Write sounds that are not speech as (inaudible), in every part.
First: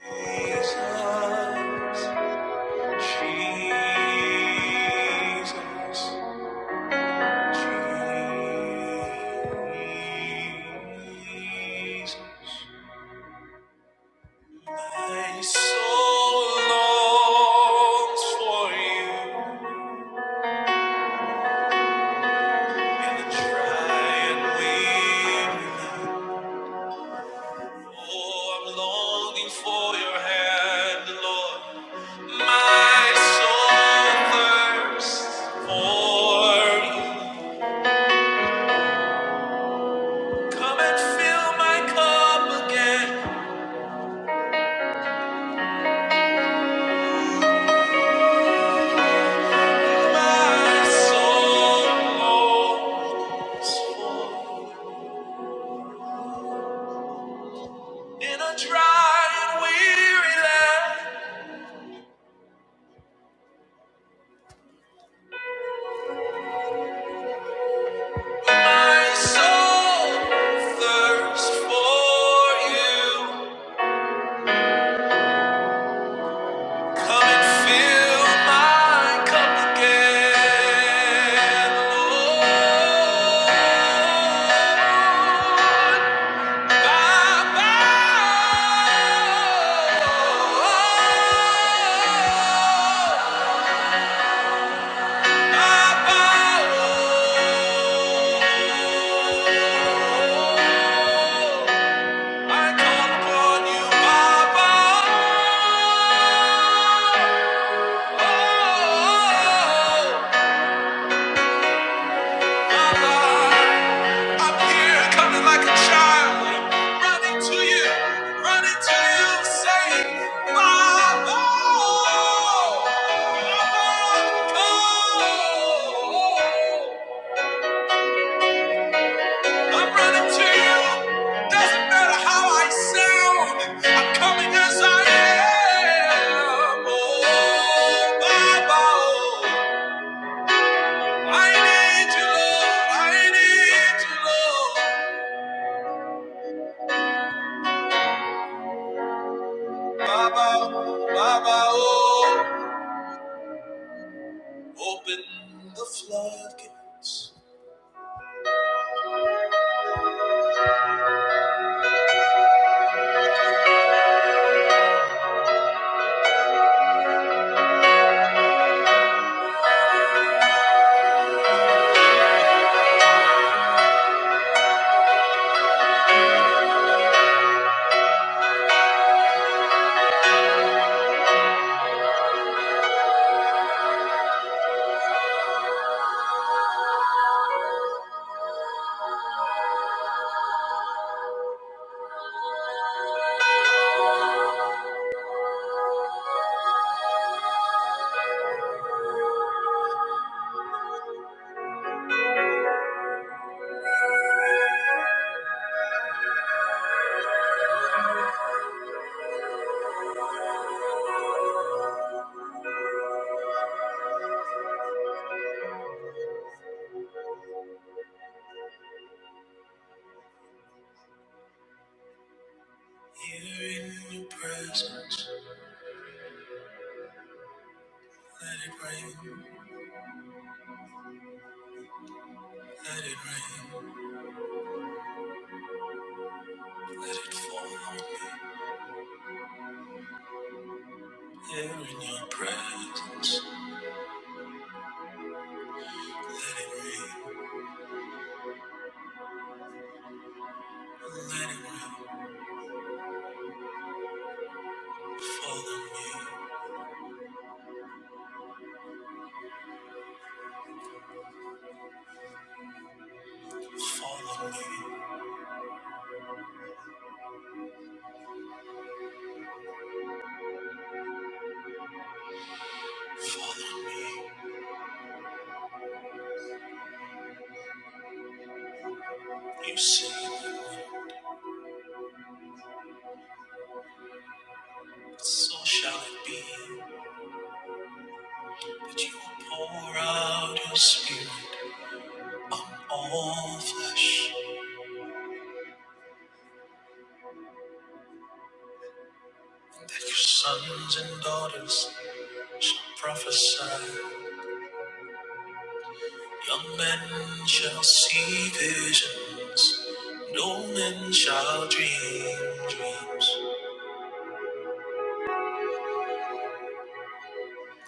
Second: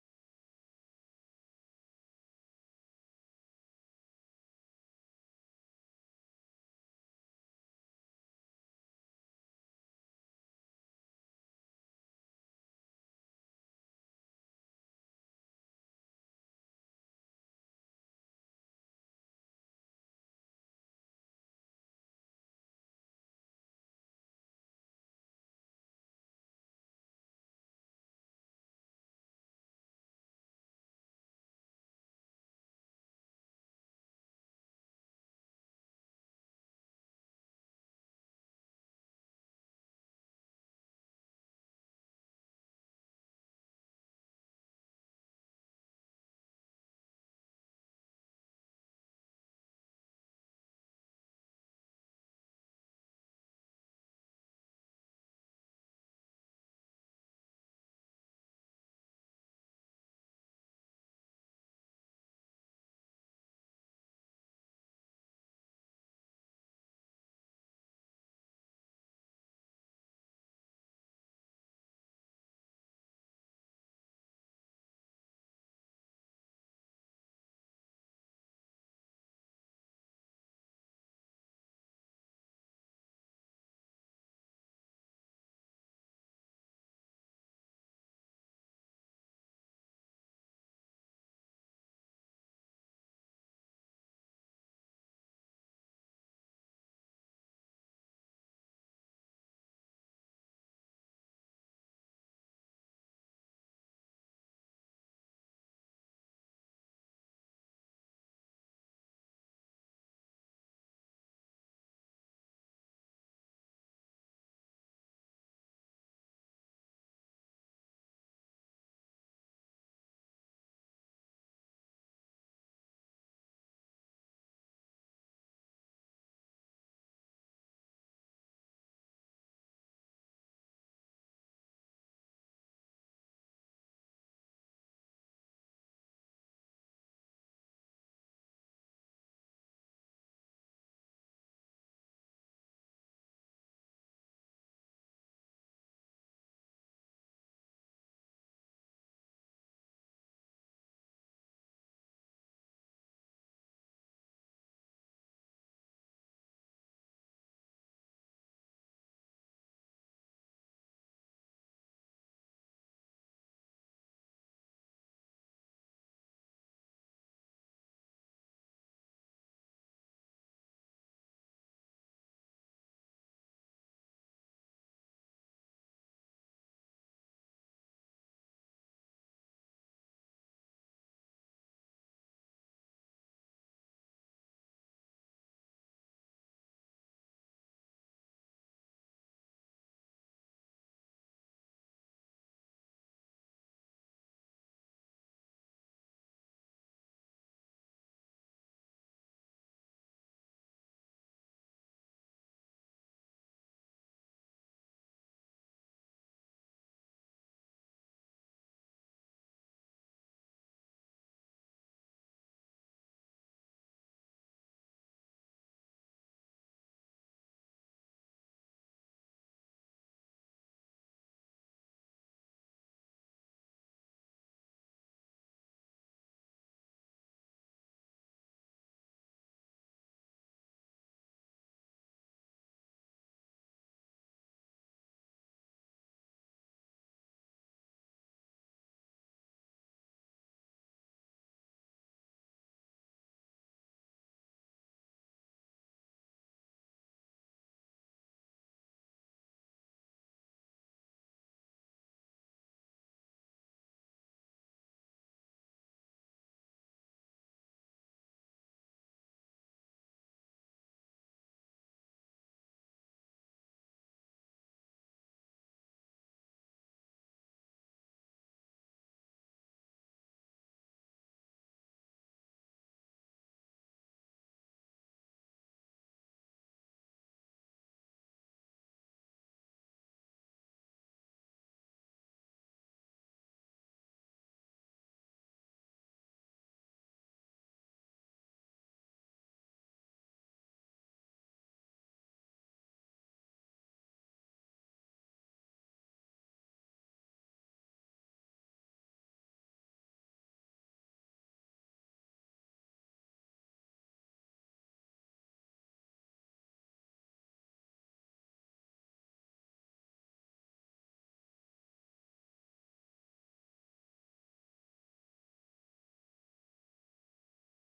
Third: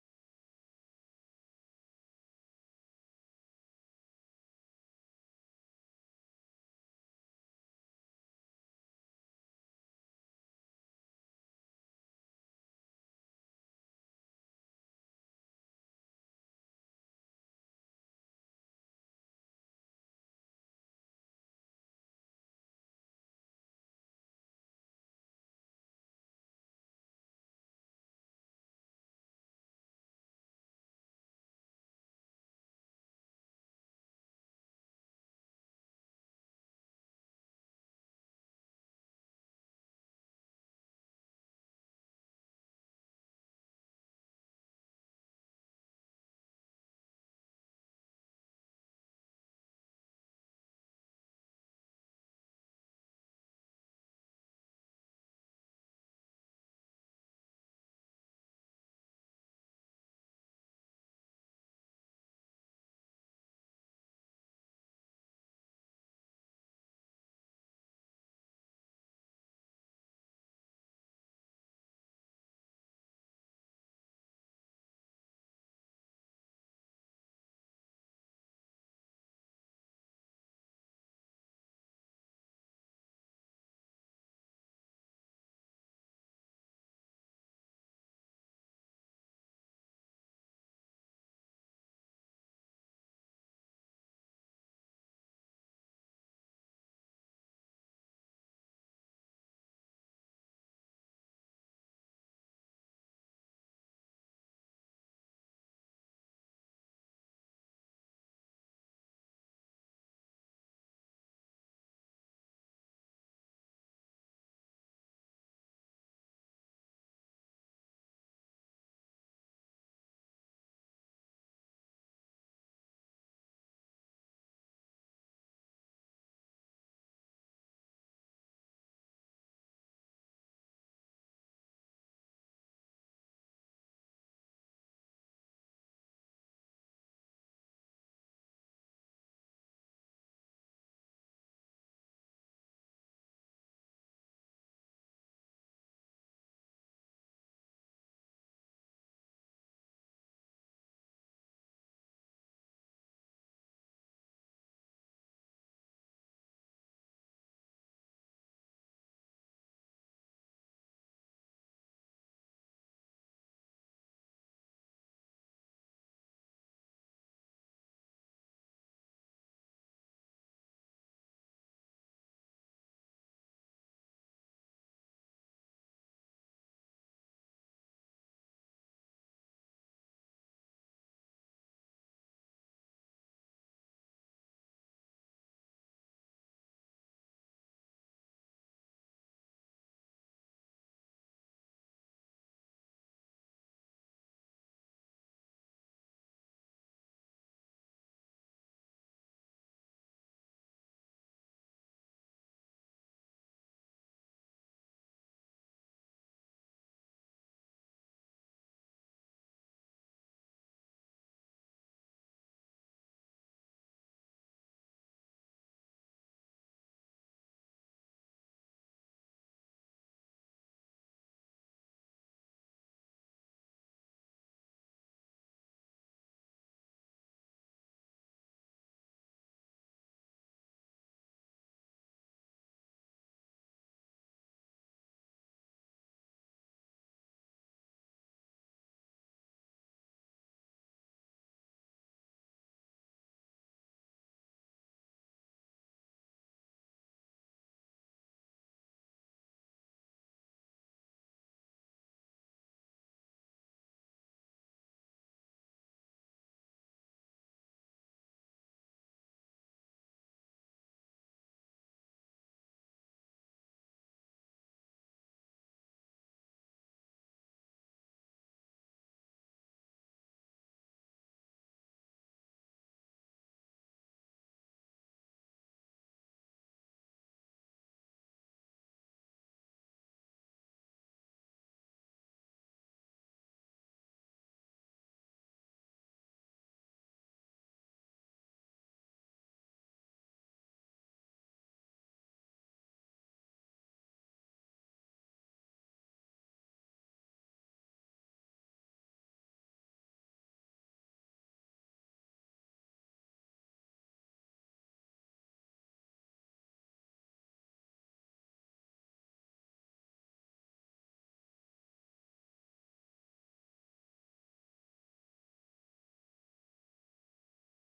Jesus, Jesus, Jesus. My soul longs for you in the dry and weary. Oh, I'm longing for your hand, Lord. My soul thirsts for you. Come and fill my cup again. My soul longs for you. In a dry and weary land, my soul thirsts for you. Come and fill my cup again, Lord. Bye. I'm here coming like a child, running to you, running to you, saying, Mama, Mama, come. I'm running to you, doesn't matter how I sound, I'm coming as I am. Oh, Mama, I need you, Lord, I need you, Lord. Baba, Baba, oh. Open the floodgates. Here in your presence, let it rain, let it rain, let it fall on me. Here in your presence, let it rain, let it rain, fall on me. Follow me, follow me. You say, so shall it be. That you will pour out your spirit on all flesh. That your sons and daughters shall prophesy. Young men shall see visions. No men shall dream dreams.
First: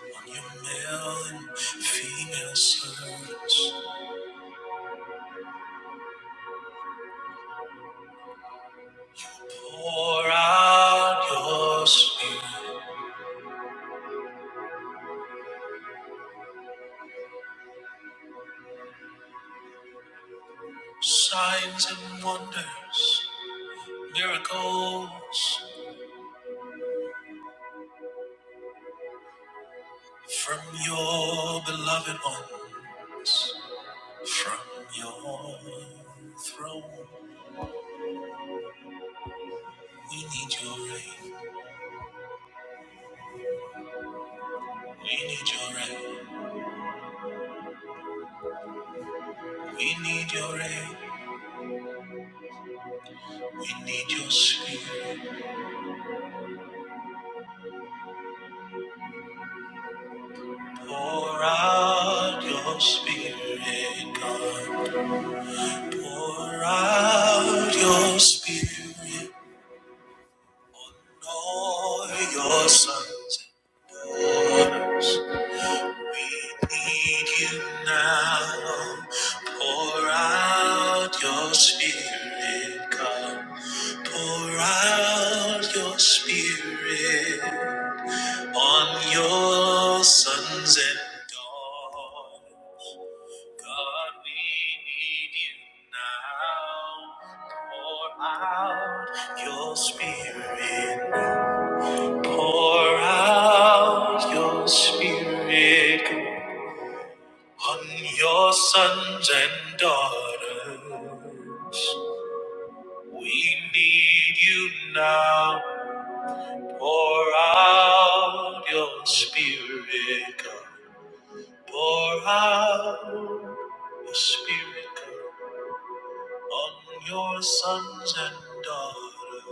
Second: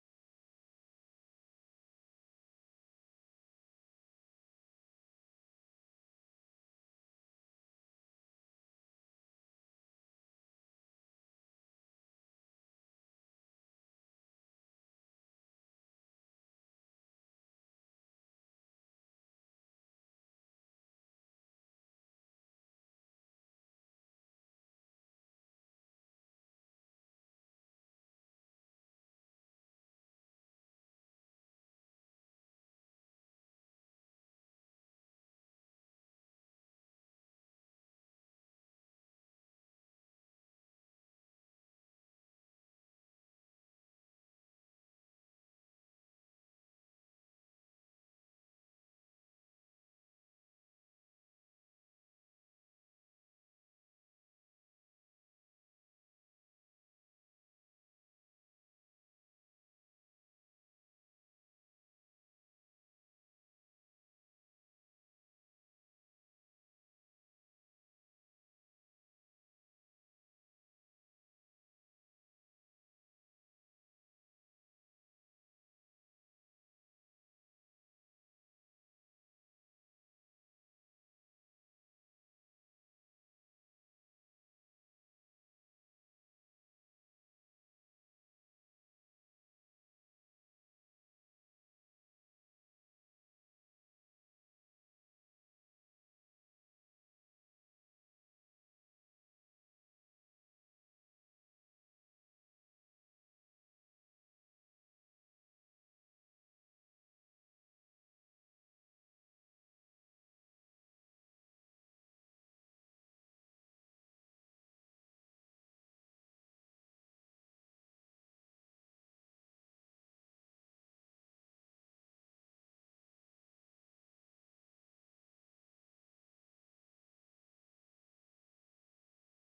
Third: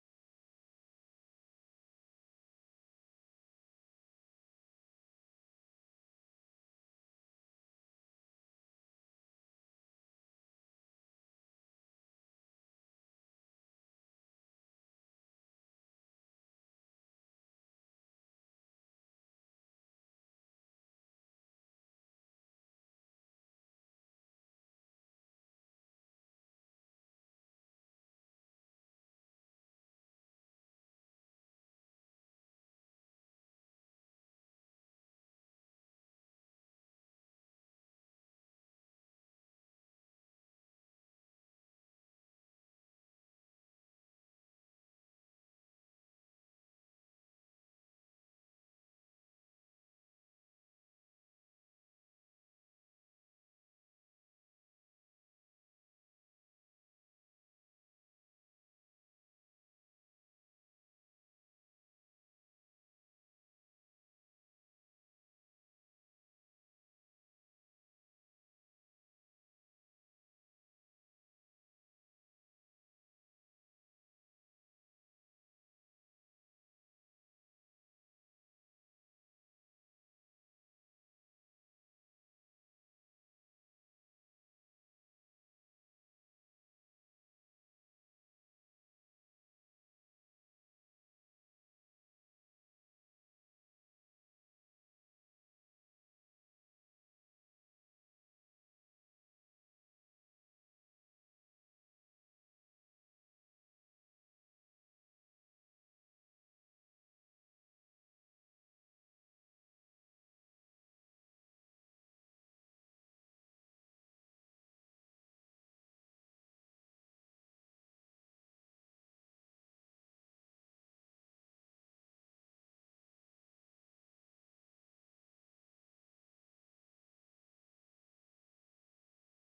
On your male and female servants, pour out your spirit. Signs and wonders, miracles from your beloved ones, from your throne. We need your rain, we need your rain, we need your rain, we need your spirit. Pour out your spirit, God. Pour out your spirit, all your sons and daughters. Need you now. Pour out your spirit, God. Pour out your spirit on your sons and daughters. God, we need you now. Pour out your spirit. Pour out your spirit. On your sons and daughters, we need you now. Pour out your spirit, God. Pour out your spirit, God, on your sons and daughters.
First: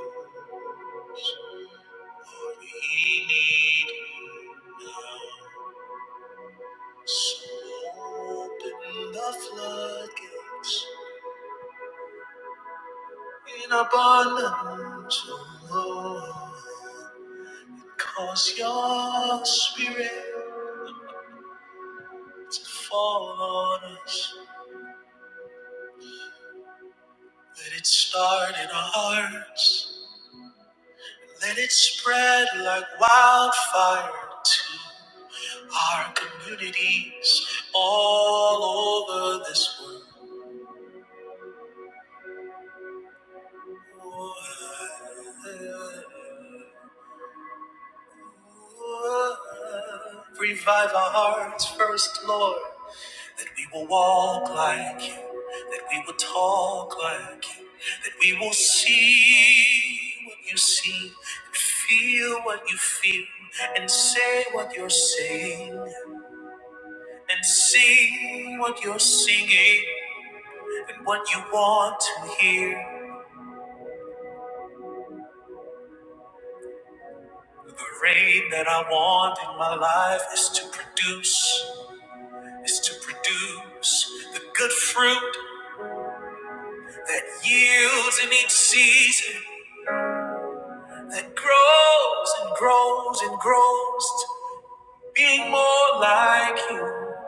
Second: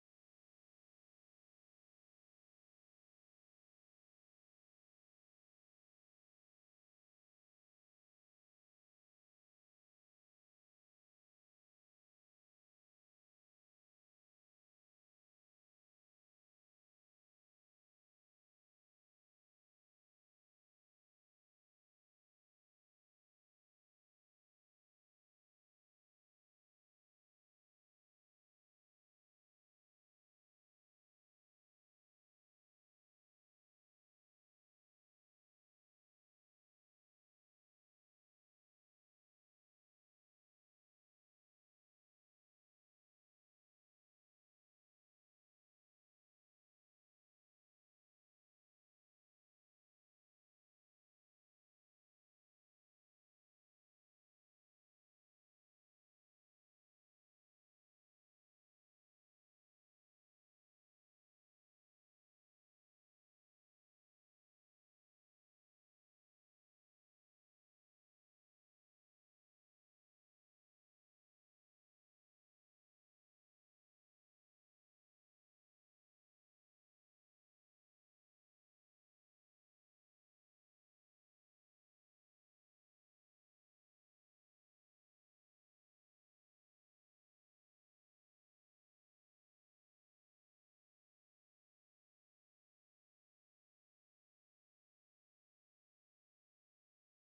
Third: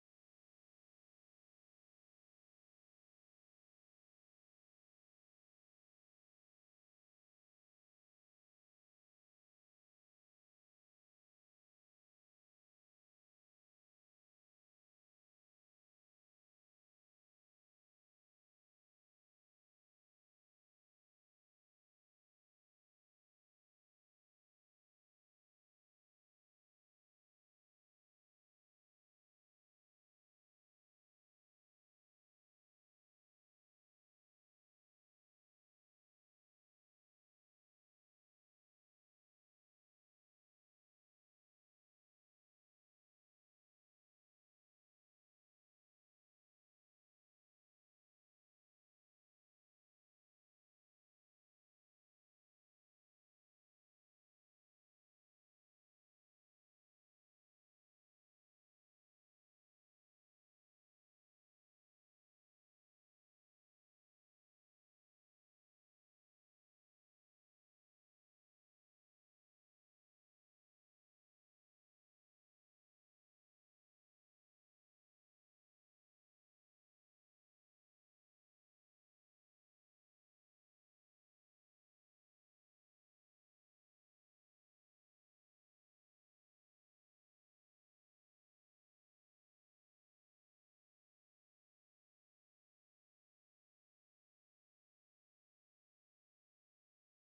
For we need you now. So open the floodgates. in abundance, O Lord. Cause your spirit to fall on us. Let it start in our hearts. Let it spread like wildfire to our communities all over this world. Revive our hearts first, Lord. That we will walk like you, that we will talk like you, that we will see what you see, and feel what you feel, and say what you're saying, and sing what you're singing, and what you want to hear. The rain that I want in my life is to produce, is to produce the good fruit that yields in each season. that grows and grows and grows to being more like you.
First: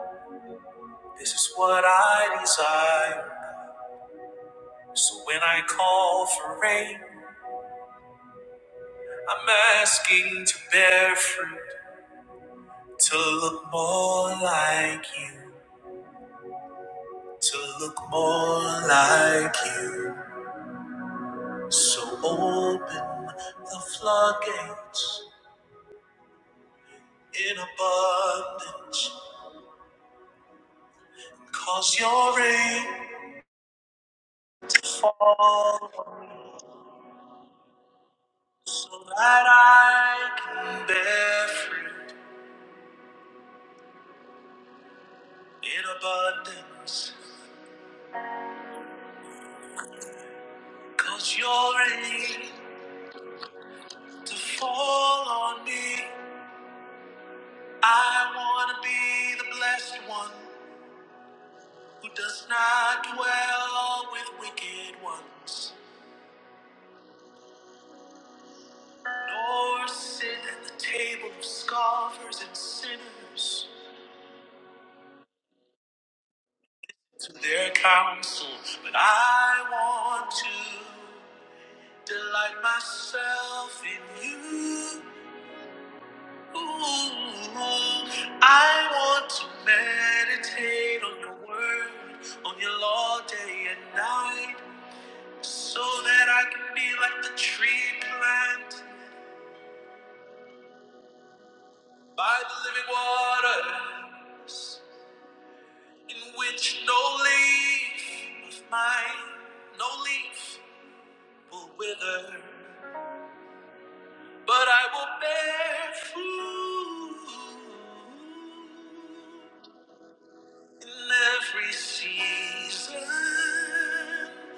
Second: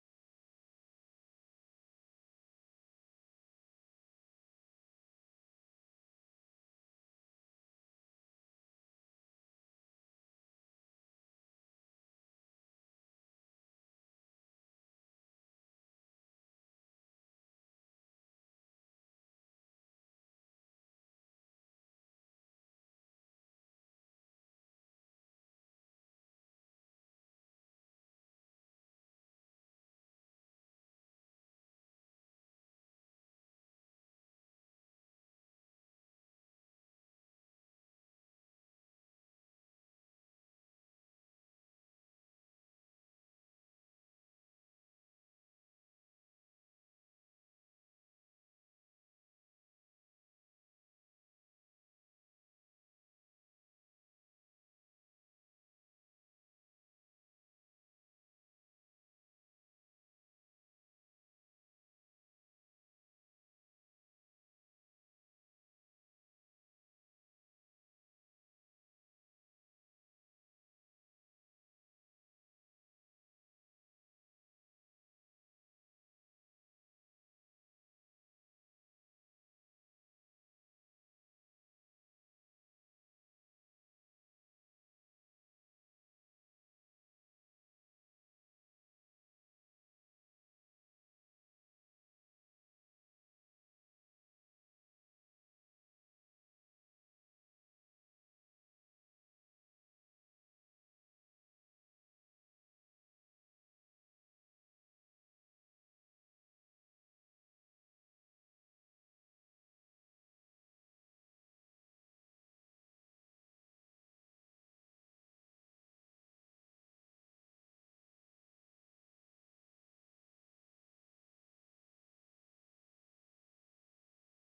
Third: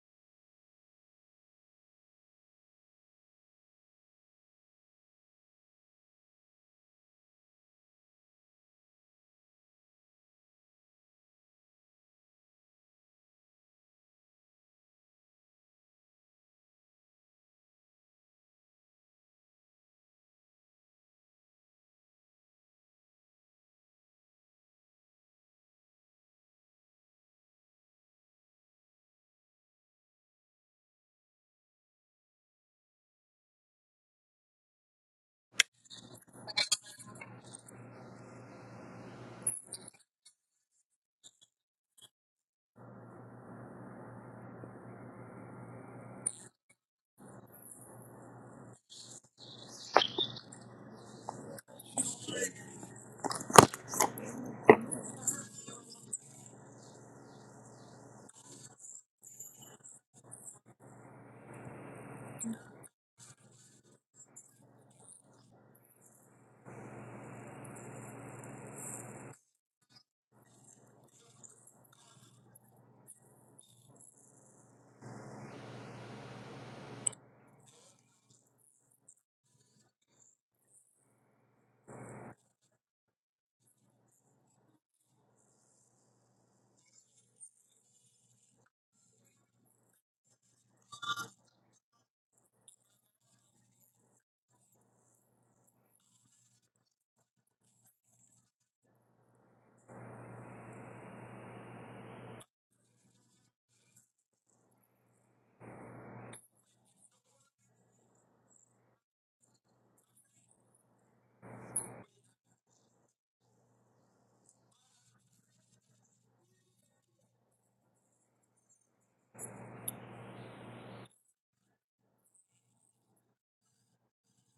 This is what I desire. So when I call for rain, I'm asking to bear fruit, to look more like you, to look more like you. So open the floodgates in abundance, cause your rain fall so that I can bear fruit in abundance. Cause you're ready to fall on me. I want to be the blessed one who does not dwell with wicked ones, nor sit at the table of scoffers and sinners to their counsel. But I want to delight myself in you. Ooh, I want to meditate on your word, on your law day and night, so that I can be like the tree planted by the living waters, in which no leaf of mine, no leaf will wither, but I will bear fruit. In every season,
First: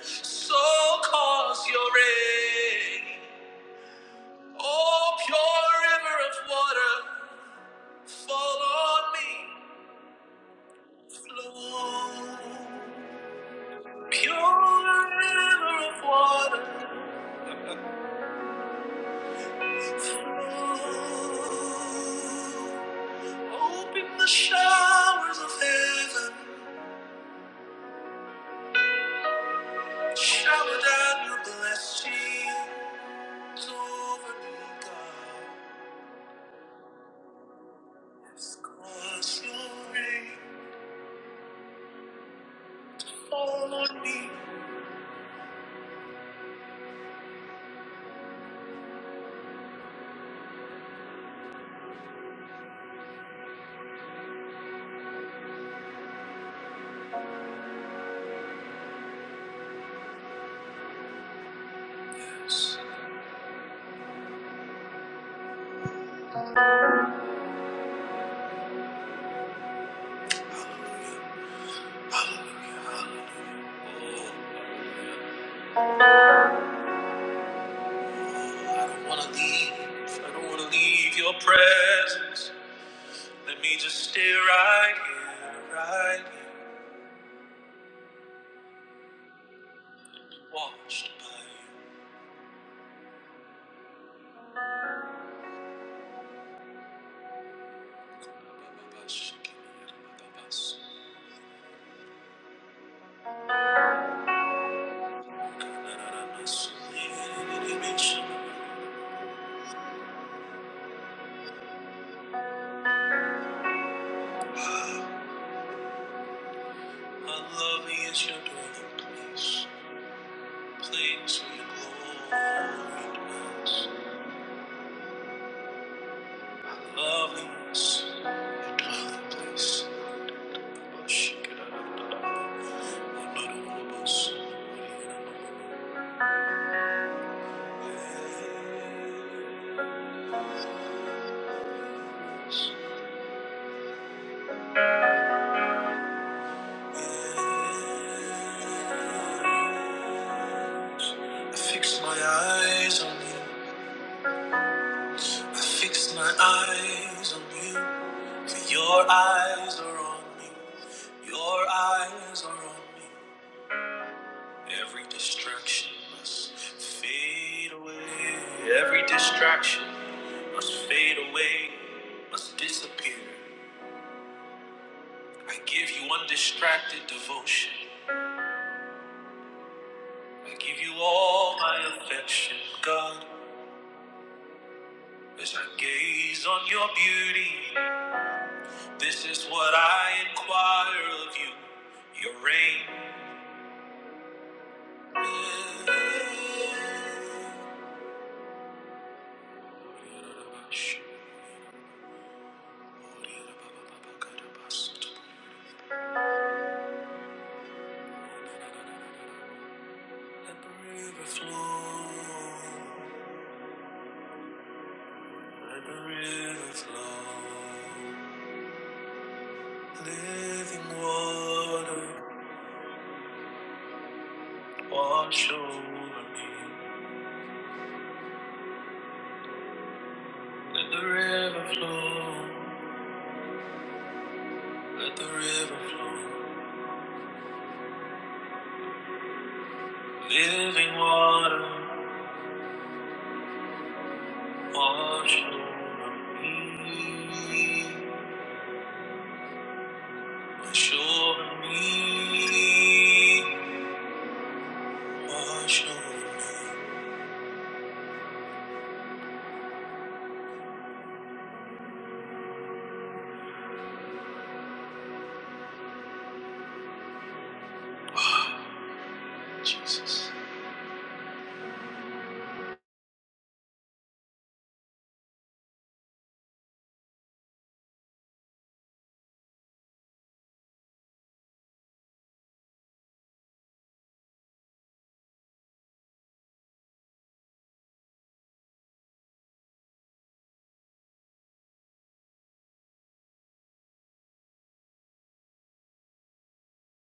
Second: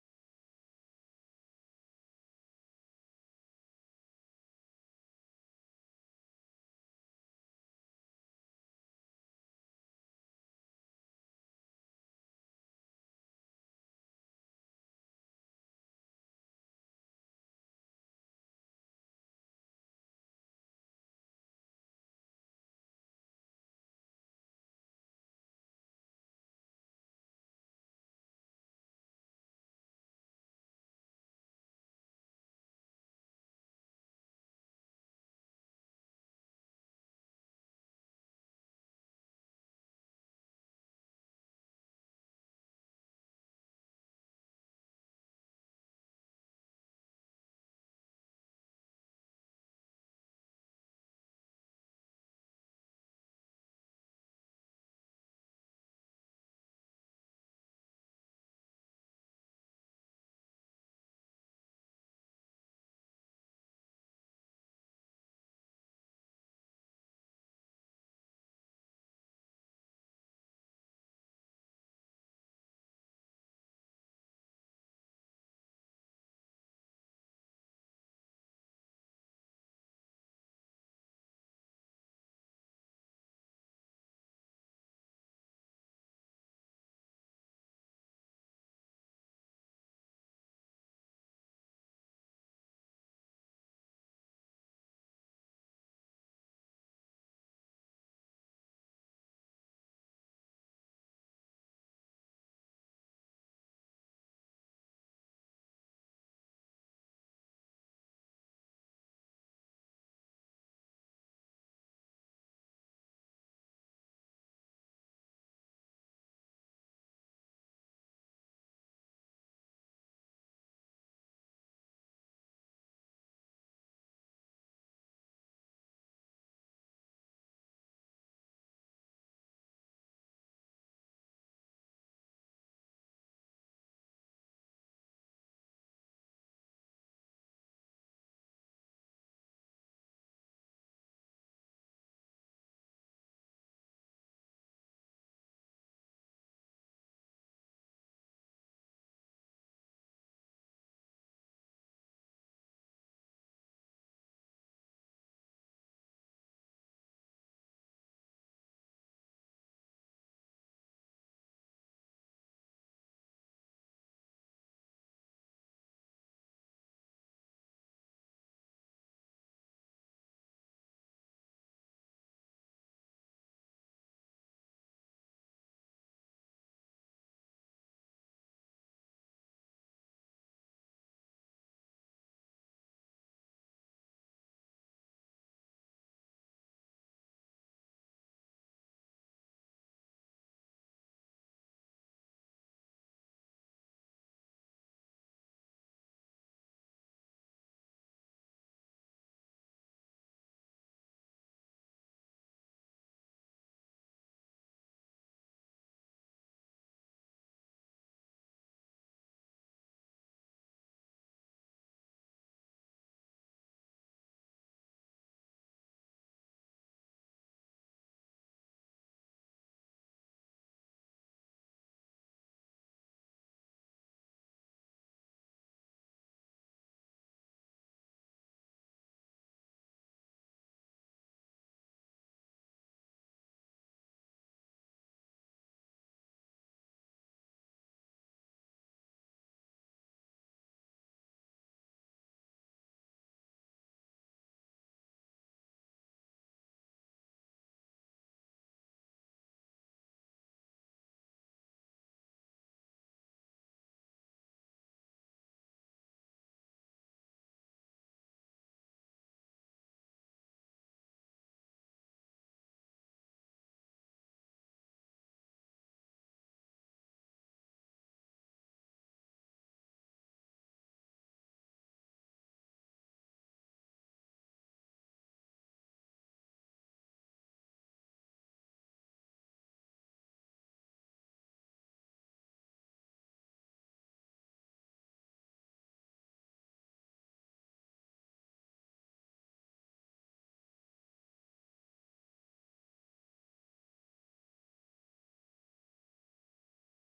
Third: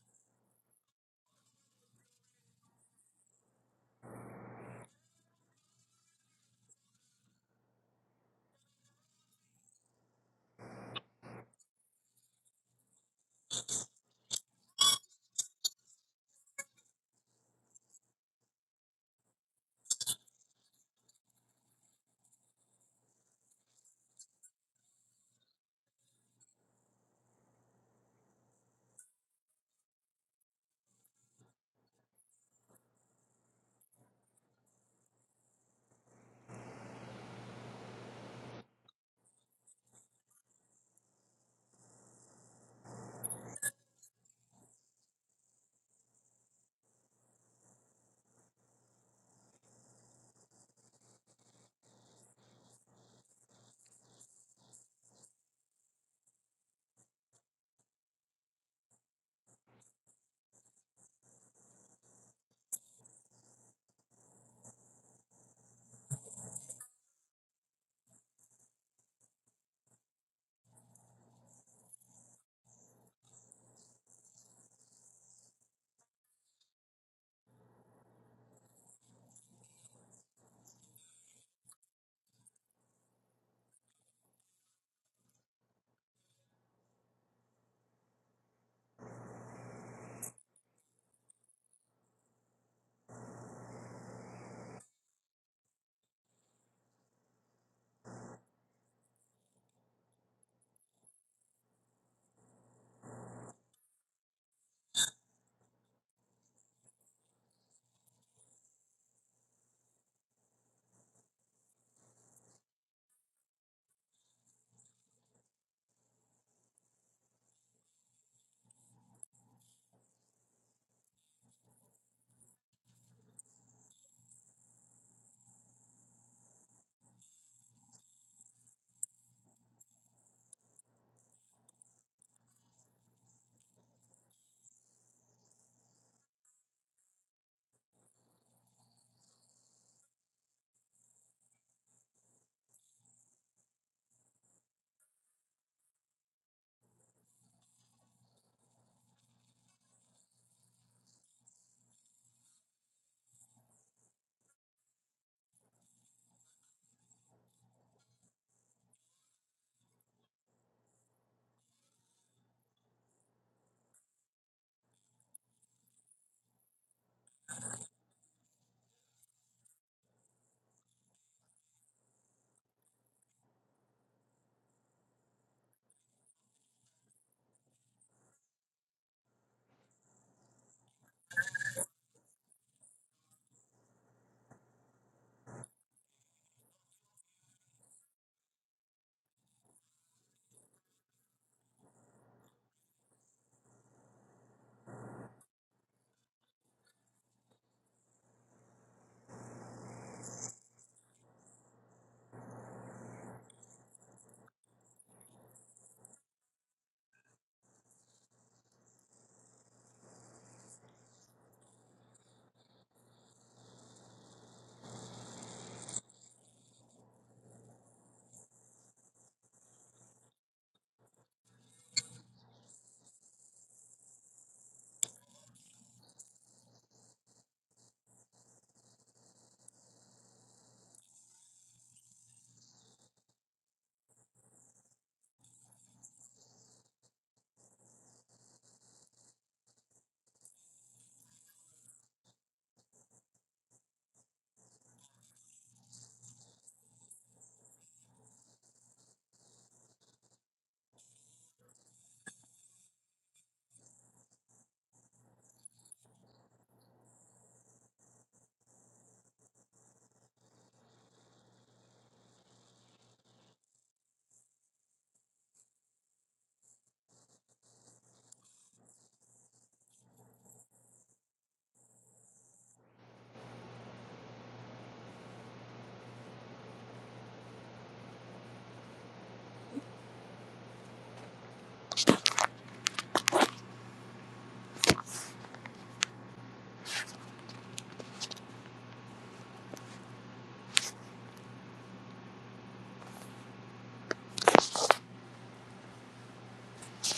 so cause your rain. Oh, pure river of water, fall on me, flow. Pure river of water, flow. Open the showers of heaven, shower down your blessings over me, God. Cause your rain fall on me. I don't wanna leave. I don't wanna leave your presence. Let me just stay right here, right here, washed by you. How lovely is your dwelling place, place where your glory dwells. Love me as your dwelling place. Oh, I fix my eyes on you. I fix my eyes on you. For your eyes are on me. Your eyes are on me. Every distraction must fade away. Every distraction must fade away, must disappear. I give you undistracted devotion. I give you all my affection, God. As I gaze on your beauty, this is what I inquire of you. Your reign. Let the river flow. Let the river flow. Living water Wash over me. Let the river flow. Let the river flow. Living water, wash over me, wash over me, wash over me, Jesus.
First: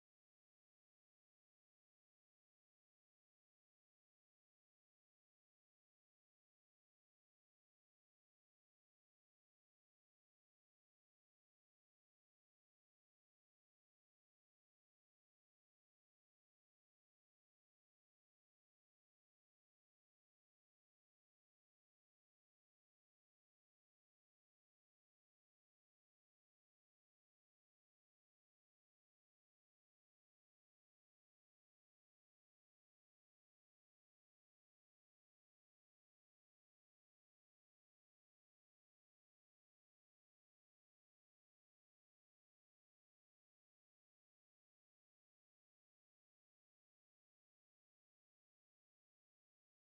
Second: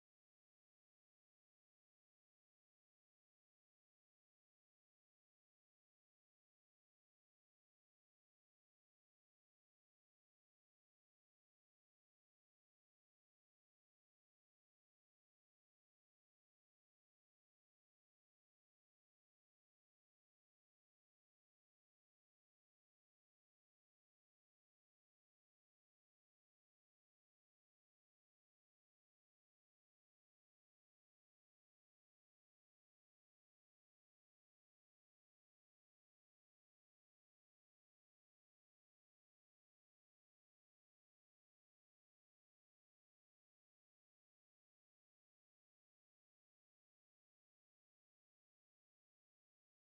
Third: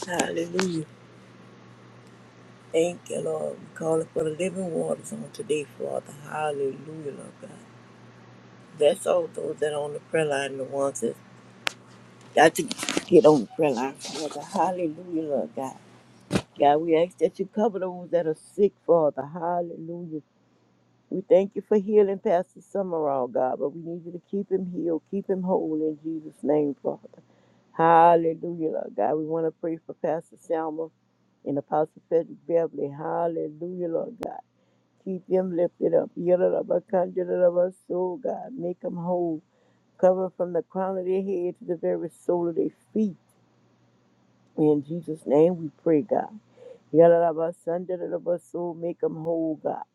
Hallelujah. Thank you, Lord. We call it for the living waters on today, Father. Hallelujah, Lord God. That's all those that are on the prayer line, the ones that got to get on the prayer line, Father. Hallelujah, Lord God. God, we ask that you cover those that are sick, Father. Hallelujah, We thank you for healing Pastor Summerall, God, but we need you to keep him healed, keep him whole in Jesus' name, Father. Hallelujah, Lord God. We want to pray for Pastor Selma and Apostle Frederick Beverly. Hallelujah, Lord God. Keep them lifted up. Yellow of a conjurer of our soul, God. Make them whole. Cover 'em from the crown of their head to the very sole of their feet. In Jesus' name we pray, God. Yellow of our son, of our soul, make them whole, God.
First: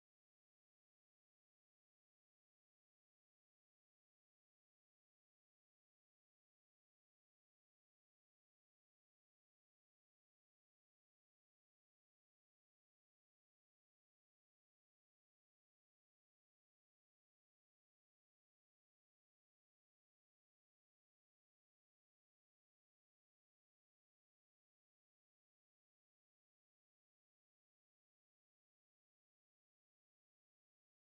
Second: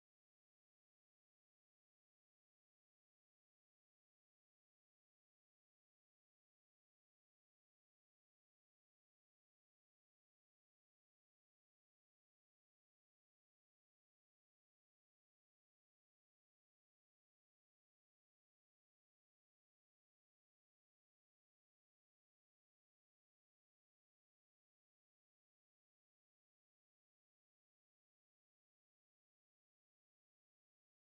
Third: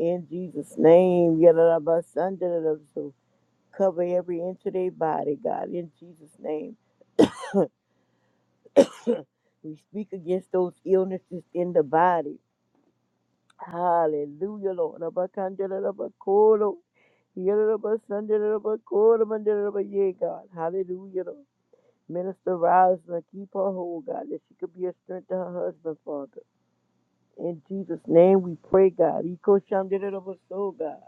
In Jesus' name, Yadarabasandarabu. So cover every inch of their body, God. In Jesus' name, (coughs) we speak against those illnesses in the body. Hallelujah, Lord. Abakandarabakoro. Yadarabasandarabakoto, mandaraba- Yeah, God. Hallelujah, Lord. Minister Rosalind, keep her whole, God, that she could be a strength to her husband, Father. In Jesus' name we pray, God. Eko shandarabaso, God.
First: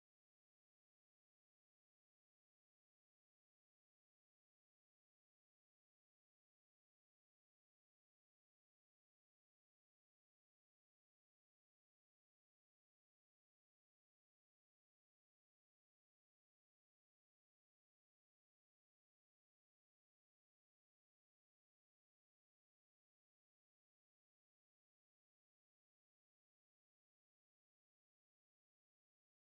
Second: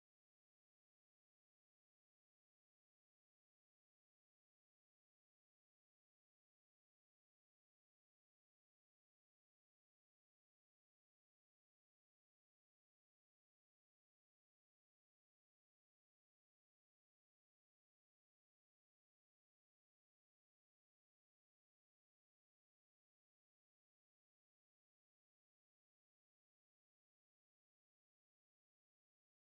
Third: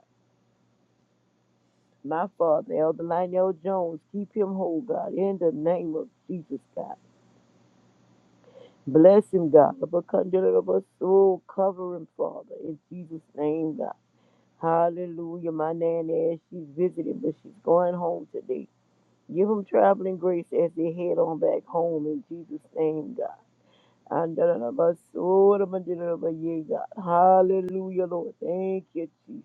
My father, Elder Lionel Jones, keep him whole, God, in the name of Jesus, God. Bless him, God. Abacundalabas, Oh, cover him, Father, in Jesus' name, God. Hallelujah. My nanny, as she's visiting, but she's going home today. Give them traveling grace as they head on back home in Jesus' name, God. Andalabas, oh, dabadalabas, yeah, God. Hallelujah, Lord. Thank you, Jesus.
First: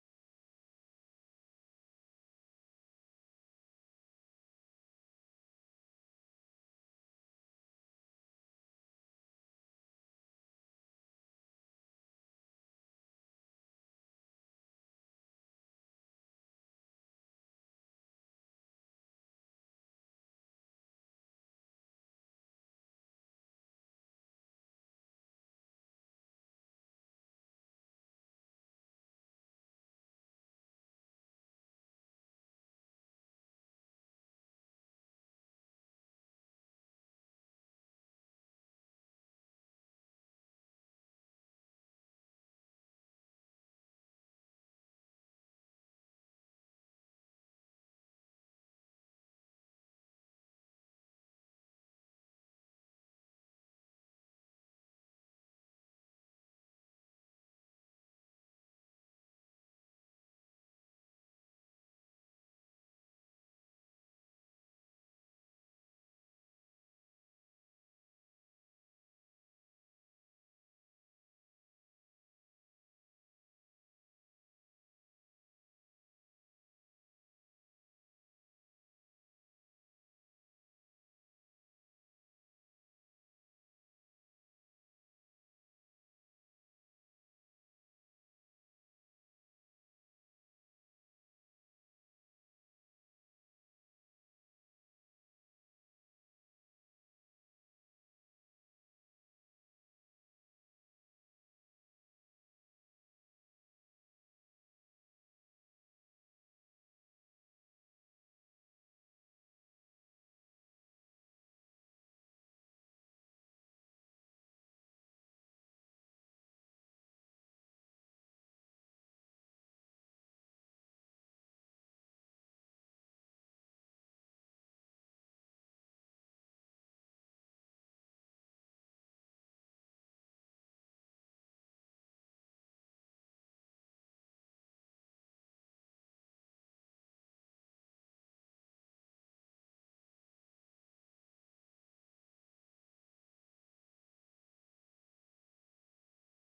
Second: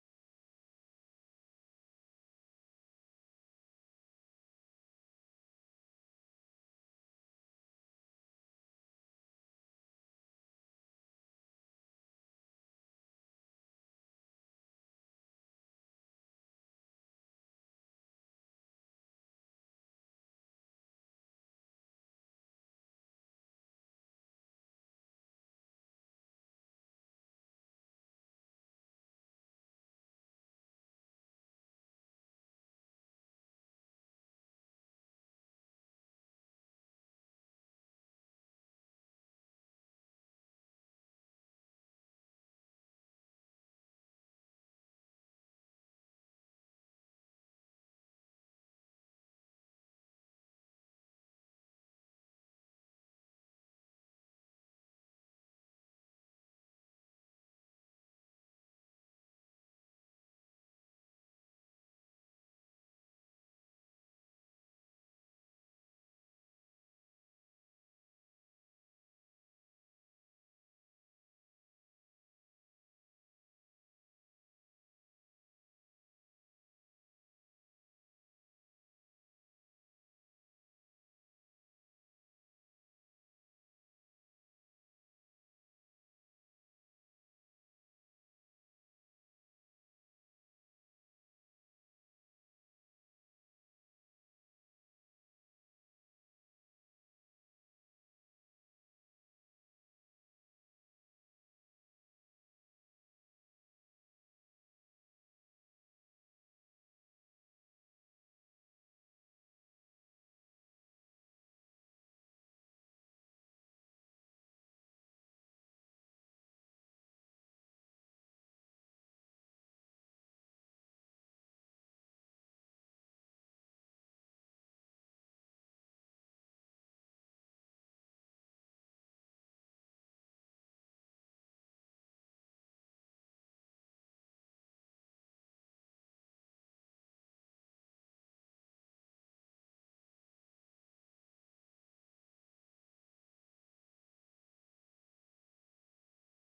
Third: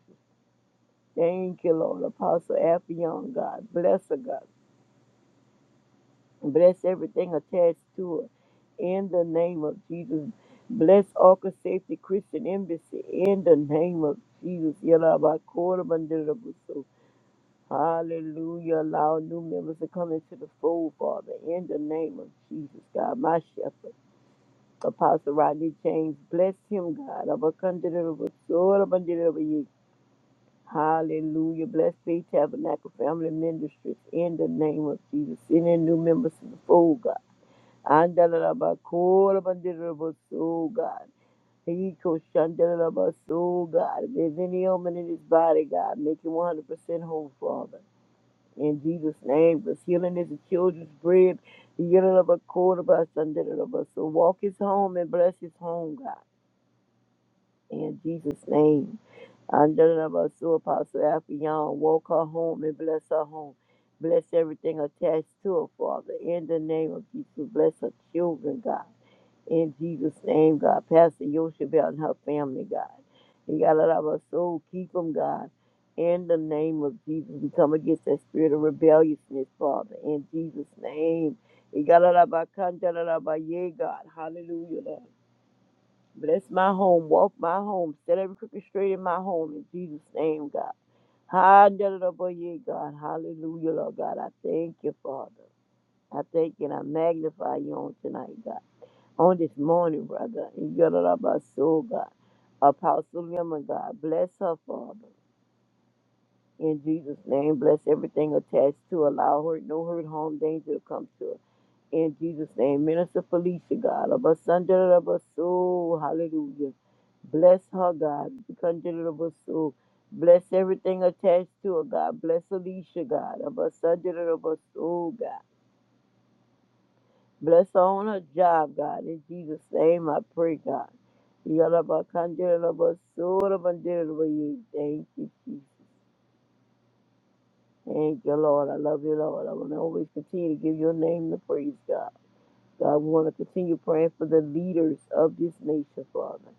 Thank you, Lord. Apostle Affion, God. Bless her, God. Bless everything attached to it. In the name of Jesus. Bless Arca Safety Christian Embassy. In the name of Jesus. Yalabakorabandirabusoo. Hallelujah. Allow new members to come into the fold, Father. In the name of Jesus, God, my shepherd. Apostle Rodney James, bless him, God. Abakandirabusoo. Hallelujah. Bless Faith Tabernacle Family Ministries in the name of Jesus. Send in new members to the fold, God. Andalabakurabandirabasu, God. Ikoshandalabasu, God. If there's any ailment in his body, God, make him 100% whole, Father. In Jesus' name, because healing is the children's bread. Yellow of A quarter of of Yalalabakurabasandalabasu. Walk his home and bless his home, God. In Jesus' name. Andalabasu Apostle Alfion, walk her home and bless her home. Bless everything attached to her, Father. In the name of Jesus, bless her children, God. In Jesus' name, God. Pastor Yoshebel and her family, God. And God, let our soul keep them, God. In the name of Jesus, we come against that spirit of rebelliousness, Father. In Jesus' name. And God, let our contact, let our- yeah, God. Hallelujah. Lord. Bless my home, walk my home, set every crooked straight in my home in Jesus' name, God. Hallelujah, God. Hallelujah, Lord God. I thank you, Father. I thank you and I magnify you on tonight, God. On this morning, brother. In your soul, God. Apostle Lemon, God. Bless her, Father. In Jesus' name, bless everything attached to. her. Allow her no hurt, harm, danger to come to her. In Jesus' name, Minister Felicia, God, of us under of us soul, hallelujah. Bless her, God, under of us soul. Bless everything attached to her, God. Bless Alicia, God, of us under of us soul, God. Bless her on her job, God. In Jesus' name, I pray, God. Yalaba consider of us soul, of under of you. Thank you, Jesus. Thank you, Lord. I love you, Lord. I will always continue to give your name the praise, God. God, we want to continue praying for the leaders of this nation, Father.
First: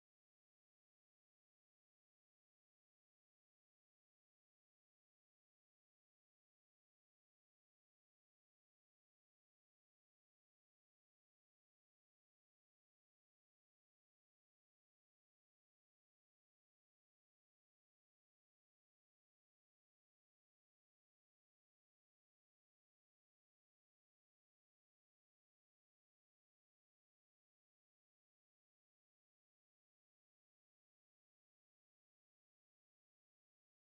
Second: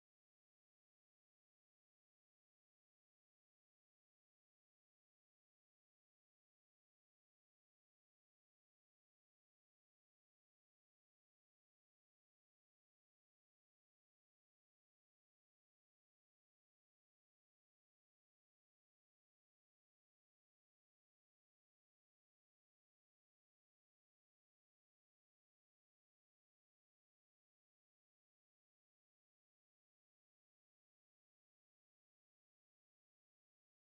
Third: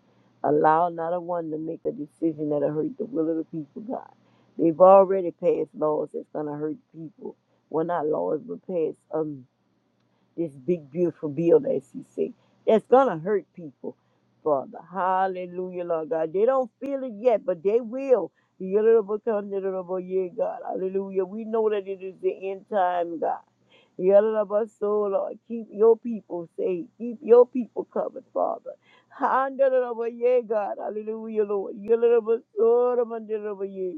Allow not a one to make a decision that'll hurt the will of the people, God. They've already passed laws that's going to hurt people. Well, not laws, but passed. um, this big, beautiful bill that she said. That's gonna hurt people, Father. Hallelujah, Lord God. They don't feel it yet, but they will. Yeah, God. Hallelujah. We know that it is the end time, God. Yeah, Lord, so Lord, keep your people safe. Keep your people covered, Father. Hallelujah, yeah, God. Hallelujah, Lord. Yeah, Lord, so yeah.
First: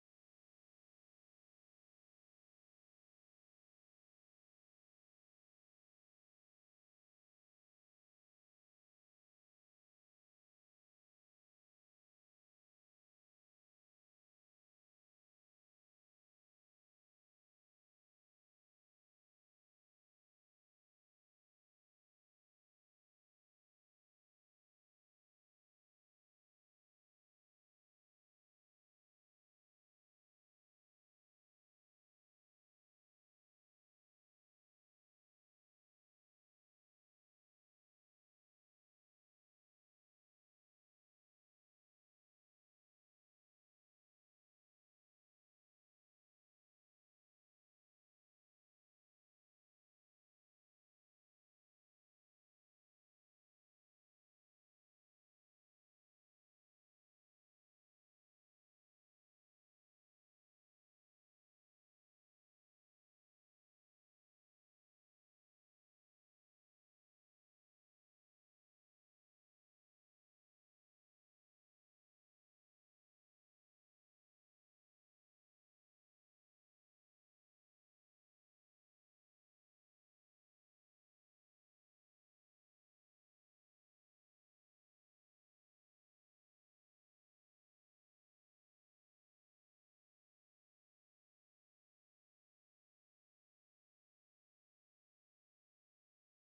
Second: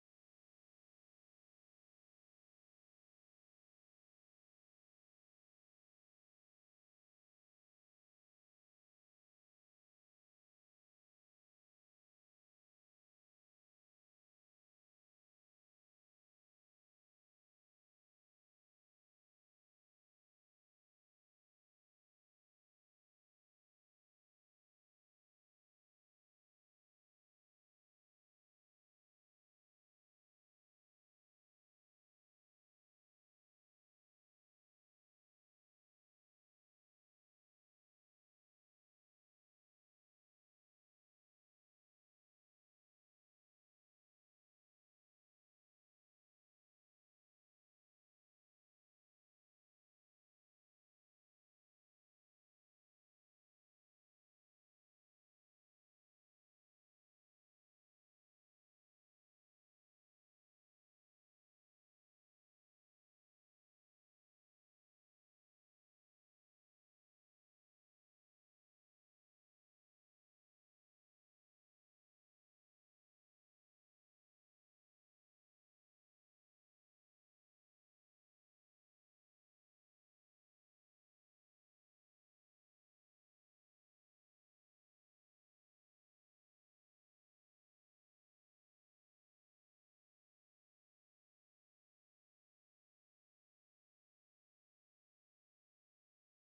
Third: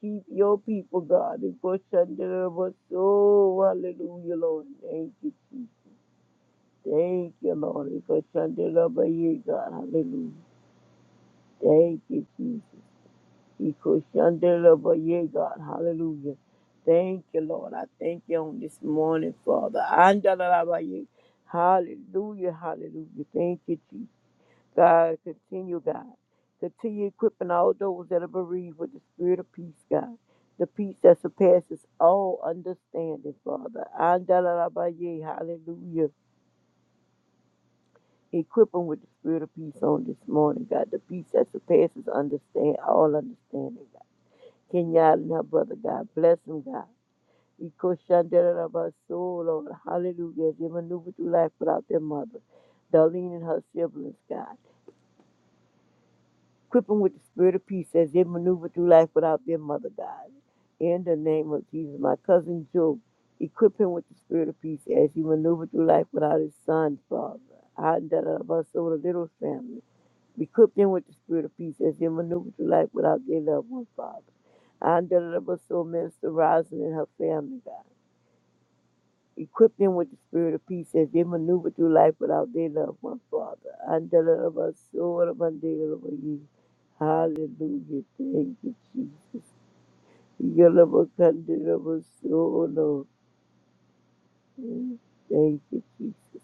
Keep your people, God. And for Shandera, so hallelujah, Lord. Thank you. Thank you, Lord. Iko shandelaba ye God. Hallelujah. Thank you, Jesus. Iko shandelaba ye God. Hallelujah. Thank you, Lord. I thank you on this morning, Father. Andalaba ye. Hallelujah. Hallelujah. Thank you, Jesus. God, continue, God. Continue equipping all those that are bereaved with the spirit of peace, God. The peace that surpasses all understanding, Father. Andalaba ye. Hallelujah. Equip them with the spirit of peace on this morning, God. The peace that surpasses understand all understanding, God. Kenya and her brother, God. Bless them, God. Ikoshandera of our soul, Lord. Hallelujah. They maneuver through life without their mother. Darlene and her siblings, God. Equip them with the spirit of peace as they maneuver through life without their mother, God. In the name of Jesus. My cousin Joe, equip him with the spirit of peace as he maneuvered through life without his son, Father. I and that of us Rabaso, the little family. Equip them with the spirit of peace as they maneuver through life without their loved one, Father. And deliver soul minister Rosin and her family, God. Equip them with the spirit of peace as they maneuver through life without their loved one, Father. And deliver soul of undateable you. Hallelujah. Thank you, Jesus. Deliver, deliver soul, Lord. Mm, Thank you, Jesus.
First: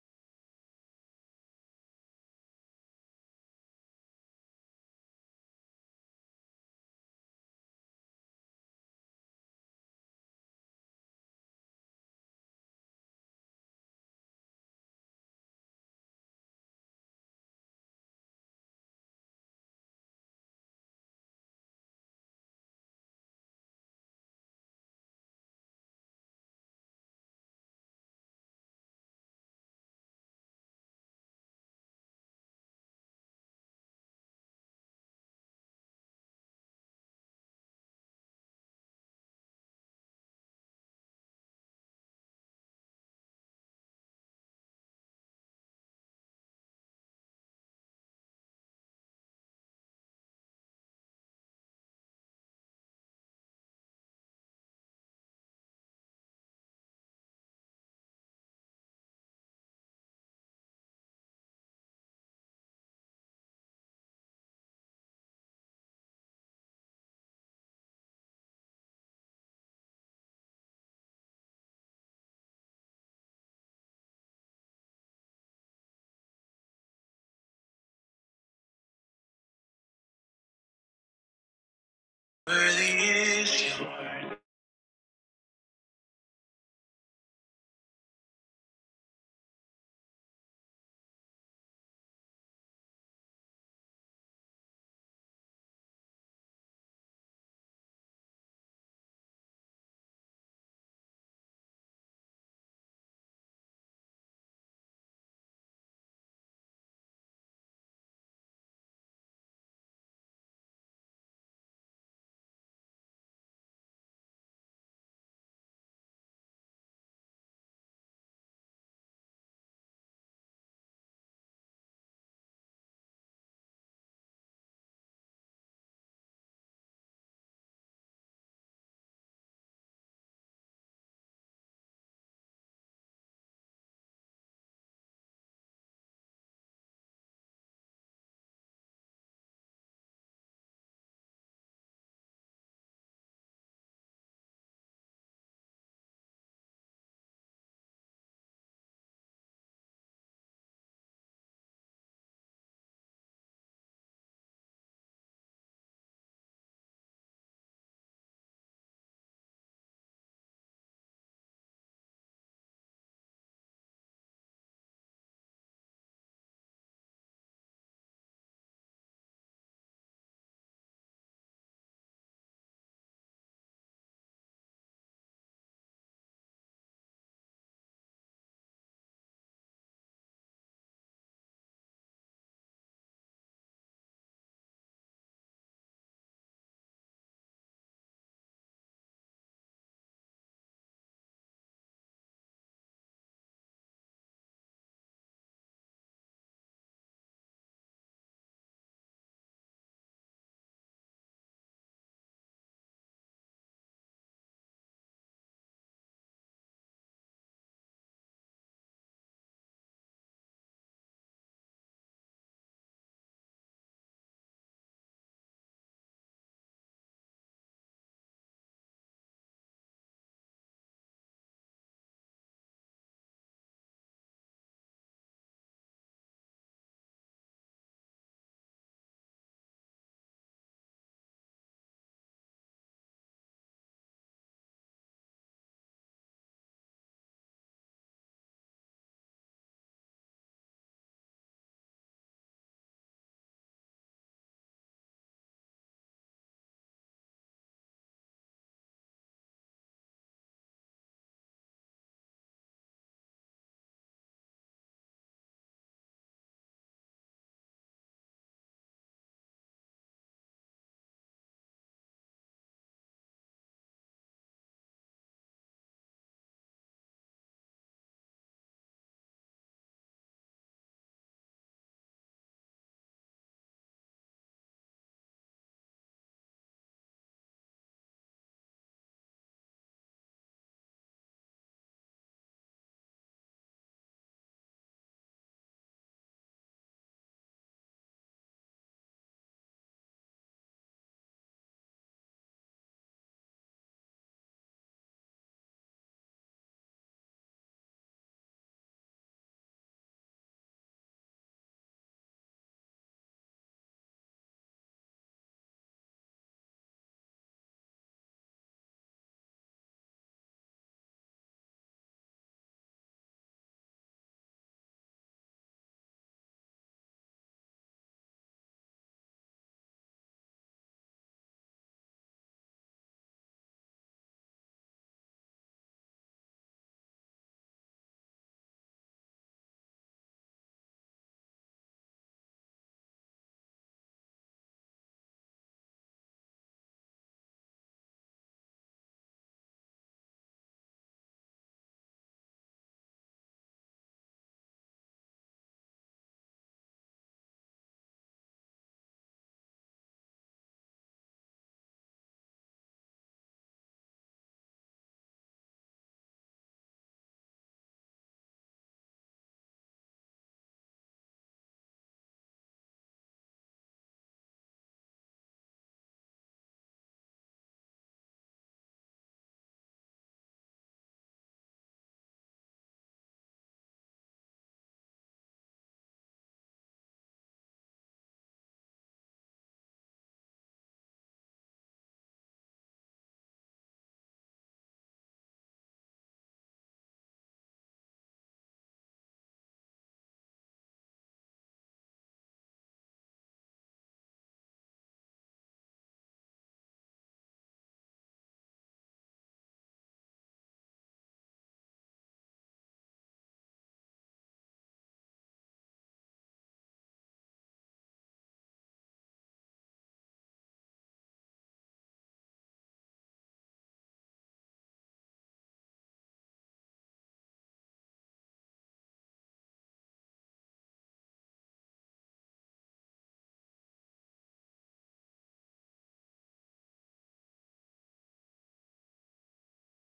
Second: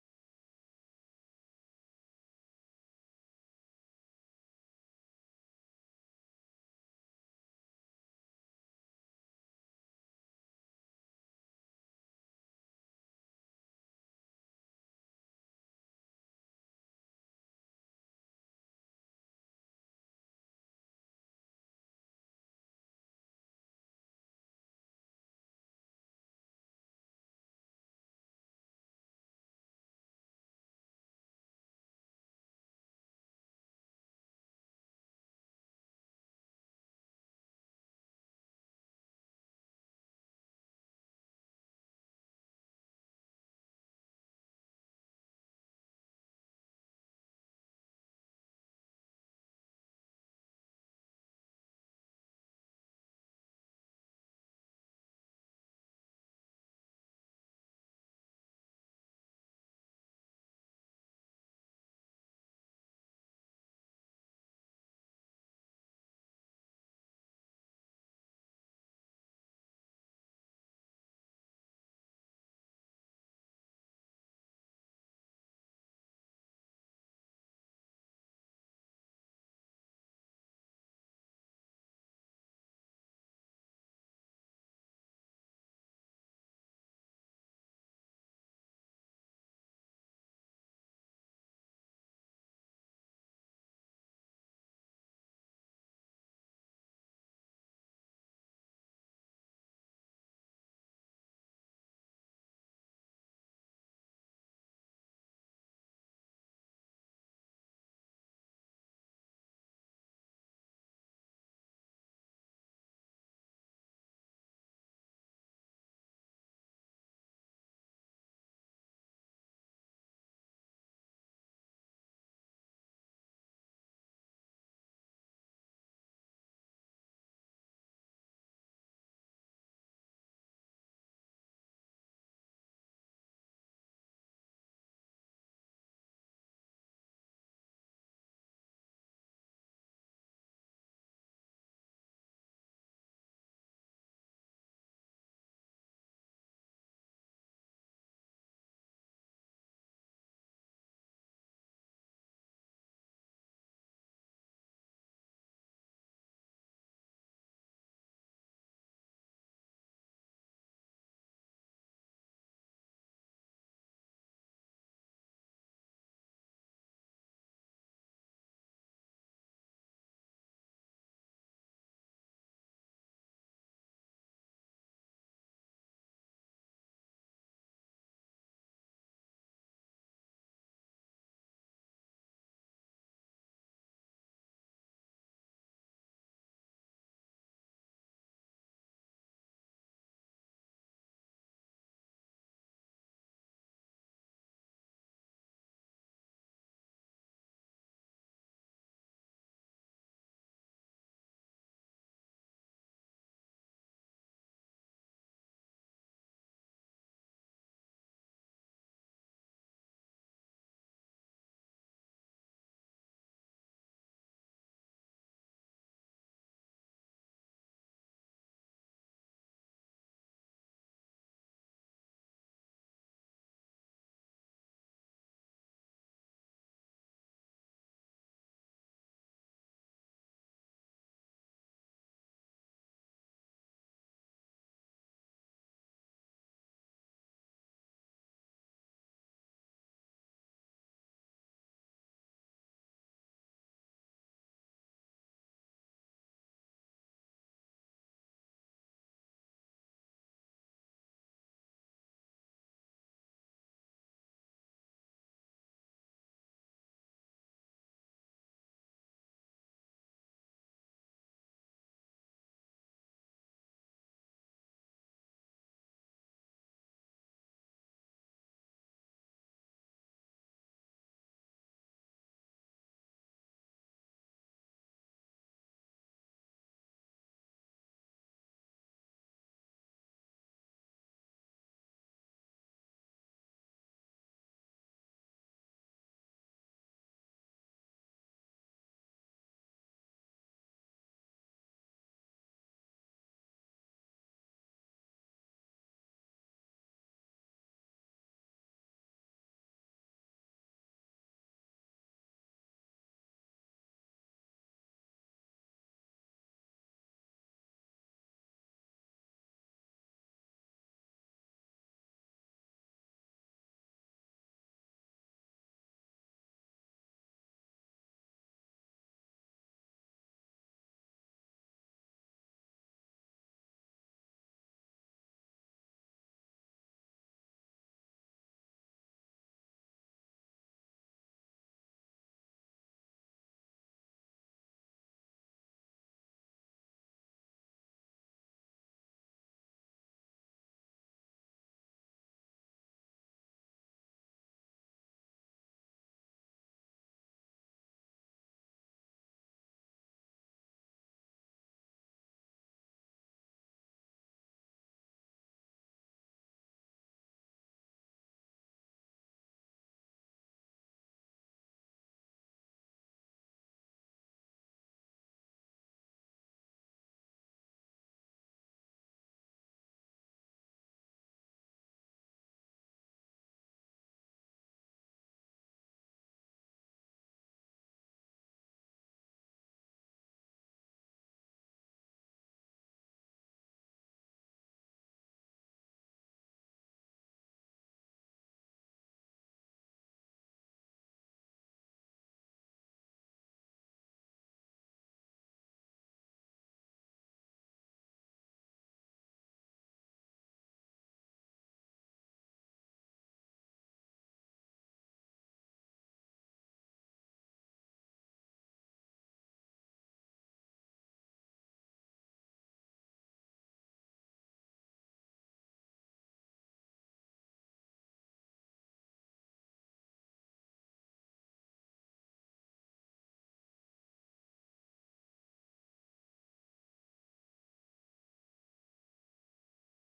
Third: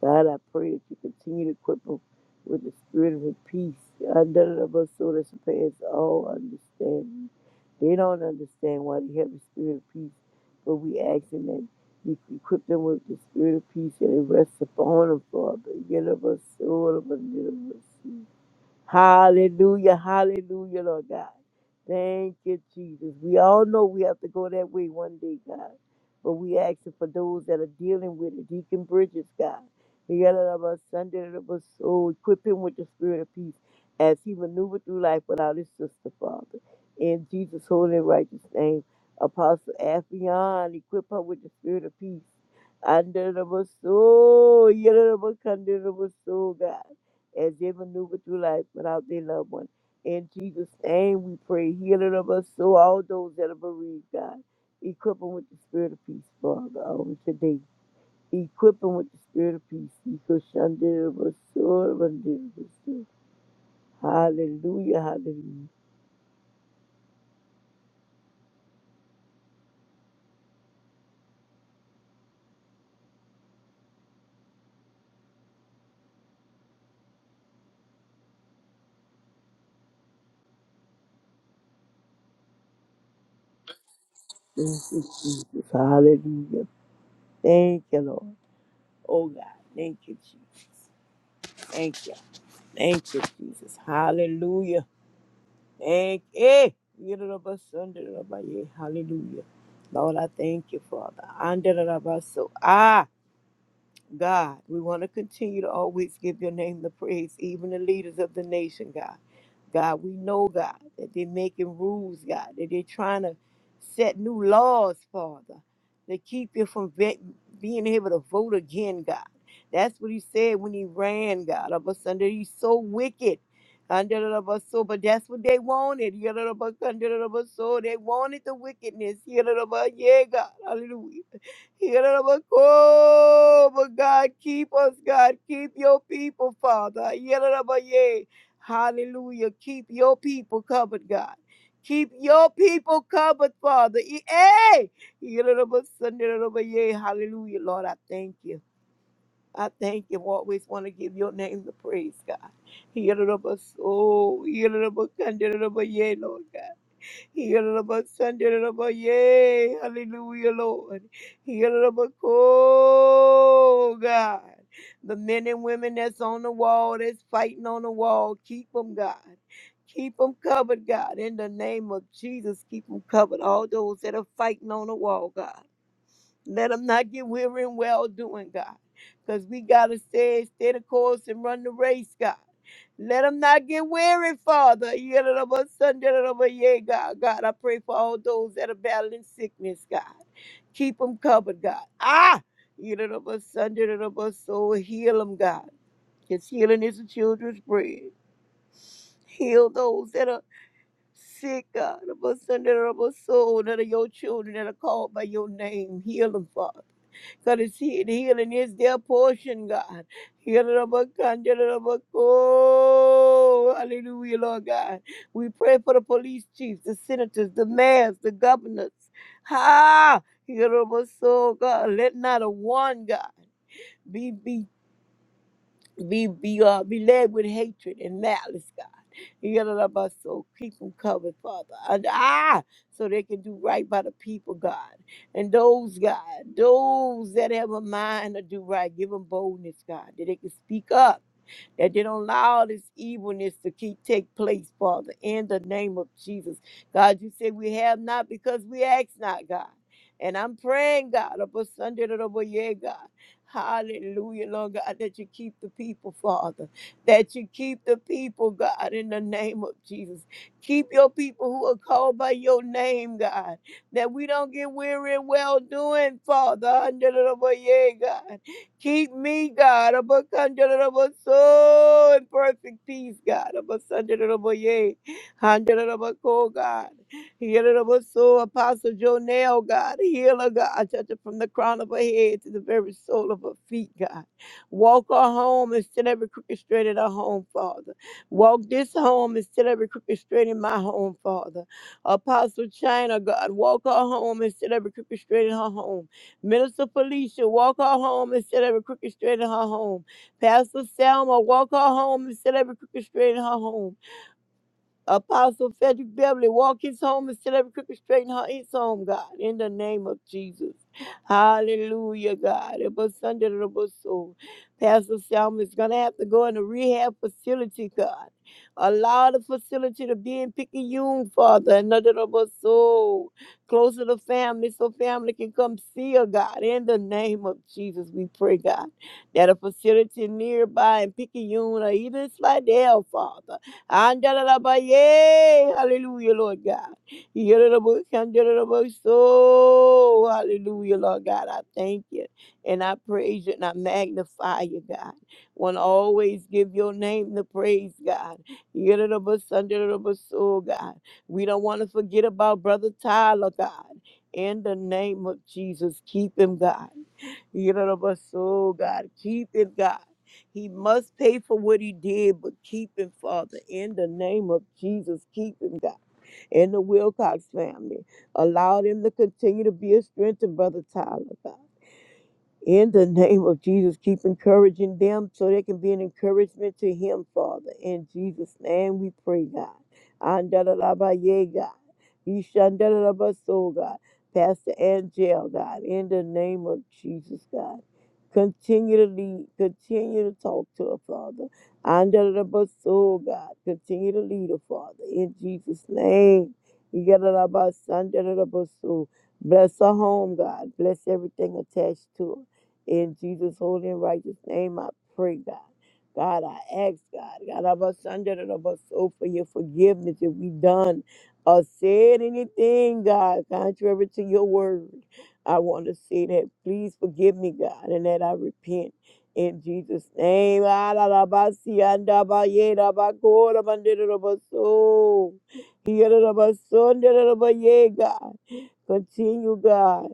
God, I pray that you continue to equip them with the spirit of peace. God, none of us so that surpass all understanding. They don't understand why they have the spirit of peace, but we ask them that you equip them with the spirit of peace and it rests upon them, Father. Get of us, soul of us, Hallelujah, hallelujah, Lord God. Thank you, Jesus. We all know we have to go that way one day, God. But we asking for those that are dealing with it. Deacon Bridges, God. He got out of us Sunday of us soul. Equip him with the spirit of peace as he maneuvered through life without his sister, Father. In Jesus' holy and righteous name. Apostle Afion, equip her with the spirit of peace. Under the soul, yet of us, under the soul, God as they maneuver through life without their loved one. In Jesus' name we pray, healing of us so all those that are bereaved, God. Equip them with the spirit of peace, Father, on today. Equip them with the spirit of peace. Equip Shandira Basura Bandira Basura. Hallelujah, hallelujah. Worthy is your Thank you, Jesus. Hallelujah. Thank you, Lord. Oh, God. Thank you, Jesus. Thank you. Thank you, Jesus. Hallelujah. Thank you. Hallelujah. Lord, I thank you, Father. Andalabaso. Ah. God, we want to continue to always give your name the praise, even the leaders of the nation, God. God, we know, God, that they're making rules, God, that they're trying to set new laws, Father, to keep you from be- being able to vote again, God. That's what he said when he ran, God, of us under. He's so wicked. Under the bus, so, but that's what they wanted. Yeah, the bus, Under the bus, so they wanted the wickedness. Yeah, the bus, yeah, God, hallelujah oh, But God, keep us, God. Keep your people, Father. Yedarabaye. Hallelujah. Keep your people covered, God. Keep your people covered, Father. E- Hey! Yedarabasanderarabaye. Hallelujah, Lord. I thank you. I thank you. We always want to give your name the praise, God. Yedarabaso, Yedarabakanderabaye, Lord God. Yalabasandalaba, Yay, hallelujah, Lord. Yalalaba, Oh, God. The men and women that's on the wall, that's fighting on the wall, keep them, God. Keep them covered, God. In the name of Jesus, keep them covered. All those that are fighting on the wall, God. Let them not get weary in well doing, God. Because we got to stay, stay the course and run the race, God. Let them not get weary, Father. Yadadaba, son, yadadaba, yea, God. God, I pray for all those that are battling sickness, God. Keep them covered, God. Ah! Yadadaba, son, yadadaba, so heal them, God. Because healing is the children's bread. Heal those that are sick, God. Yadadaba, son, yadadaba, so that are your children that are called by your name. Heal them, Father. Because healing is their portion, God. Oh, hallelujah, Lord God. We pray for the police chiefs, the senators, the mayors, the governors. Ha! so God, let not a one, God, be beat be be uh be led with hatred and malice, God. You got love us so keep them covered, Father. And ah, so they can do right by the people, God. And those, God, those that have a mind to do right, give them boldness, God, that they can speak up that they don't allow all this evilness to keep take place, Father, in the name of Jesus. God, you say we have not because we ask not, God. And I'm praying, God, upon Sunday, yeah, God. Hallelujah, Lord God, that you keep the people, Father. That you keep the people, God, in the name of Jesus. Keep your people who are called by your name, God. That we don't get weary and well doing, Father. Hallelujah, God. Keep me, God, above under the above soul in perfect peace, God, above under the above yea, under the above cool, God. Heal the above soul, Apostle Joe Nail, God, healer, God, touch her from the crown of her head to the very sole of her feet, God. Walk her home and set every crooked straight in her home, Father. Walk this home and set every crooked straight in my home, Father. Apostle China, God, walk her home and set every crooked straight in her home. Minister Felicia, walk her home and set every crooked straight in her home. Pastor Selma, walk her home and set every crooked straight in her home. Apostle Frederick Beverly, walk his home and set every crooked straight in her his home, God, in the name of Jesus. Hallelujah, God. It was Sunday the bus soul. Pastor Selma is going to have to go in a rehab facility, God. Allow the facility to be in Picayune, Father, and another of us so closer to family so family can come see her, God. In the name of Jesus, we pray, God, that a facility nearby in Picayune or even Slidell, Father Andalabaye. Hallelujah, Lord God. Yellow so hallelujah, Lord God. I thank you and I praise you and I magnify you, God. Wanna always give your name the praise, God. Yellow so God. We don't want to forget about Brother Tyler, God. In the name of Jesus, keep him, God. You know what I'm so God, keep it, God. He must pay for what he did, but keep him, Father, in the name of Jesus. Keep him, God, and the Wilcox family. Allow them to continue to be a strength to Brother Tyler, God. In the name of Jesus, keep encouraging them so they can be an encouragement to him, Father. In Jesus' name we pray, God. Andalalabaye, God. Ishandalalabaso, God. Pastor Angel, God. In the name of Jesus, God. Continue to lead. Continue to talk to her, Father. Andalalabaso, God. Continue to lead her, Father. In Jesus' name. Igadalabasandalalabaso. Bless her home, God. Bless everything attached to her. In Jesus' holy and righteous name, I pray, God. God, I ask, God, God, I'm a son that I'm a soul for your forgiveness if we done or said anything, God, contrary to your word. I want to say that. Please forgive me, God, and that I repent. In Jesus' name, Ah, la la Alalabasi, Andabaye, Dabako, Dabandidadabaso. Yadadabaso, Ndadadabaye, God. Continue, God.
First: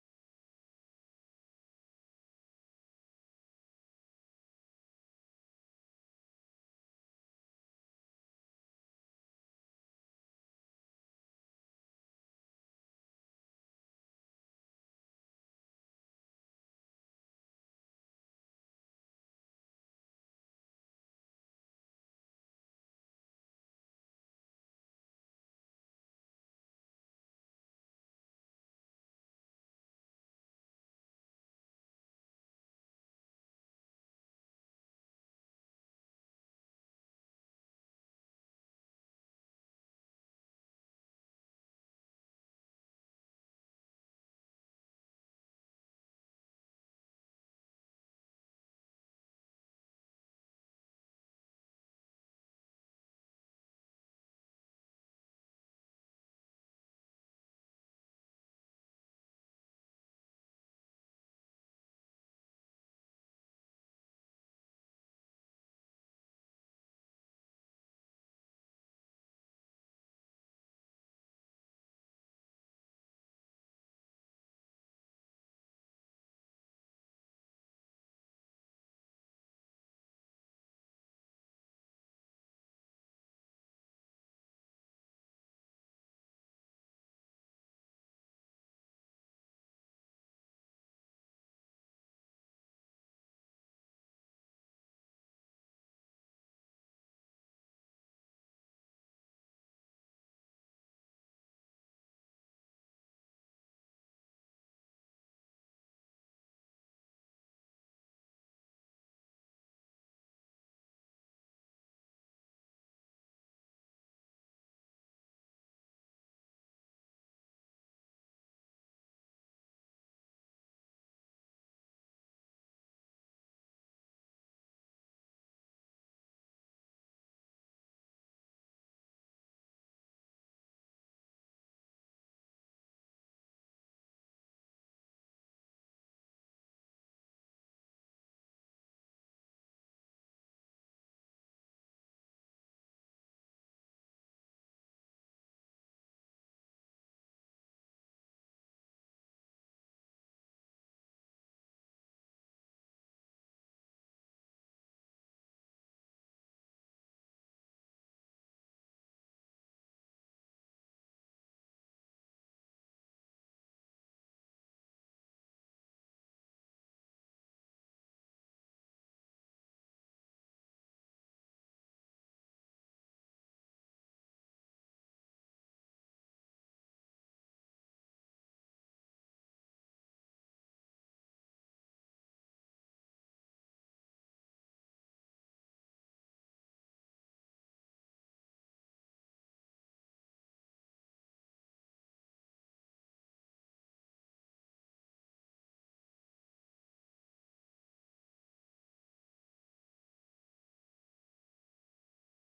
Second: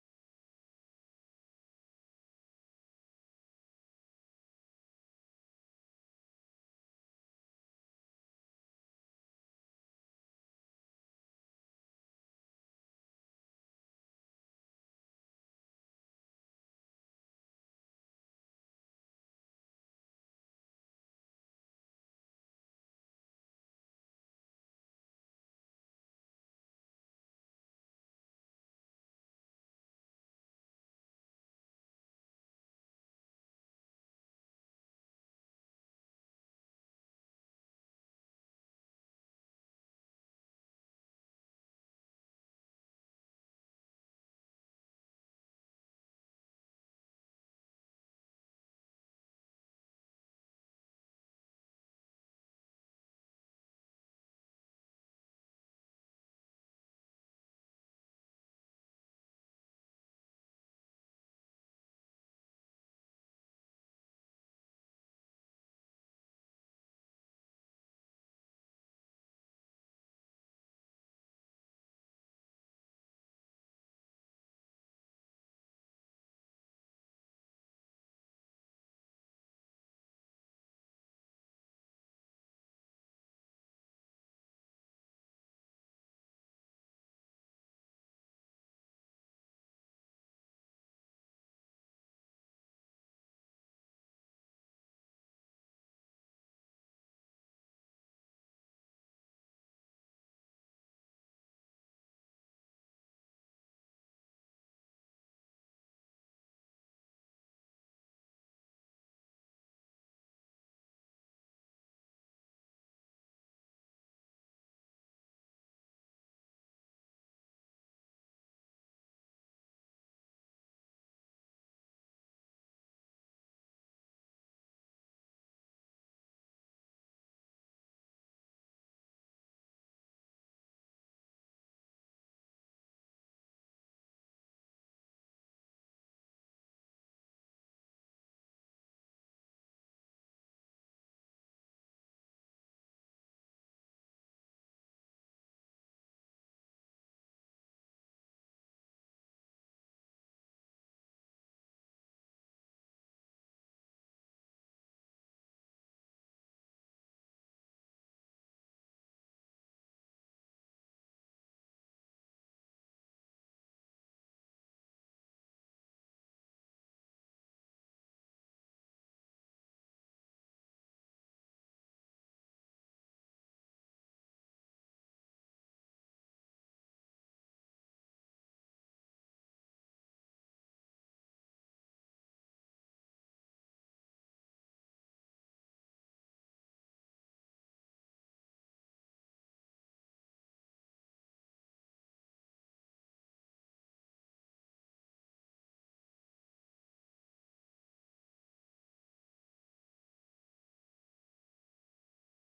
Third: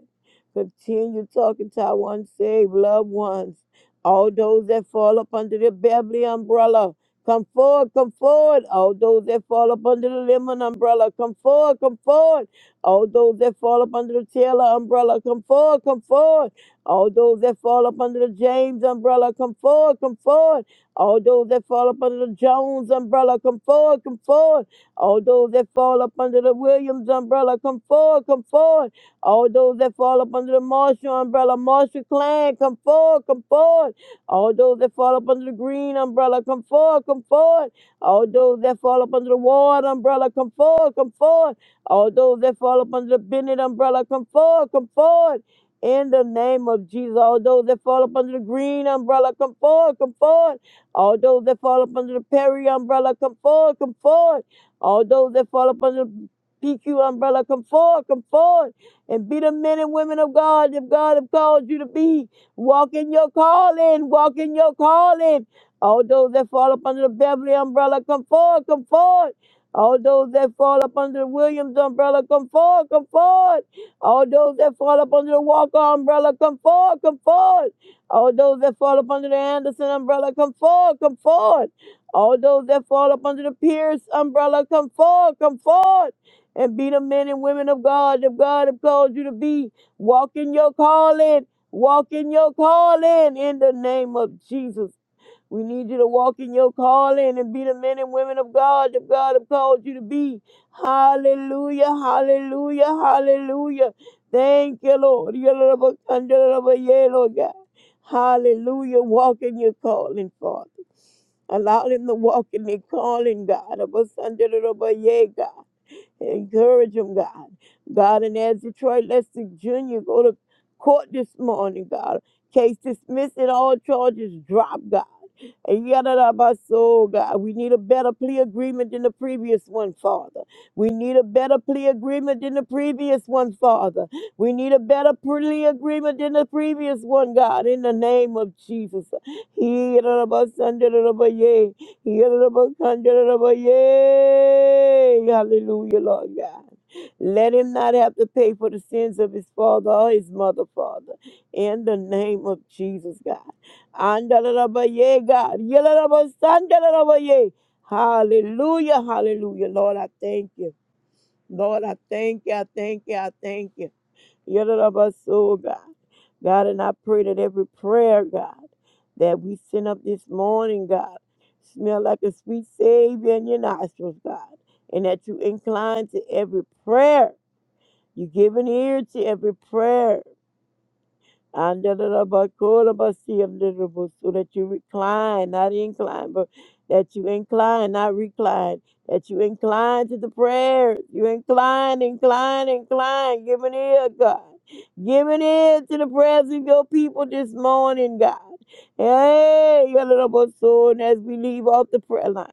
Continue talking to our unsaved loved ones. All those that fall up under the Beverly umbrella, come forward, come forward. All those that fall up under the Lemon umbrella, come forward, come forward. All those that fall up under the Taylor umbrella, come forward, come forward. All those that fall up under the James umbrella, come forward, come forward. All those that fall up under the Jones umbrella, come forward, come forward. All those that fall up under the Williams umbrella, come forward, come forward. All those that fall up under the Marshall umbrella, Marshall clan, come forward, come forward. All those that fall up under the green umbrella, come forward, come forward. All those that fall up under the Ward umbrella, come forward, come forward. All those that fall up under the Bennett umbrella, come forward, come forward. In the name of Jesus, all those that fall up under the green umbrella, come forward, come forward. All those that fall up under the Perry umbrella, come forward, come forward. All those that fall up under the PQ umbrella, come forward, come forward and be the men and women of God if God have called you to be. Walk in your calling, walk in your calling. All those that fall up under the Beverly umbrella, come forward, come forward. All those that fall up under the Williams umbrella, come forward, come forward. All those that fall up under the Walker umbrella, come forward, come forward. All those that fall up under the Anderson umbrella, come forward, come forward. All those that fall up under the Pierce umbrella, come forward, come forward and be the men and women of God that God have called you to be. Walk in your calling. Walk in your calling in the name of Jesus. We need you to walk in your calling and be the men and women of God that God have called you to be. Hallelujah, hallelujah, hallelujah. Thank you, Lord. You're the Lord, of you're the Lord, of yeah, Lord God. Hallelujah. Walk in your calling, Father. Allow them to walk in their calling, God. Of us under the rubber, yeah, God. Encourage them, God. God, and as Detroit Lester Jr. go to court this morning, God, case dismissed and all charges dropped, God. Yadadabaso, God. We need a better plea agreement than the previous one, Father. We need a better plea agreement than the previous one, Father. We need a better plea agreement than the previous one, God, in the name of Jesus. Yadadabasandadabaye. Yadadabakandadabaye. Hallelujah, Lord God. Let him not have to pay for the sins of his father or his mother, Father. In the name of Jesus, God. Andalalabaye, God. Yalalabasandalalabaye. Hallelujah, hallelujah. Lord, I thank you. Lord, I thank you, I thank you, I thank you. Yalalabaso, God. God, and I pray that every prayer, God, that we send up this morning, God, smell like a sweet Savior in your nostrils, God, and that you incline to every prayer. You give an ear to every prayer. Andalabakorabasiyamdalabu, So that you recline, not incline, but that you incline, not recline, that you incline to the prayers. You incline, incline, incline. Give an ear, God. Give an ear to the prayers of your people this morning, God. Hey, your little soul, and as we leave off the prayer line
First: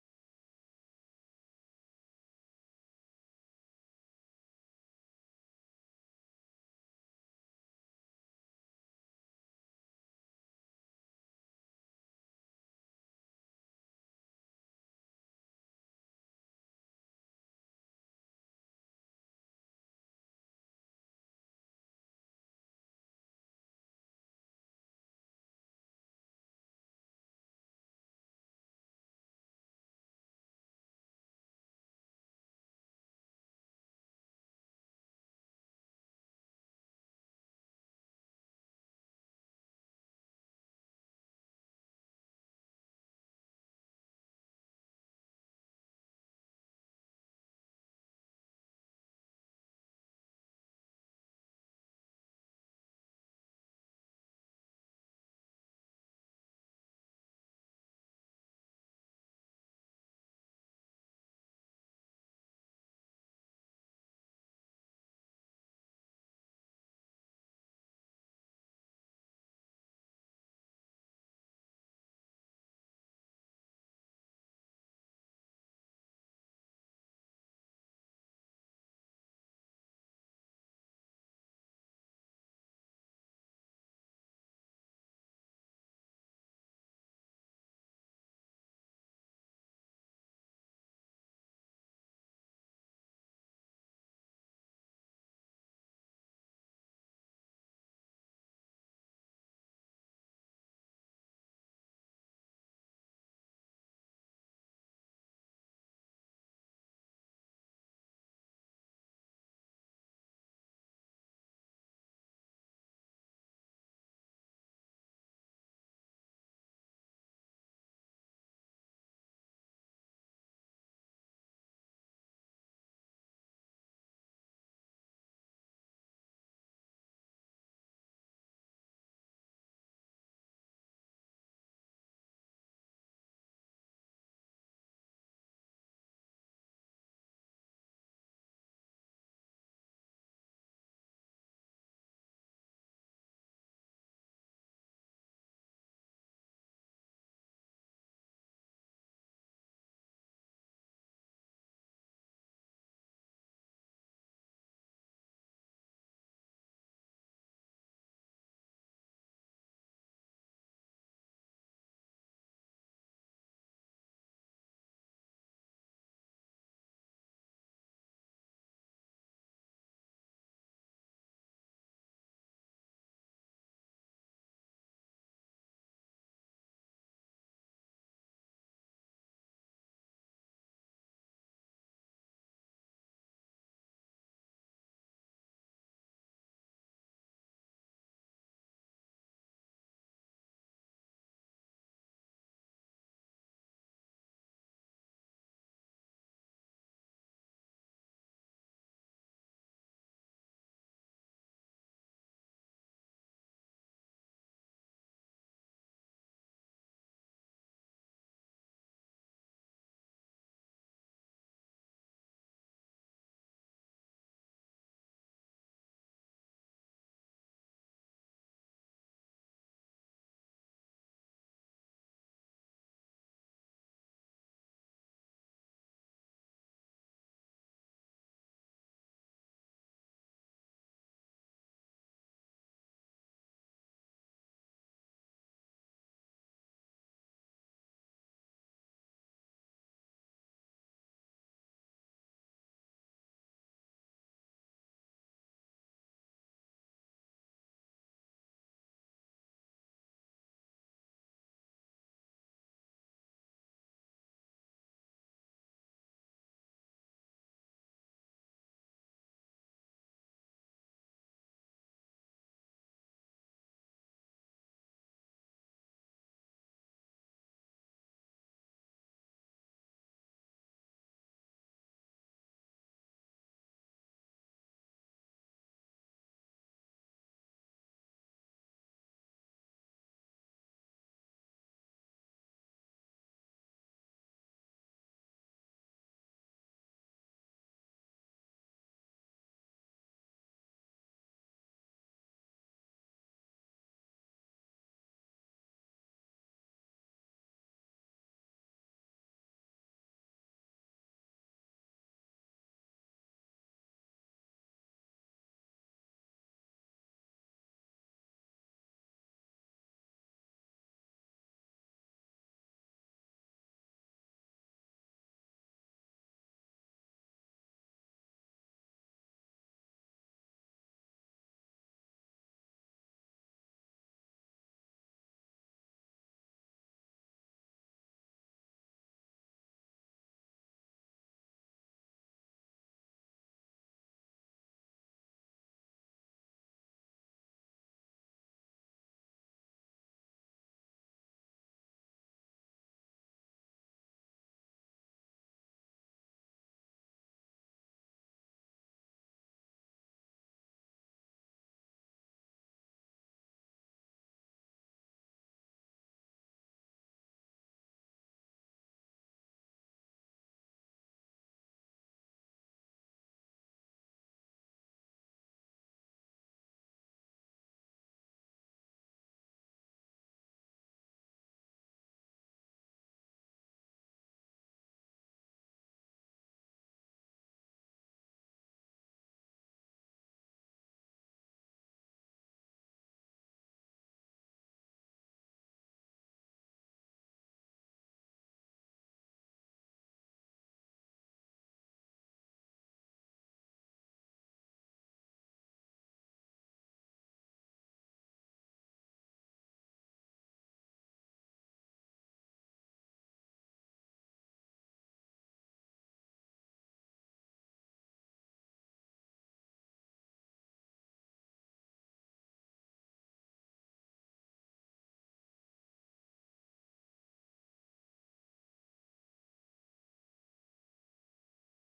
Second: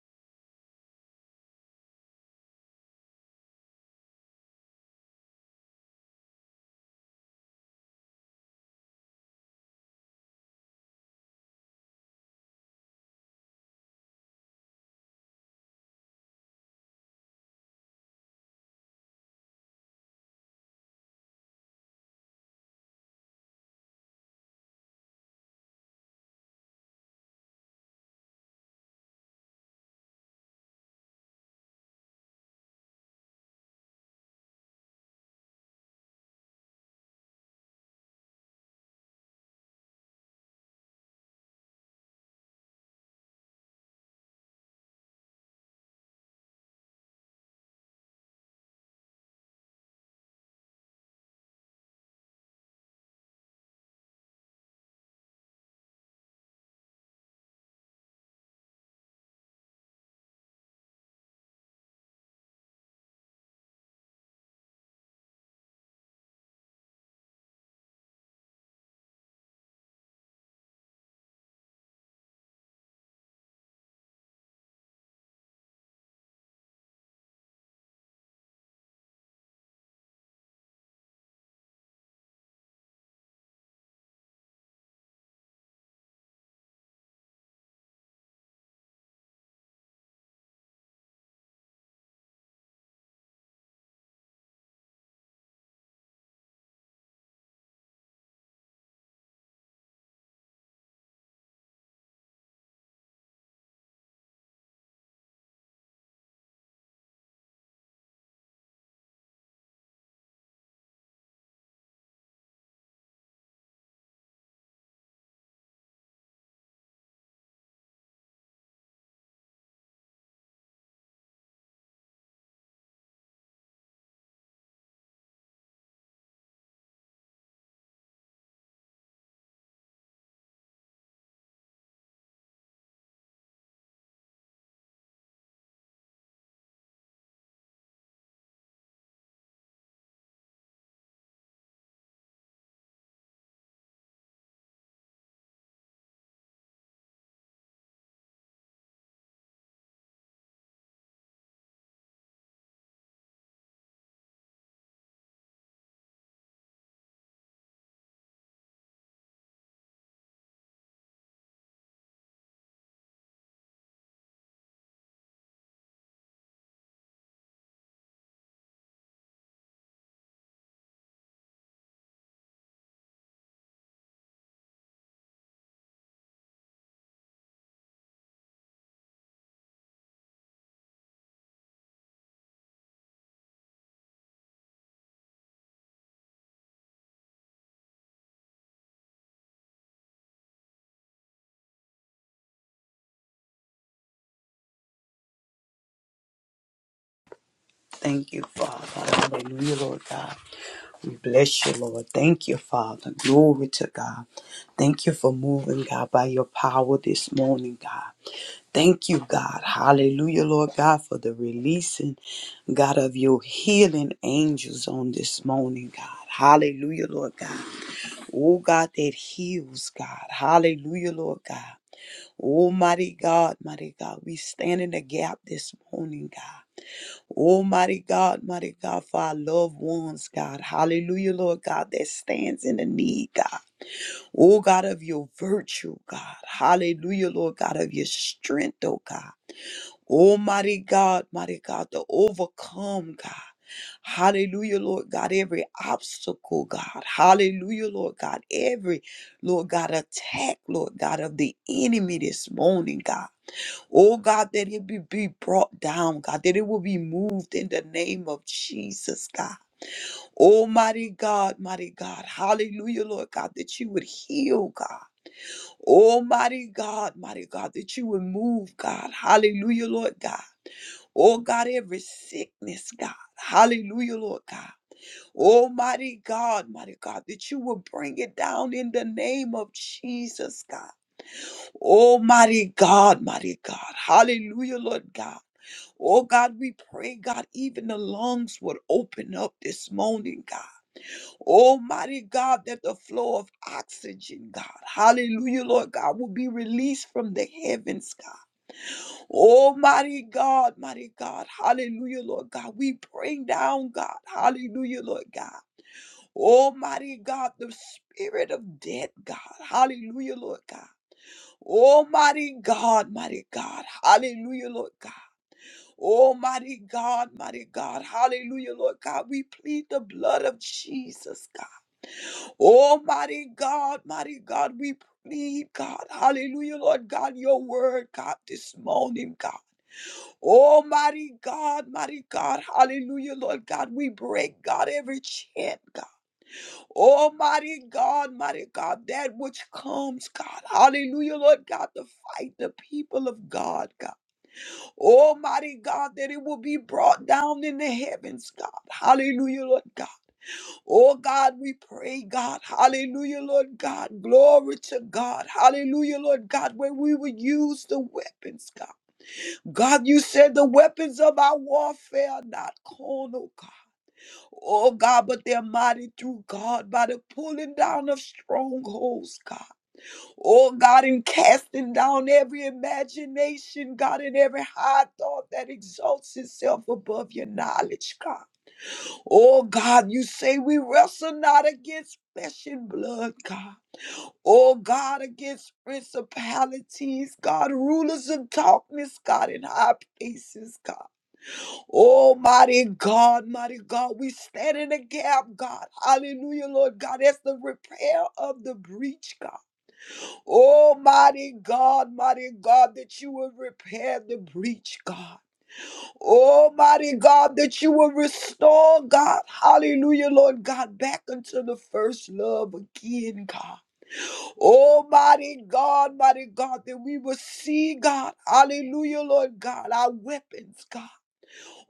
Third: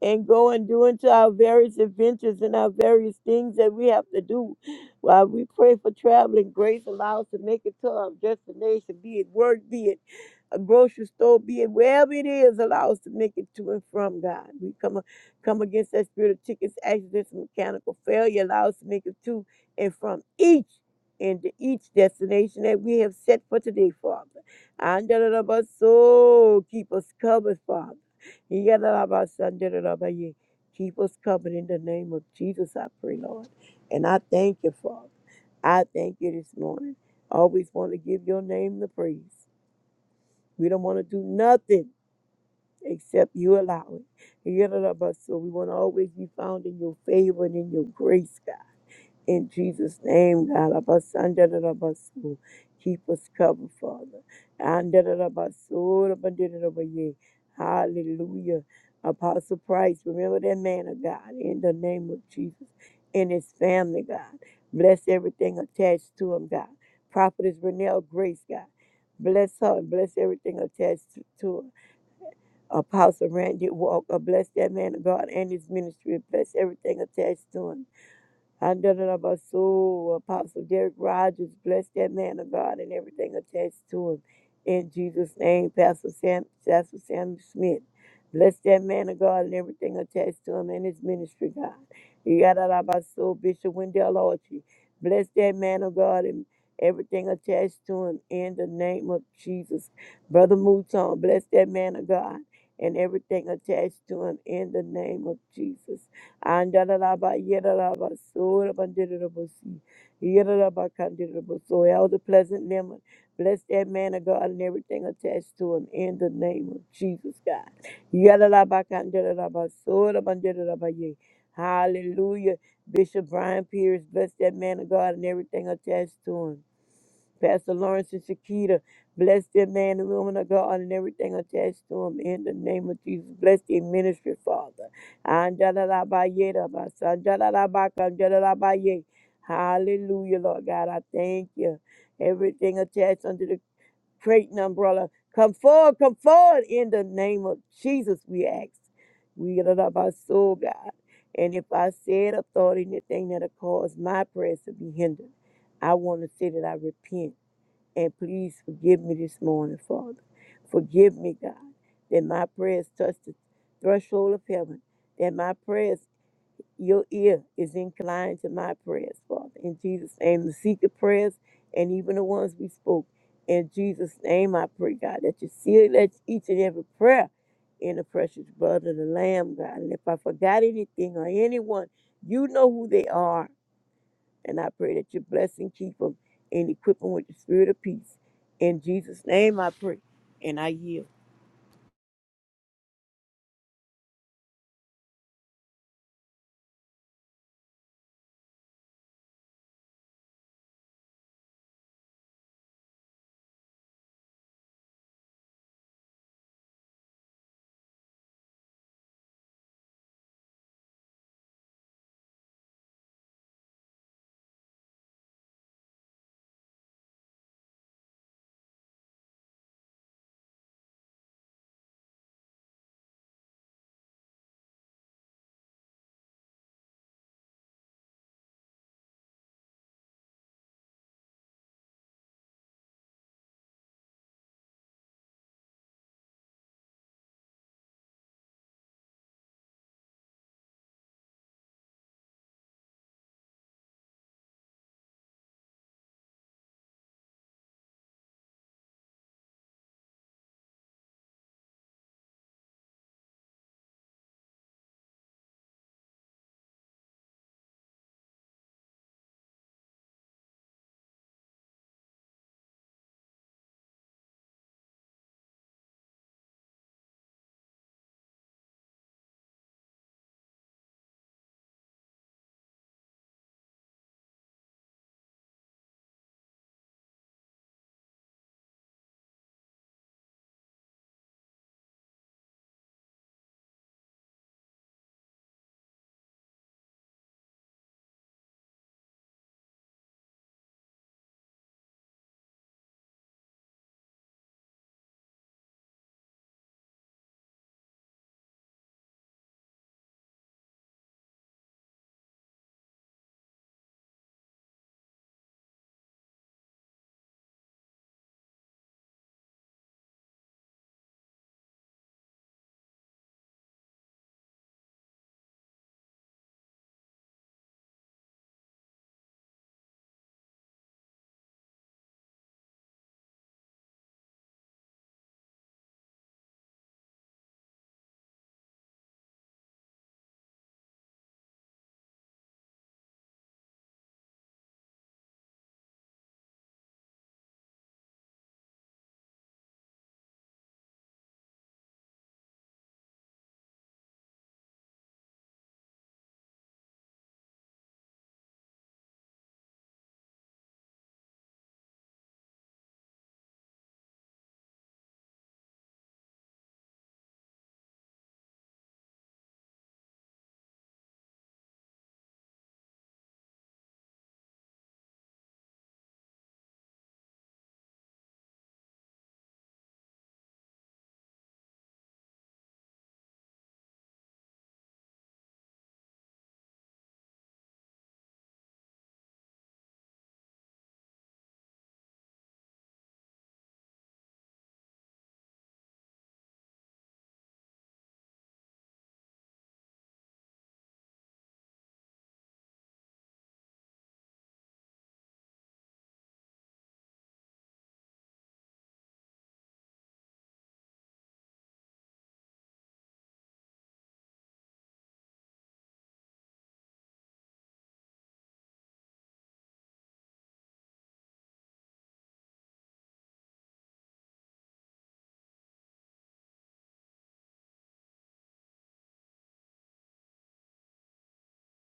and go and do into our various adventures and our various things that we have to do. While we pray for traveling grace, allow us to make it to our destination, be it work, be it a grocery store, be it wherever it is, allow us to make it to and from God. We come come against that spirit of tickets, accidents, and mechanical failure. Allow us to make it to and from each and to each destination that we have set for today, Father. And so keep us covered, Father. Yadalabasandarabaya. Keep us covered in the name of Jesus, I pray, Lord. And I thank you, Father. I thank you this morning. I always want to give your name the praise. We don't want to do nothing except you allow it. Yadalabaso. We want to always be found in your favor and in your grace, God. In Jesus' name, God, Abasandarabasu, keep us covered, Father. Andarabasu, Abandarabaye. Hallelujah. Apostle Price, remember that man of God in the name of Jesus and his family, God. Bless everything attached to him, God. Prophetess Renelle Grace, God. Bless her and bless everything attached to to her. Apostle Randy Walker, bless that man of God and his ministry. Bless everything attached to him. Under the name of soul, Apostle Derek Rogers, bless that man of God and everything attached to him. In Jesus' name, Pastor Sam, Pastor Sam Smith, bless that man of God and everything attached to him and his ministry, God. Yadarabaso, Bishop Wendell Archie, bless that man of God and everything attached to him in the name of Jesus. Brother Mouton, bless that man of God and everything attached to him in the name of Jesus. Andalaba, Yedalaba, Sora, Bandidabasi, Yedalaba, Candidabaso, Elder Pleasant Lemon. Bless that man of God and everything attached to him in the name of Jesus, God. Yedalaba, Candidaba, Sora, Bandidabay. Hallelujah. Bishop Brian Pierce, bless that man of God and everything attached to him. Pastor Lawrence and Shakita, bless their man and woman of God and everything attached to them in the name of Jesus. Bless their ministry, Father. Anjalalabaye daba, sanjalalabaka, anjalalabaye. Hallelujah, Lord God. I thank you. Everything attached under the crate umbrella. Come forward, come forward in the name of Jesus, we ask. We love our soul, God. And if I said or thought anything that'll cause my prayers to be hindered, I want to say that I repent. And please forgive me this morning, Father. Forgive me, God, that my prayers touch the threshold of heaven, that my prayers, your ear is inclined to my prayers, Father. In Jesus' name, the secret prayers and even the ones we spoke. In Jesus' name, I pray, God, that you seal that each and every prayer in the precious blood of the Lamb, God. And if I forgot anything or anyone, you know who they are. And I pray that you bless and keep them and equip them with the spirit of peace. In Jesus' name I pray. And I yield. Thank you, Father. Hallelujah, Lord God. We bless you, Lord. Thank you, Father. Glory to God. Thank you for moving, God, by your power this morning, God. Thank you, God. Hallelujah, Lord God, for the releasing, God, of your healing angels on this morning, God. Hallelujah, Lord God. Oh, God, that heals, God. Hallelujah, Lord God. Almighty God, mighty God, we stand in the gap this morning, God. Oh, mighty God, mighty God, for our loved ones, God. Hallelujah, Lord God, that stands in the need, God. Oh, God, of your virtue, God. Hallelujah, Lord God, of your strength, oh, God. Almighty God, mighty God, to overcome, God. Hallelujah, Lord God, every obstacle, God. Hallelujah, Lord God, every, Lord God, attack, Lord God, of the enemy this morning, God. Oh God, that it be, be brought down, God, that it will be moved in the name of Jesus, God. Almighty God, mighty God, hallelujah, Lord God, that you would heal, God. Almighty God, mighty God, that you would move, God. Hallelujah, Lord God. Oh God, every sickness, God. Hallelujah, Lord God. Almighty God, mighty God, that you will bring it down in the name of Jesus, God. Almighty God, mighty God. Hallelujah, Lord God. Oh God, we pray, God, even the lungs would open up this morning, God. Almighty God, that the flow of oxygen, God, hallelujah, Lord God, will be released from the heavens, God. Almighty God, mighty God, hallelujah, Lord God. We bring down, God, hallelujah, Lord God. Almighty God, the spirit of death, God, hallelujah, Lord God. Almighty God, mighty God, hallelujah, Lord God. Almighty God, mighty God, hallelujah, Lord God, we plead the blood of Jesus, God. Almighty God, mighty God, we plead, God, hallelujah, Lord God, your word, God, this morning, God. Almighty God, mighty God, hallelujah, Lord God, we break, God, every chant, God. Almighty God, mighty God, that which comes, God, hallelujah, Lord God, to fight the people of God, God. Almighty God, that it will be brought down in the heavens, God. Hallelujah, Lord God. Oh God, we pray, God. Hallelujah, Lord God. Glory to God. Hallelujah, Lord God, where we will use the weapons, God. God, you said the weapons of our warfare are not carnal, God. Oh God, but they're mighty through God by the pulling down of strongholds, God. Oh God, in casting down every imagination, God, in every high thought that exalts itself above your knowledge, God. Oh God, you say we wrestle not against flesh and blood, God. Oh God, against principalities, God, rulers of darkness, God, in high places, God. Almighty God, mighty God, we stand in the gap, God. Hallelujah, Lord God. as the repair of the breach, God. Oh, mighty God, mighty God, that you will repair the breach, God. Oh, mighty God, that you will restore, God. Hallelujah, Lord God, back unto the first love again, God. Oh, mighty God, mighty God, that we will see, God. Hallelujah, Lord God, our weapons, God.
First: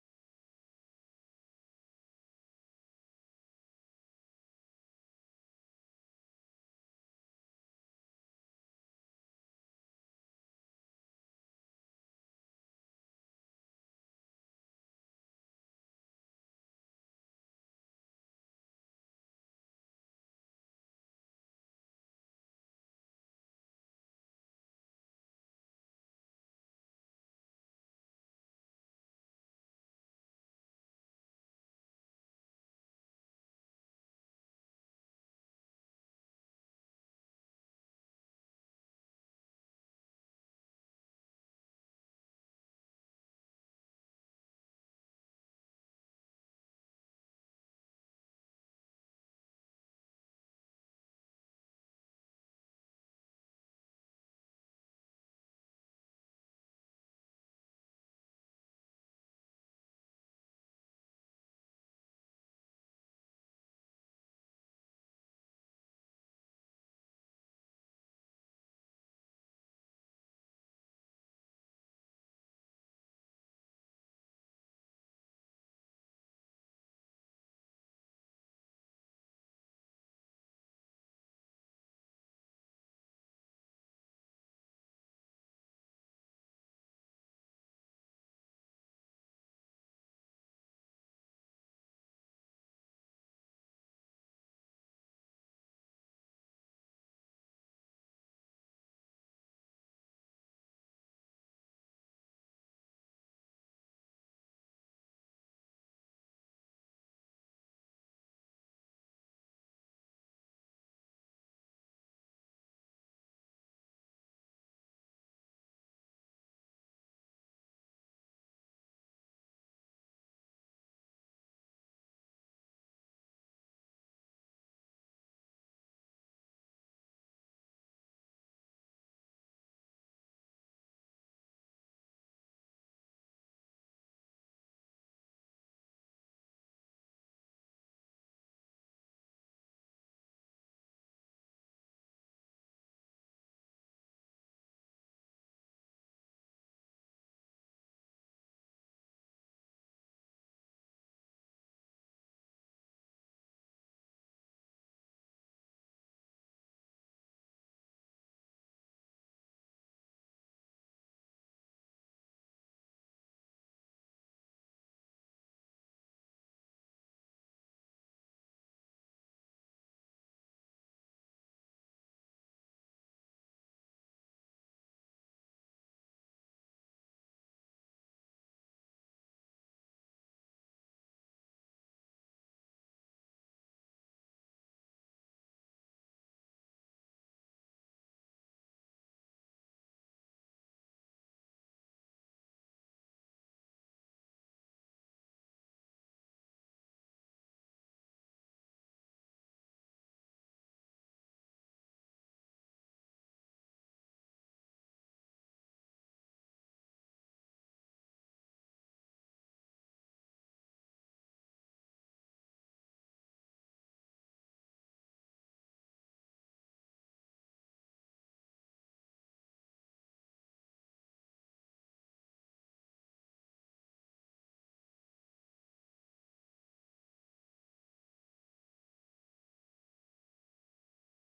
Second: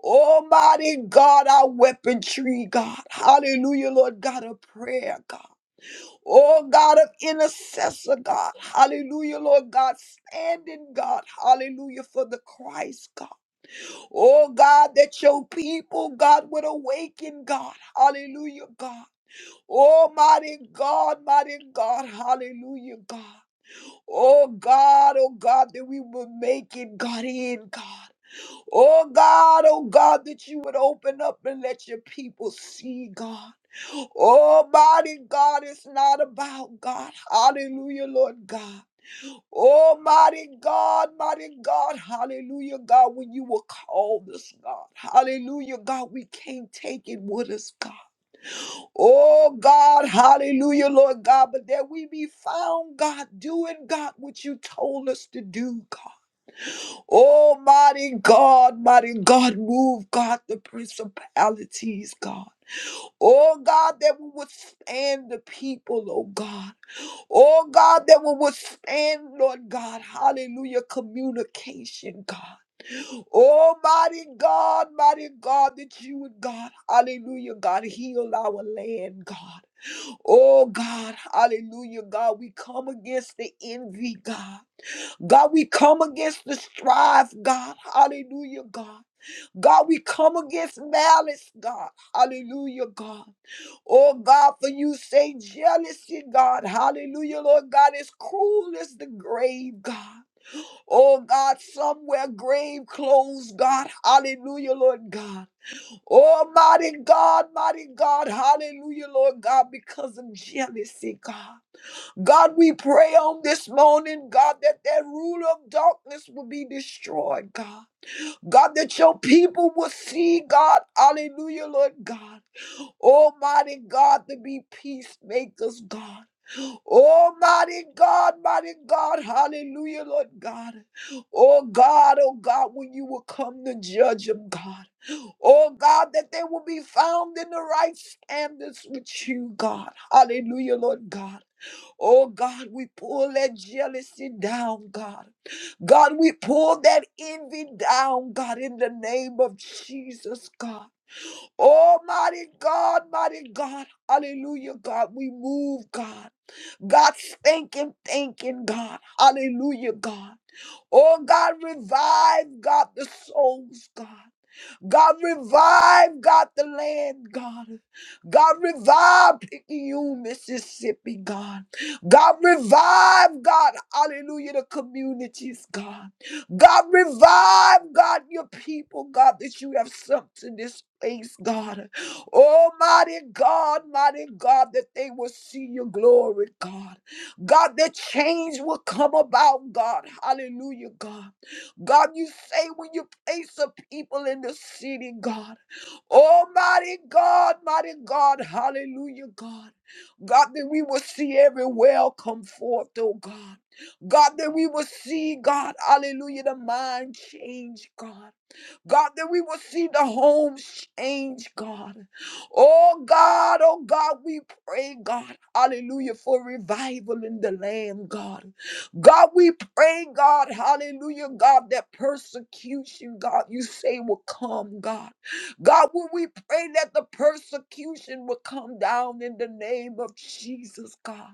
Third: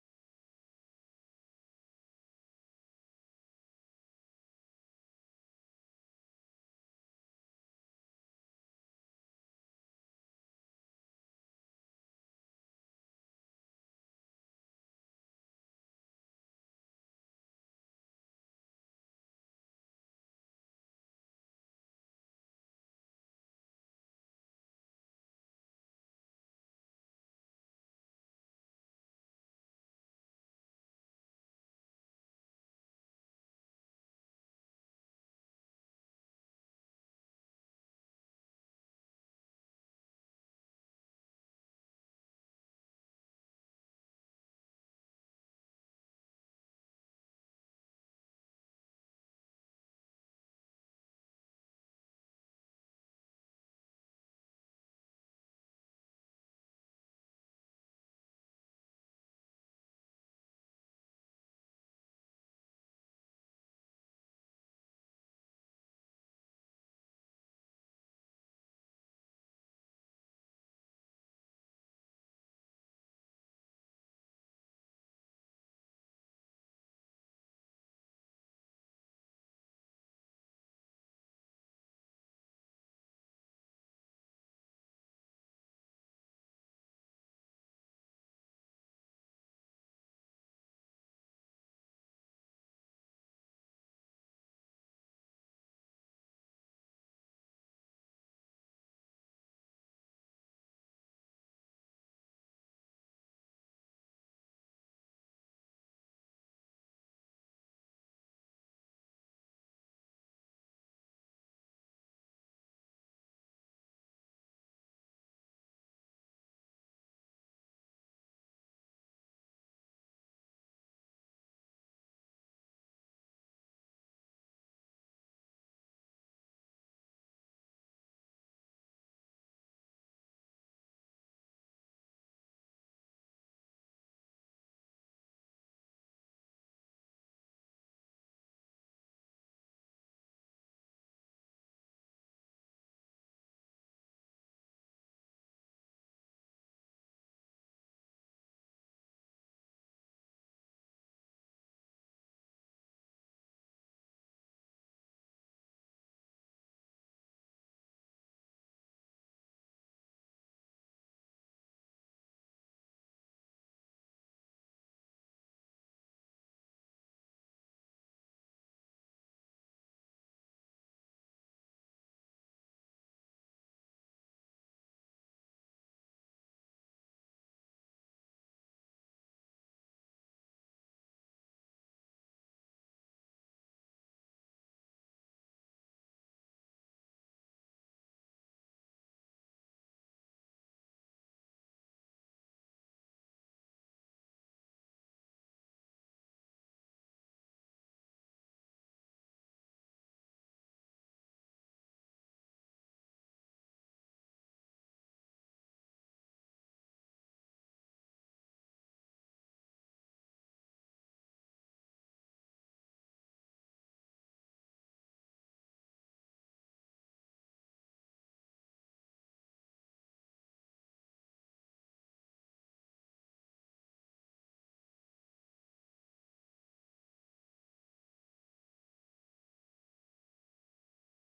Almighty God, our weaponry, God. Hallelujah, Lord God, a prayer, God. Oh God of intercessor, God. Hallelujah, Lord God. Standing, God. Hallelujah for the Christ, God. Oh God, that your people, God, would awaken, God. Hallelujah, God. Almighty God, mighty God. Hallelujah, God. Oh God, oh God, that we would make it, God, in, God. Oh God, oh God, that you would open up and let your people see, God. Almighty God, it's not about God. Hallelujah, Lord God. Almighty God, mighty God, hallelujah, God, when you were called us, God, hallelujah, God, we can't take it with us, God. Oh, God, hallelujah, Lord God, but that we be found, God, doing, God, what you told us to do, God. Almighty God, mighty God, move, God, the principalities, God. Oh God, that will withstand the people, oh God. Oh God, that will withstand, Lord God. Hallelujah. Communication, God. Oh mighty God, mighty God, that you would, God. Hallelujah, God. Heal our land, God. Oh God, hallelujah, God. We come against the envy, God. God, we come against the strife, God. Hallelujah, God. God, we come against malice, God. Hallelujah, God. Oh God, for you say jealousy, God. Hallelujah, Lord God, is cruel as the grave, God. Oh God, somewhere grave clothes, God. Hallelujah, Lord God. Oh mighty God, mighty God. Hallelujah, Lord God, because of jealousy, God. God, we pray on this morning, God, that that ruler of darkness will be destroyed, God. God, that your people will see, God. Hallelujah, Lord God. Almighty God, to be peacemakers, God. Almighty God, mighty God, hallelujah, Lord God. Oh God, oh God, when you will come to judge them, God. Oh God, that they will be found in the right standards with you, God. Hallelujah, Lord God. Oh God, we pull that jealousy down, God. God, we pull that envy down, God, in the name of Jesus, God. Oh mighty God, mighty God, hallelujah, God, we move, God. God, thinking, thinking, God, hallelujah, God. Oh, God, revive, God, the souls, God. God, revive, God, the land, God. God, revive you, Mississippi, God. God, revive, God, hallelujah, the communities, God. God, revive, God, your people, God, that you have sent to this place, God. Almighty God, mighty God, that they will see your glory, God. God, that change will come about, God. Hallelujah, God. God, you say when you place the people in the city, God. Almighty God, mighty God, hallelujah, God. God, that we will see every well come forth, oh God. God, that we will see, God, hallelujah, the mind change, God. God, that we will see the homes change, God. Oh God, oh God, we pray, God, hallelujah, for revival in the land, God. God, we pray, God, hallelujah, God, that persecution, God, you say will come, God. God, when we pray that the persecution will come down in the name of Jesus, God.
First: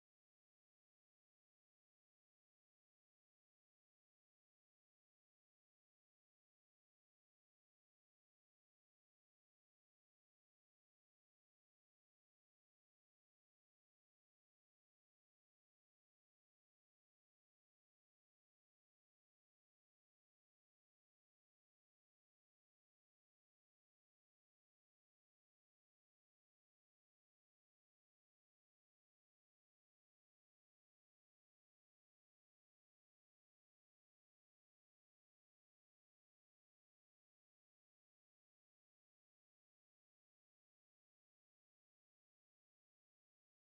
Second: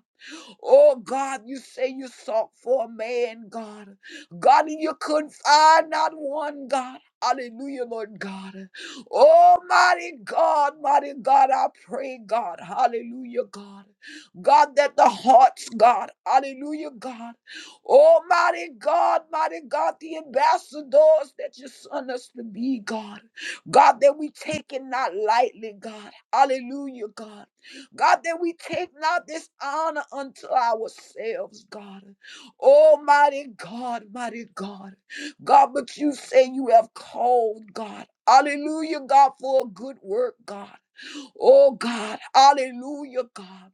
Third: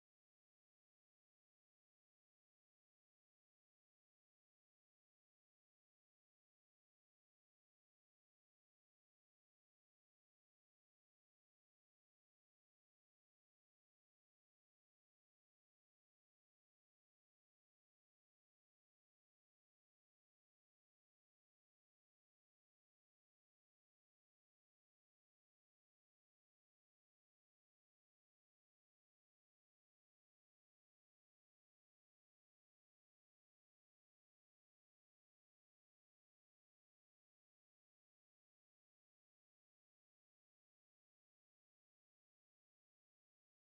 Oh God, you say you sought for a man, God. God, and you couldn't find not one, God. Hallelujah, Lord God. Oh, mighty God, mighty God, I pray, God. Hallelujah, God. God, that the hearts, God. Hallelujah, God. Oh, mighty God, mighty God, the ambassadors that you sent us to be, God. God, that we take it not lightly, God. Hallelujah, God. God, that we take not this honor unto ourselves, God. Almighty God, mighty God. God, but you say you have called, God. Hallelujah, God, for a good work, God. Oh God, hallelujah, God.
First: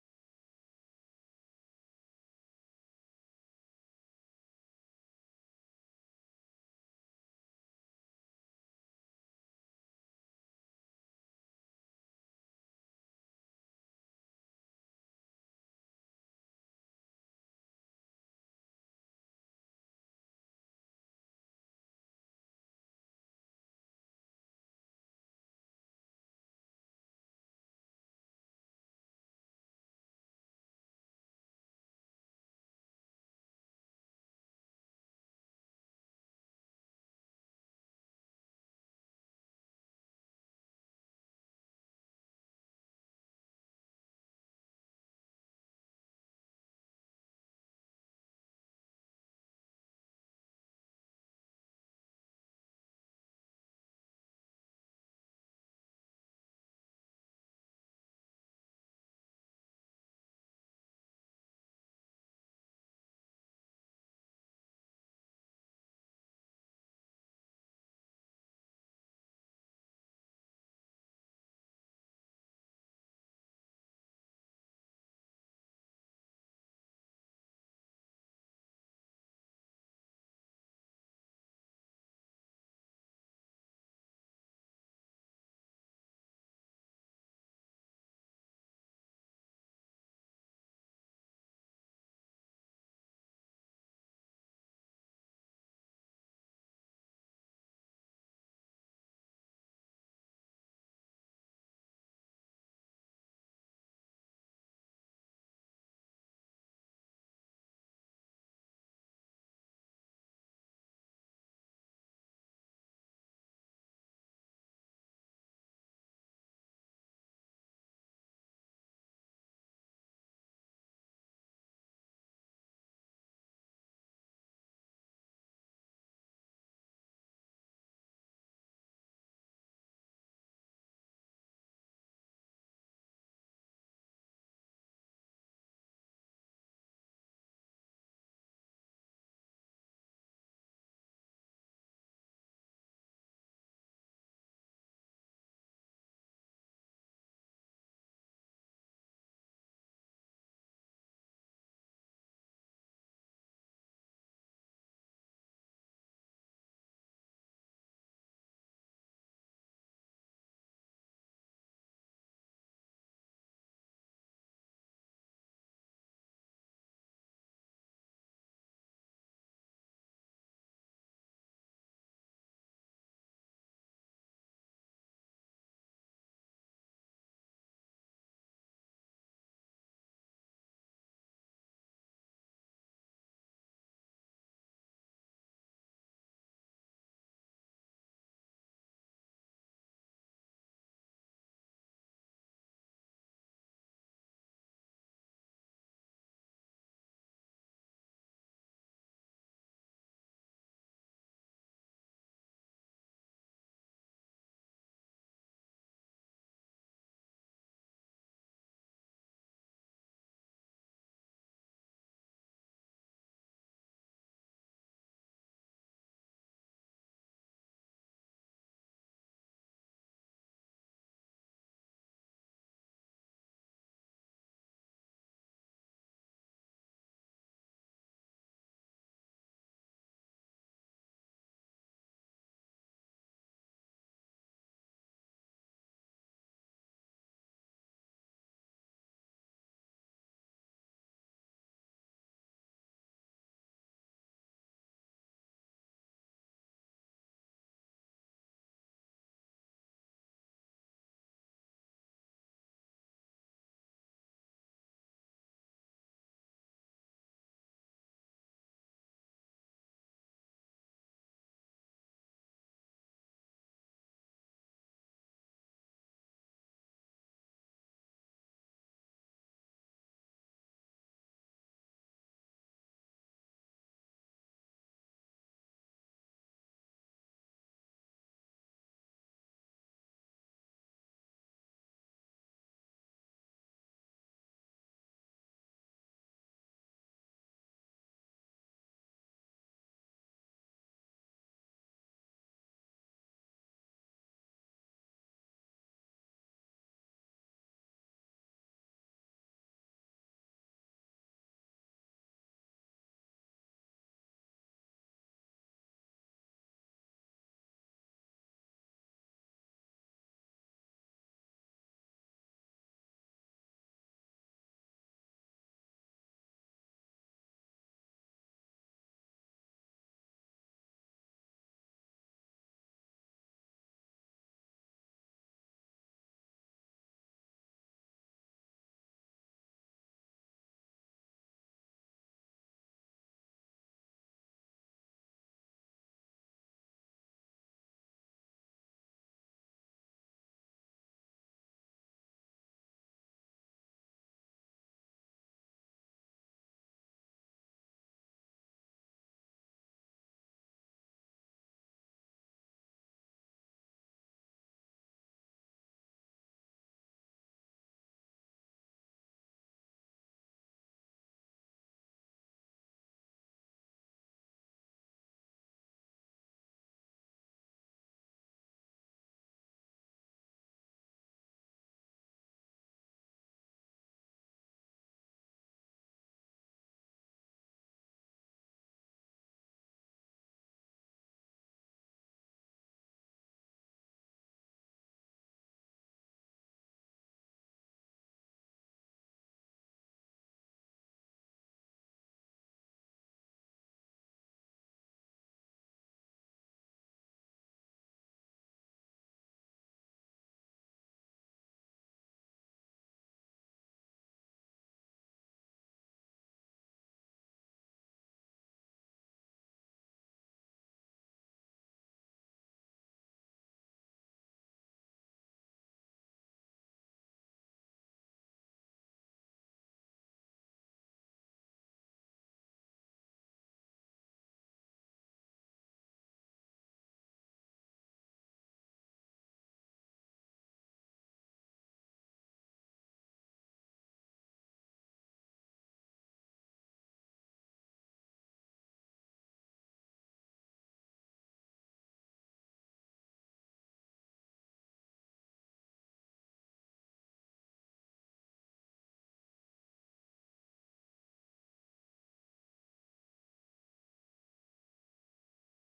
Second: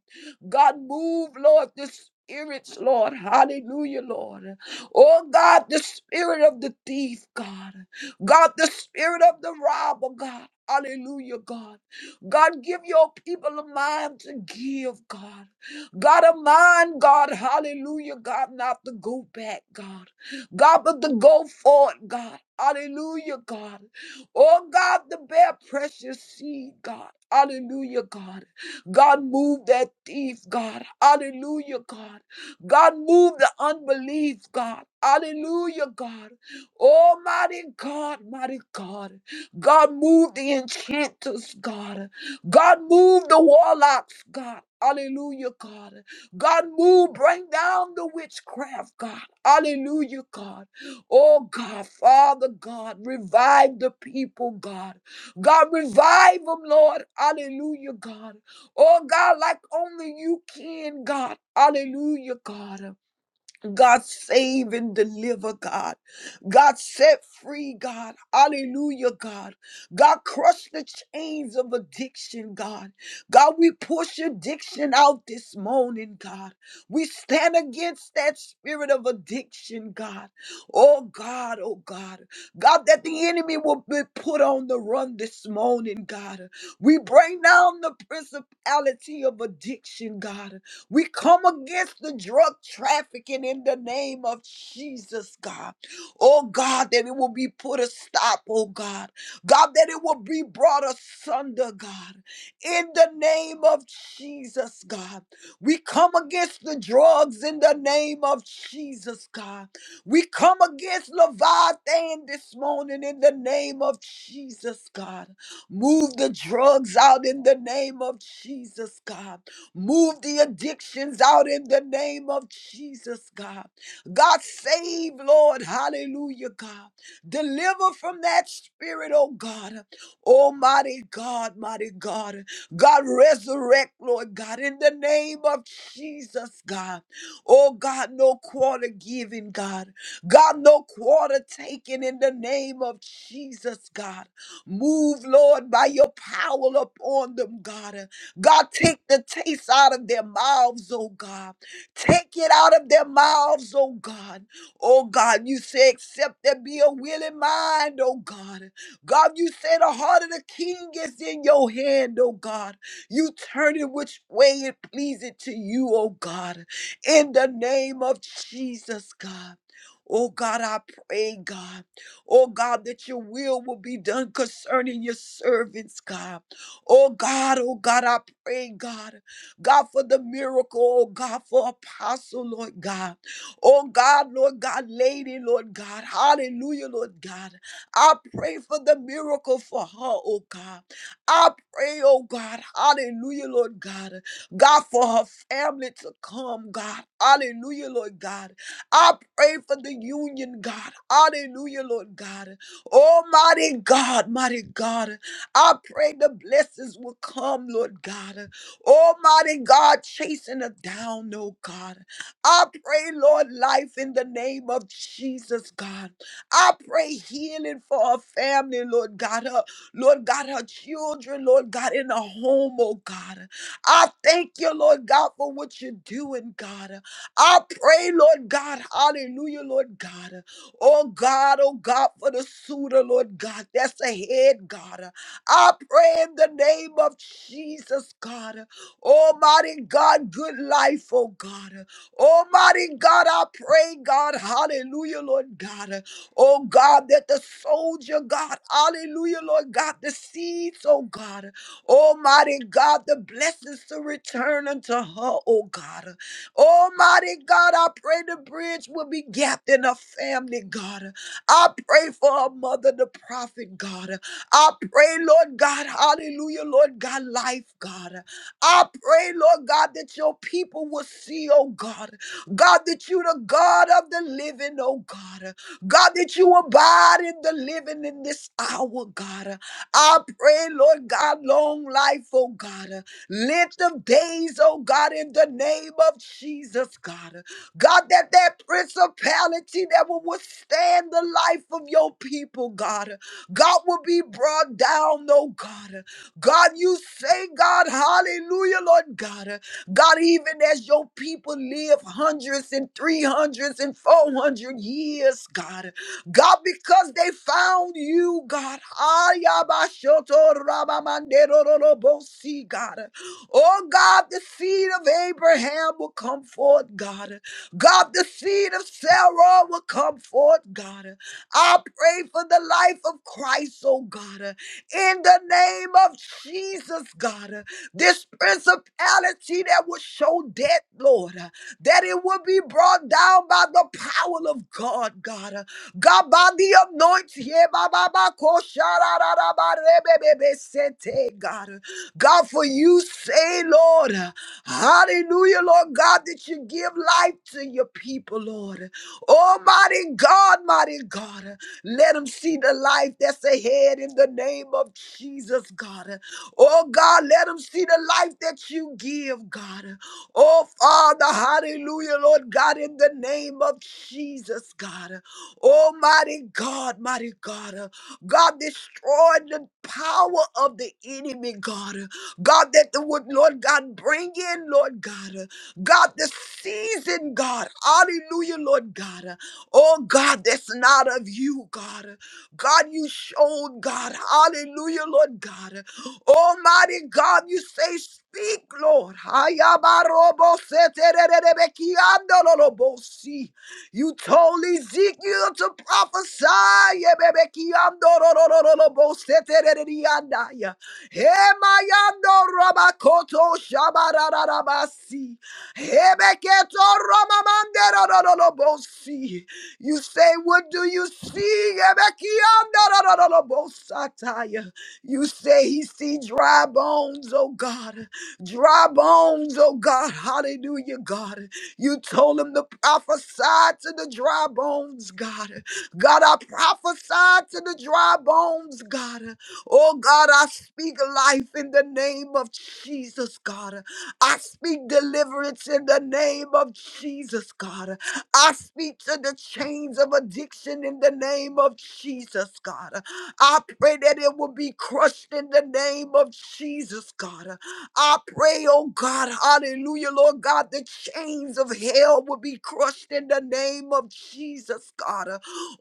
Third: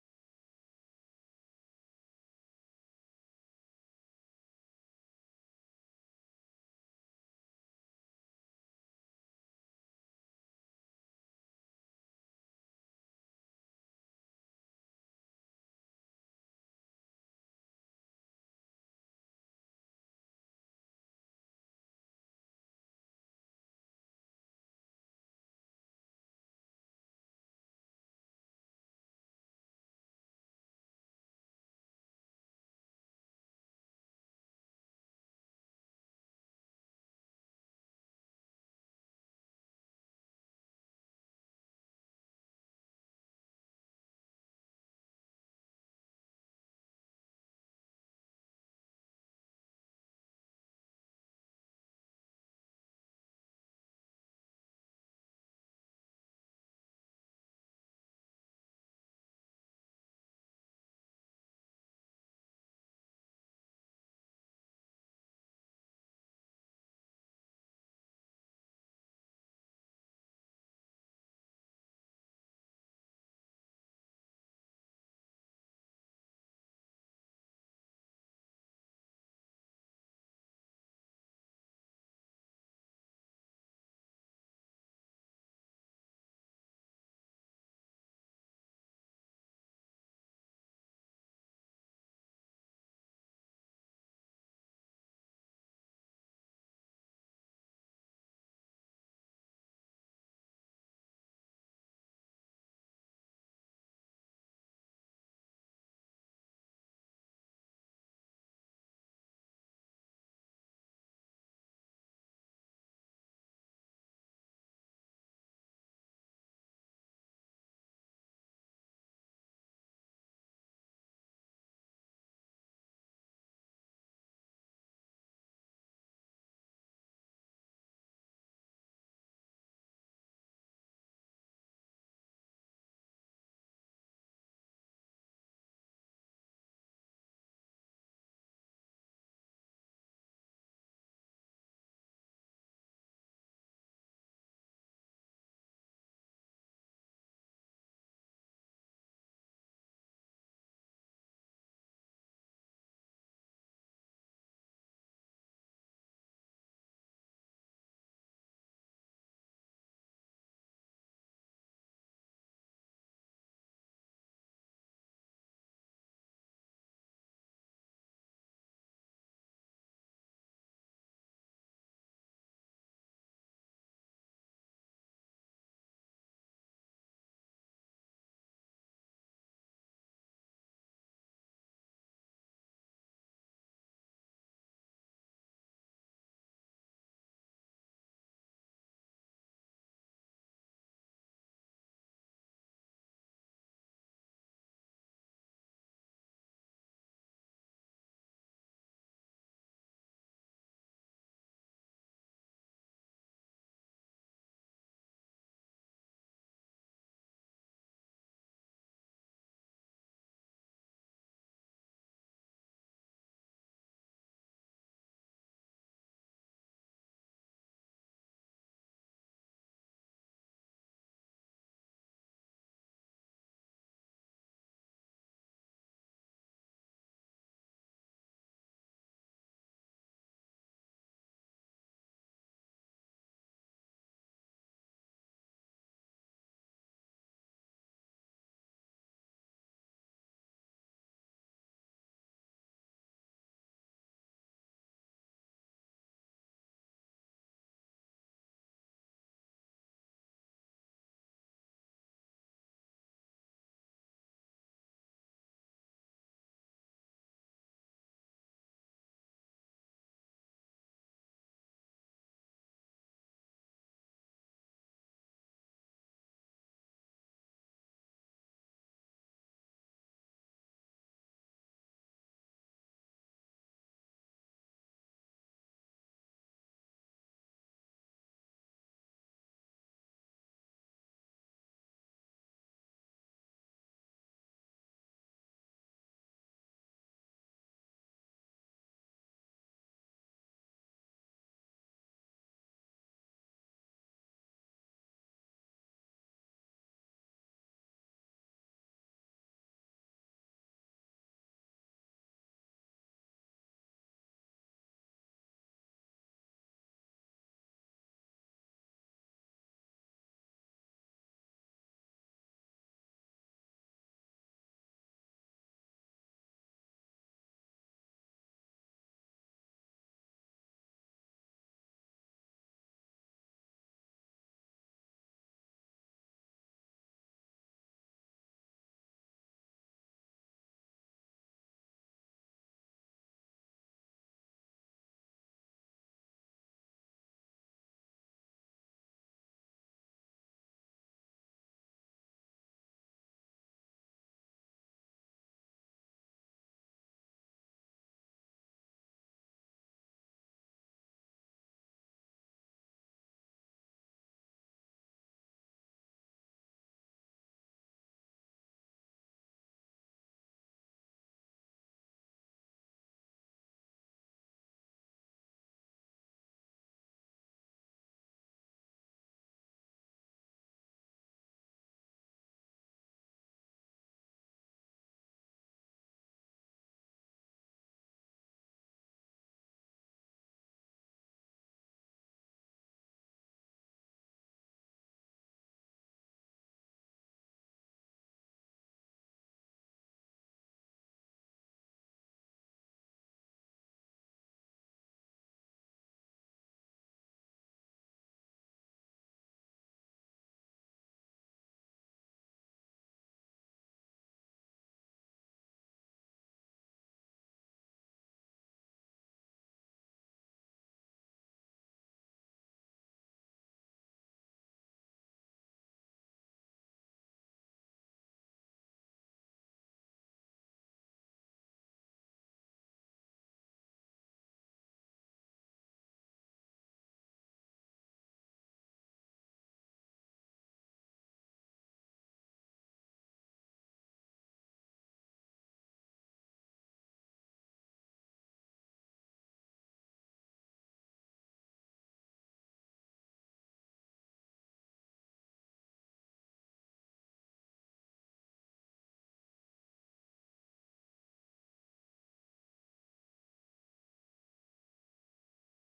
God, move, Lord, the spirits, Lord. Hallelujah, Lord. Oh God, the spirit of the thief, God. God, the spirit of the robber, God. Hallelujah, God. God, give your people a mind to give, God. God, a mind, God. Hallelujah, God. Not to go back, God. God, but to go forward, God. Hallelujah, God. Oh, God, the bare precious seed, God. Hallelujah, God. God, move that thief, God. Hallelujah, God. God, move the unbelief, God. Hallelujah, God. Almighty God, mighty God. God, move the enchanters, God. God, move the warlocks, God. Hallelujah, God. God, move, bring down the witchcraft, God. Hallelujah, God. Oh, God, Father God, revive the people, God. God, revive them, Lord. Hallelujah, God. Oh, God, like only you can, God. Hallelujah, God. God save and deliver, God. God set free, God. Hallelujah, God. God crush the chains of addiction, God. God, we push addiction out this morning, God. We stand against that spirit of addiction, God. Oh, God, oh, God. God, that the enemy will be put on the run this morning, God. We bring down the principality of addiction, God. We come against the drug trafficking in the name of Jesus, God. Oh, God, that it will be put a stop, oh, God. God, that it will be brought asunder, God. In the name of Jesus, God. We come against the drugs in the name of Jesus, God. We come against Leviathan this morning in the name of Jesus, God. Move the drugs out in the name of Jesus, God. Move the addictions out in the name of Jesus, God. God save, Lord. Hallelujah, God. Deliver from that spirit, oh God. Almighty God, mighty God. God, resurrect, Lord God, in the name of Jesus, God. Oh God, no quarter given, God. God, no quarter taken in the name of Jesus, God. Move, Lord, by your power upon them, God. God, take the taste out of their mouths, oh God. Take it out of their mouths, oh God. Oh God, you say, except there be a willing mind, oh God. God, you say the heart of the king is in your hand, oh God. You turn it which way it pleases to you, oh God. In the name of Jesus, God. Oh God, I pray, God. Oh God, that your will will be done concerning your servants, God. Oh God, oh God, I pray, God, God, for the miracle, oh God, for apostle, Lord God. Oh God, Lord God, lady, Lord God. Hallelujah, Lord God. I pray for the miracle for her, oh God. I pray, oh God, hallelujah, Lord God. God, for her family to come, God. Hallelujah, Lord God. I pray for the union, God. Hallelujah, Lord God. Almighty God, mighty God. I pray the blessings will come, Lord God. Almighty God, chasing us down, oh God. I pray, Lord, life in the name of Jesus, God. I pray healing for her family, Lord God. Her, Lord God, her children, Lord God, in the home, oh God. I thank you, Lord God, for what you're doing, God. I pray, Lord God, hallelujah, Lord God. Oh God, oh God, for the suitor, Lord God, that's ahead, God. I pray in the name of Jesus, God. Almighty God, good life, oh God. Almighty God, I pray, God, hallelujah, Lord God. Oh God, that the soldier, God, hallelujah, Lord God, the seeds, oh God. Almighty God, the blessings to return unto her, oh God. Almighty God, I pray the bridge will be gapped in her family, God. I pray for her mother, the prophet, God. I pray, Lord God, hallelujah, Lord God, life, God. I pray, Lord God, that your people will see, oh God, God, that you the God of the living, oh God, God, that you abide in the living in this hour, God. I pray, Lord God, long life, oh God, length of days, oh God, in the name of Jesus, God. God, that that principality that will withstand the life of your people, God. God will be brought down, oh God. God, you say, God, hallelujah, Lord God. God, even as your people live hundreds and three hundreds and four hundred years, God, God, because they found you, God. Ayabashotorabamandorolobosi, God. Oh, God, the seed of Abraham will come forth, God. God, the seed of Sarah will come forth, God. I pray for the life of Christ, oh God, uh, in the name of Jesus, God. uh, This principality that will show death, Lord that it would be brought down by the power of God, God. Uh, God, by the anointing, yeah, ba, ba, ba, ko, sha, ra, ra, ra, ba, re, be, be, be, se, te, God. Uh, God, for you say, Lord, uh, hallelujah, Lord God, that you give life to your people, Lord. Almighty God, mighty God, uh, let them see the life that's ahead in the name of Jesus, God. Uh, Oh God, let them see the life that you give, God. Oh, Father, hallelujah, Lord God, in the name of Jesus, God. Almighty God, mighty God. uh, God, destroy the power of the enemy, God. uh, God, that the would, Lord God, bring in, Lord God. uh, God, the season, God. Hallelujah, Lord God. uh, Oh, God, that's not of you, God. uh, God, you showed, God. Hallelujah, Lord God. Almighty God, you say, Speak, Lord. Hayabaroboseterererebekiandololobosi. You told Ezekiel to prophesy. Yebebekiandolololoboseterereriandaya. Hemayandorabakoto shabarararabasi. Hebeketoromamanderolololobosi. You say, What do you see? Yebekiandolololobosataya. You say he see dry bones, oh God. Dry bones, oh God. Hallelujah, God. You told him to prophesy to the dry bones, God. God, I prophesy to the dry bones, God. Oh God, I speak life in the name of Jesus, God. I speak deliverance in the name of Jesus, God. I speak to the chains of addiction in the name of Jesus, God. I pray that it will be crushed in the name of Jesus, God. I pray, oh God, hallelujah, Lord God, the chains of hell will be crushed in the name of Jesus, God.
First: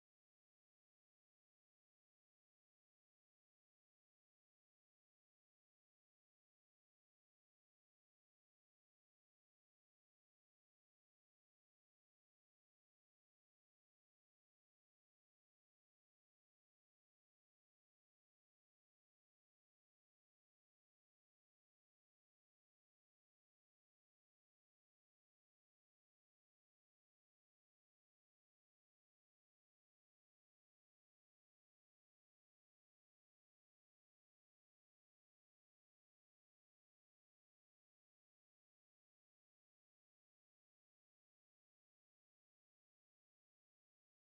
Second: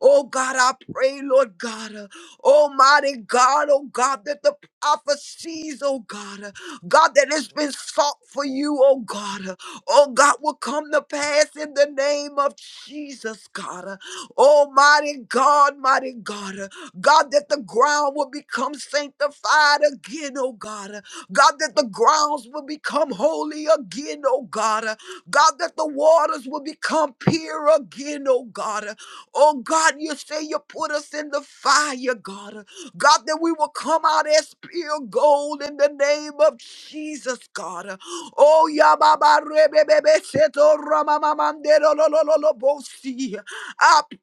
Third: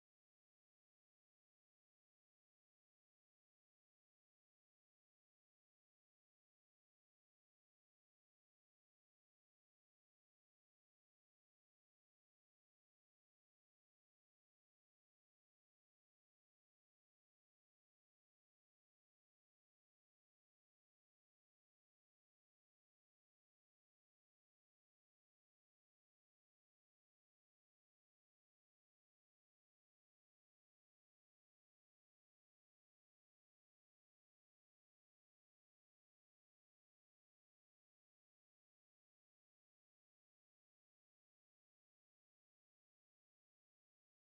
Oh God, I pray, Lord God, Almighty God, oh God, that the prophecies, oh God, God, that has been sought for you, oh God oh God, will come to pass in the name of Jesus, God. Uh, Almighty God, mighty God. Uh, God, that the ground will become sanctified again, oh God. Uh, God, that the grounds will become holy again, oh God. Uh, God, that the waters will become pure again, oh God. Uh, Oh God, you say you put us in the fire, God. God, that we will come out as pure gold in the name of Jesus, God. Oh, Yababa Rebebebe Seto Ramamamandero Lololobosi.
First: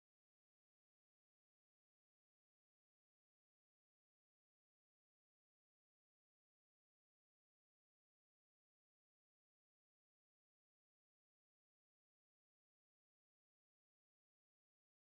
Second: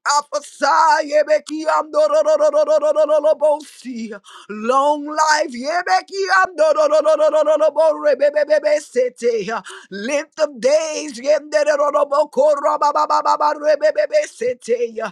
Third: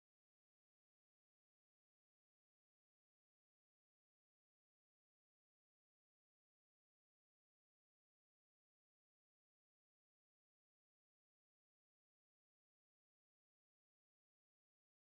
Prophesy, Yebeki Amdorolololololobosi. Long life, Yebeki Amdorolololololoborebebebe Sete. Length of days, Yenderoloboko Rabababa Rebebebe Sete.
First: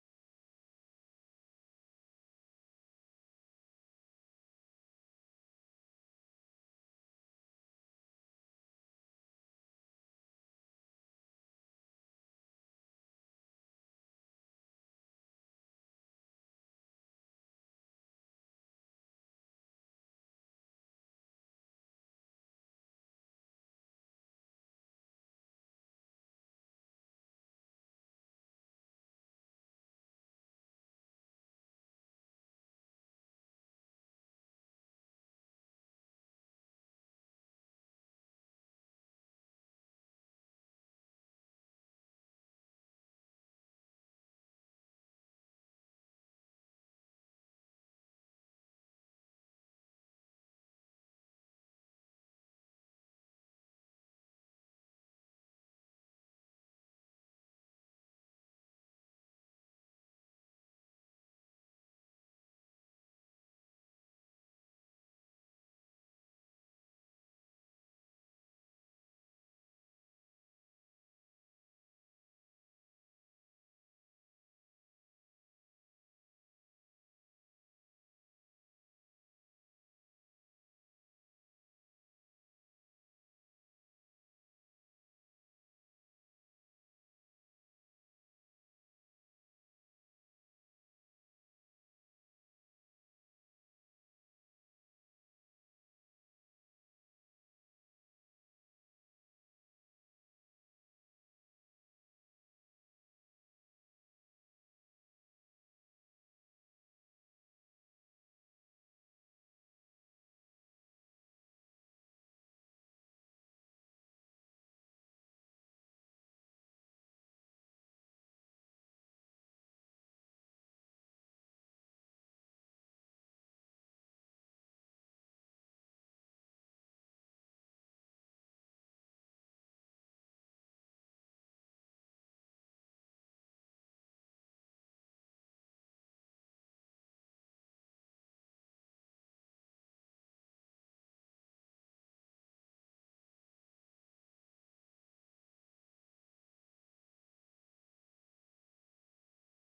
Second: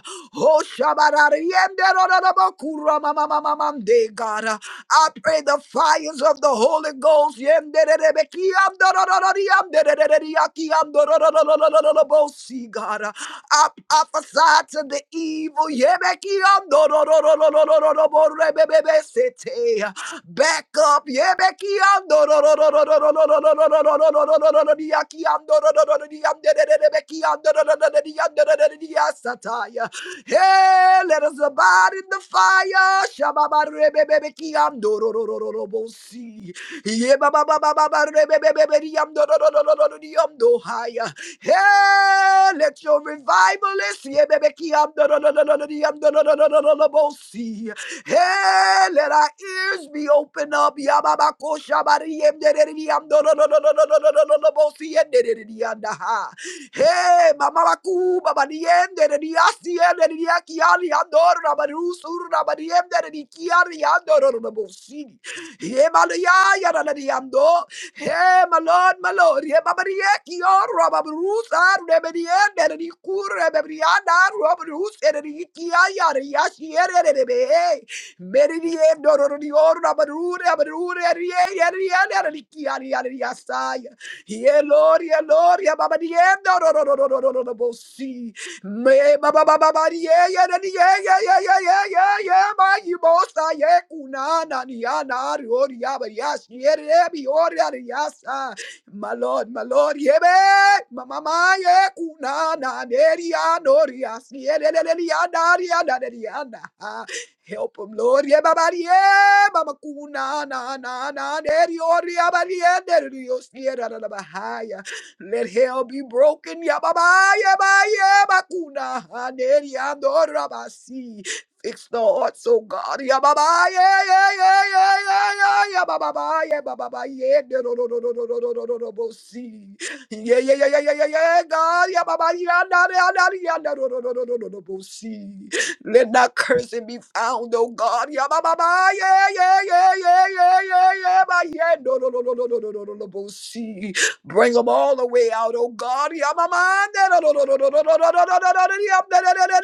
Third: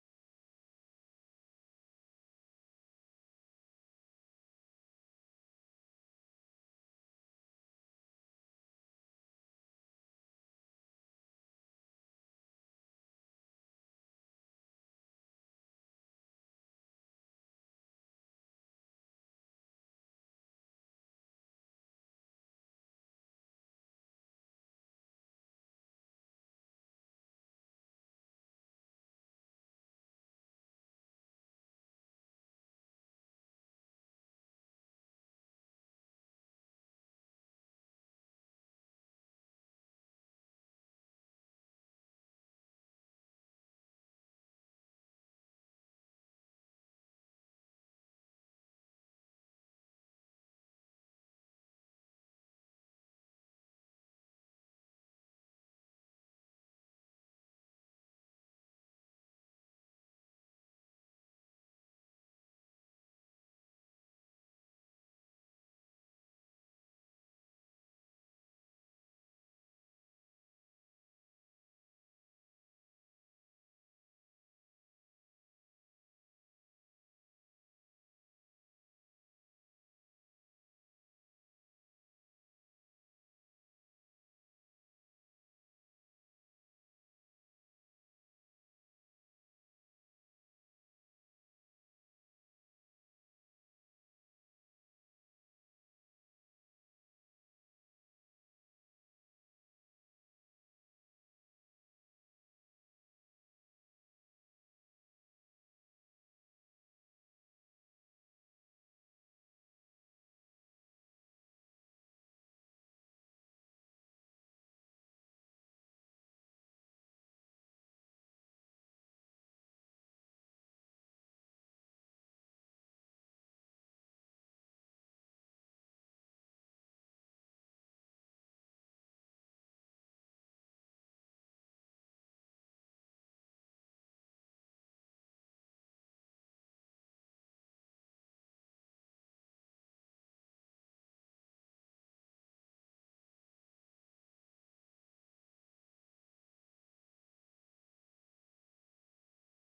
Hey, let us abide in the fire. Shababarebebebekiandororororobosi. Yebababababarebebebeberiyamdorororororiyamdohaya. Hey, let your revivalist. yebebekiandorororororiyamdorororororobosi. Hey, let our ears be open up. Yababakoshabariyemdereriyamdororororororobosi. Yendereriyandaha. Hey, mamalaku, babadiende, de diasiende, de diakiani, andor, rabarusur, rabadiende, de dikiani, andor, rabosini. Hey, malaya, yada, de diando. Hey, my lord, my lord. Hey, babadieki, or rabarusa, rebediende, de dikur, rebebriana, rabarus, de dikiaya, de yasiere, de be. Meridiendo, de dior, rabarure, rabarure, de diere, de diere, de dikiani, de diasaya. Yeah, Lord, yeah, Lord, yeah, Baba, yeah, no, no, no, no, no, no, no, no, no, no, see. Me, Baba, Baba, Baba, yeah, yeah, yeah, yeah, yeah, yeah, yeah, yeah, yeah, yeah, my, you boss, I, yeah, kunana, yeah, na, rio, yeah, but yes, yeah, yeah, be, oh, yeah, yes, ah. My Lord, my Lord, yeah, be, my ma yeah, kunana, yeah, yeah, no, yes, yeah, yeah, yeah, yeah, yeah, yeah, yeah, yeah, yeah, yeah, yeah. Help them, Lord. Ye babari, Yebabarie, mamakuna, na, na, na, neriori, abarie, nerios, niera, na, na, bahaya. Let hell be broken. Yababaye, baye, bakuna, ha, neriando, rabasi. Fix the hearts, oh God. Yeah, Yababaye, yeah, yeah, yeah, yeah, yeah, yeah, yeah, baba, baba, yeah, bababaye, bababaye, no, no, no, no, no, no, no, no, no, no, no, no, see. Yeah, yeah, yeah, yeah, yeah, yeah, yeah, God. Yababaye, na, na, na, na, na, yeah, no, no, no, no, no, no, no, no, see. Let not cursing be found, oh God. Yeah, ba, ba, ba, yeah, yeah, yeah, yeah, yeah, yeah, yeah, ba, yeah. No, no, no, no, no, no, no, no, no, no, no, see. Bring them all the way out, oh God. Yeah, ma, ma, no, no, no, no, no, no, no, no, no, no, no, no, no, yeah, da, da, da, da,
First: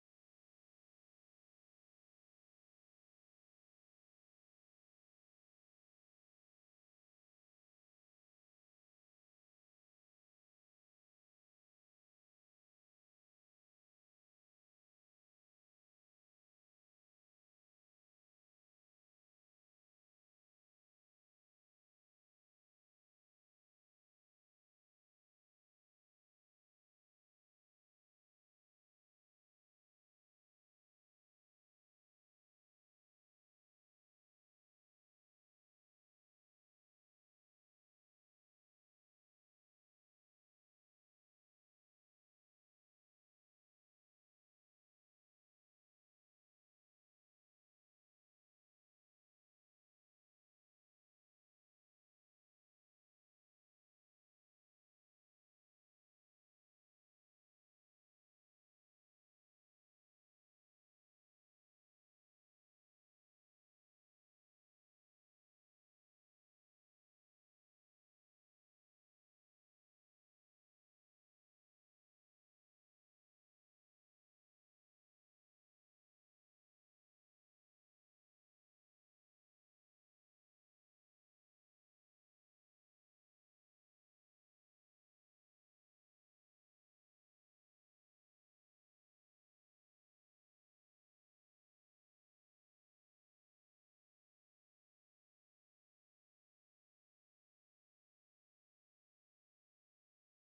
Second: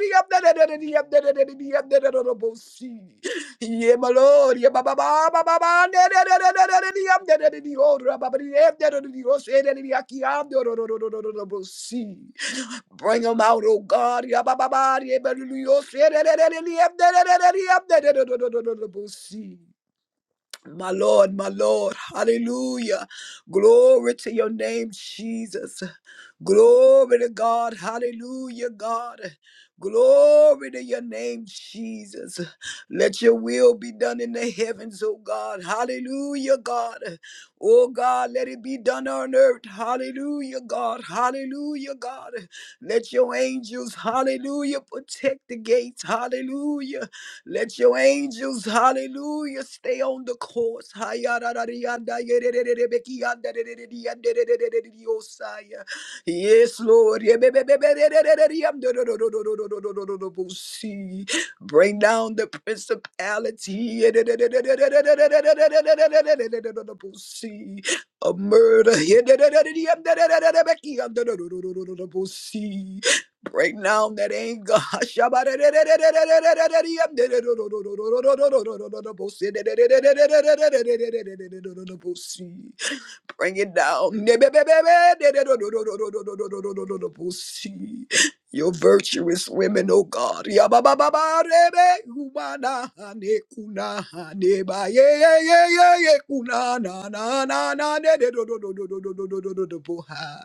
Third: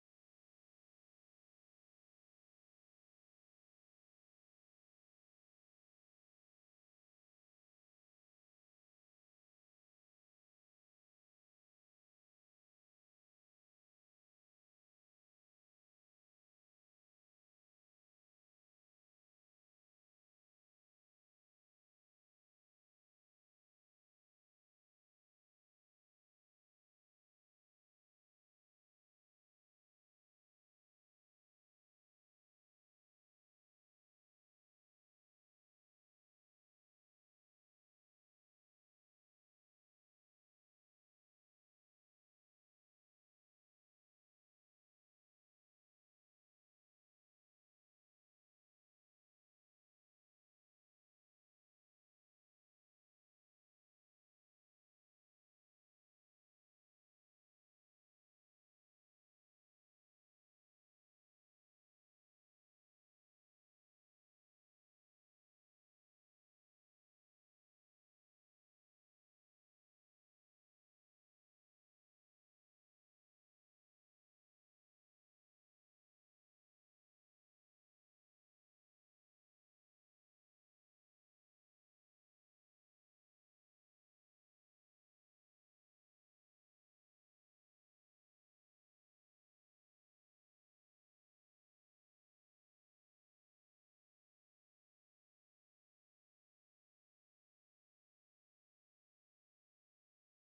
yeah, da, da, da, da, yeah, da, da, da, da, yeah, da, da, da, da, no, see. Yeah, my Lord. Yeah, ba, ba, ba, ba, ba, ba, da, da, da, da, da, da, da, yeah, da, da, da, da, oh, ra, ba, ba, da, yeah, da, da, da, da, oh, say, da, da, da, yeah, yeah, da, da, da, da, no, no, no, no, no, no, no, see. Bring them out, oh God. Yabababa, yebelulu, yosi, ededededede, yebdedededede, yebdedededede, see. My Lord, my Lord, hallelujah. Glory to your name, Jesus. Glory to God, hallelujah, God. Glory to your name, Jesus. Let your will be done in the heavens, oh God, hallelujah, God. Oh God, let it be done on earth, hallelujah, God, hallelujah, God. Let your angels, hallelujah, protect the gates, hallelujah. Let your angels, hallelujah, stay on the course. Hayararariyanda, Yes, Lord. Bring down the principality yerererererererereredodododododododododododododododobosii. of murder. Break down that anger. Bring it down. (laughs) Your virtuous women, oh God. Yabababarebe, humana, hane, kuna, hane, ba, ye, ye, ye, ye, ye, kuna, na, na, na, na, ne, de, do, do, do, do, do, do, do, do, do, do, do, bo, ha.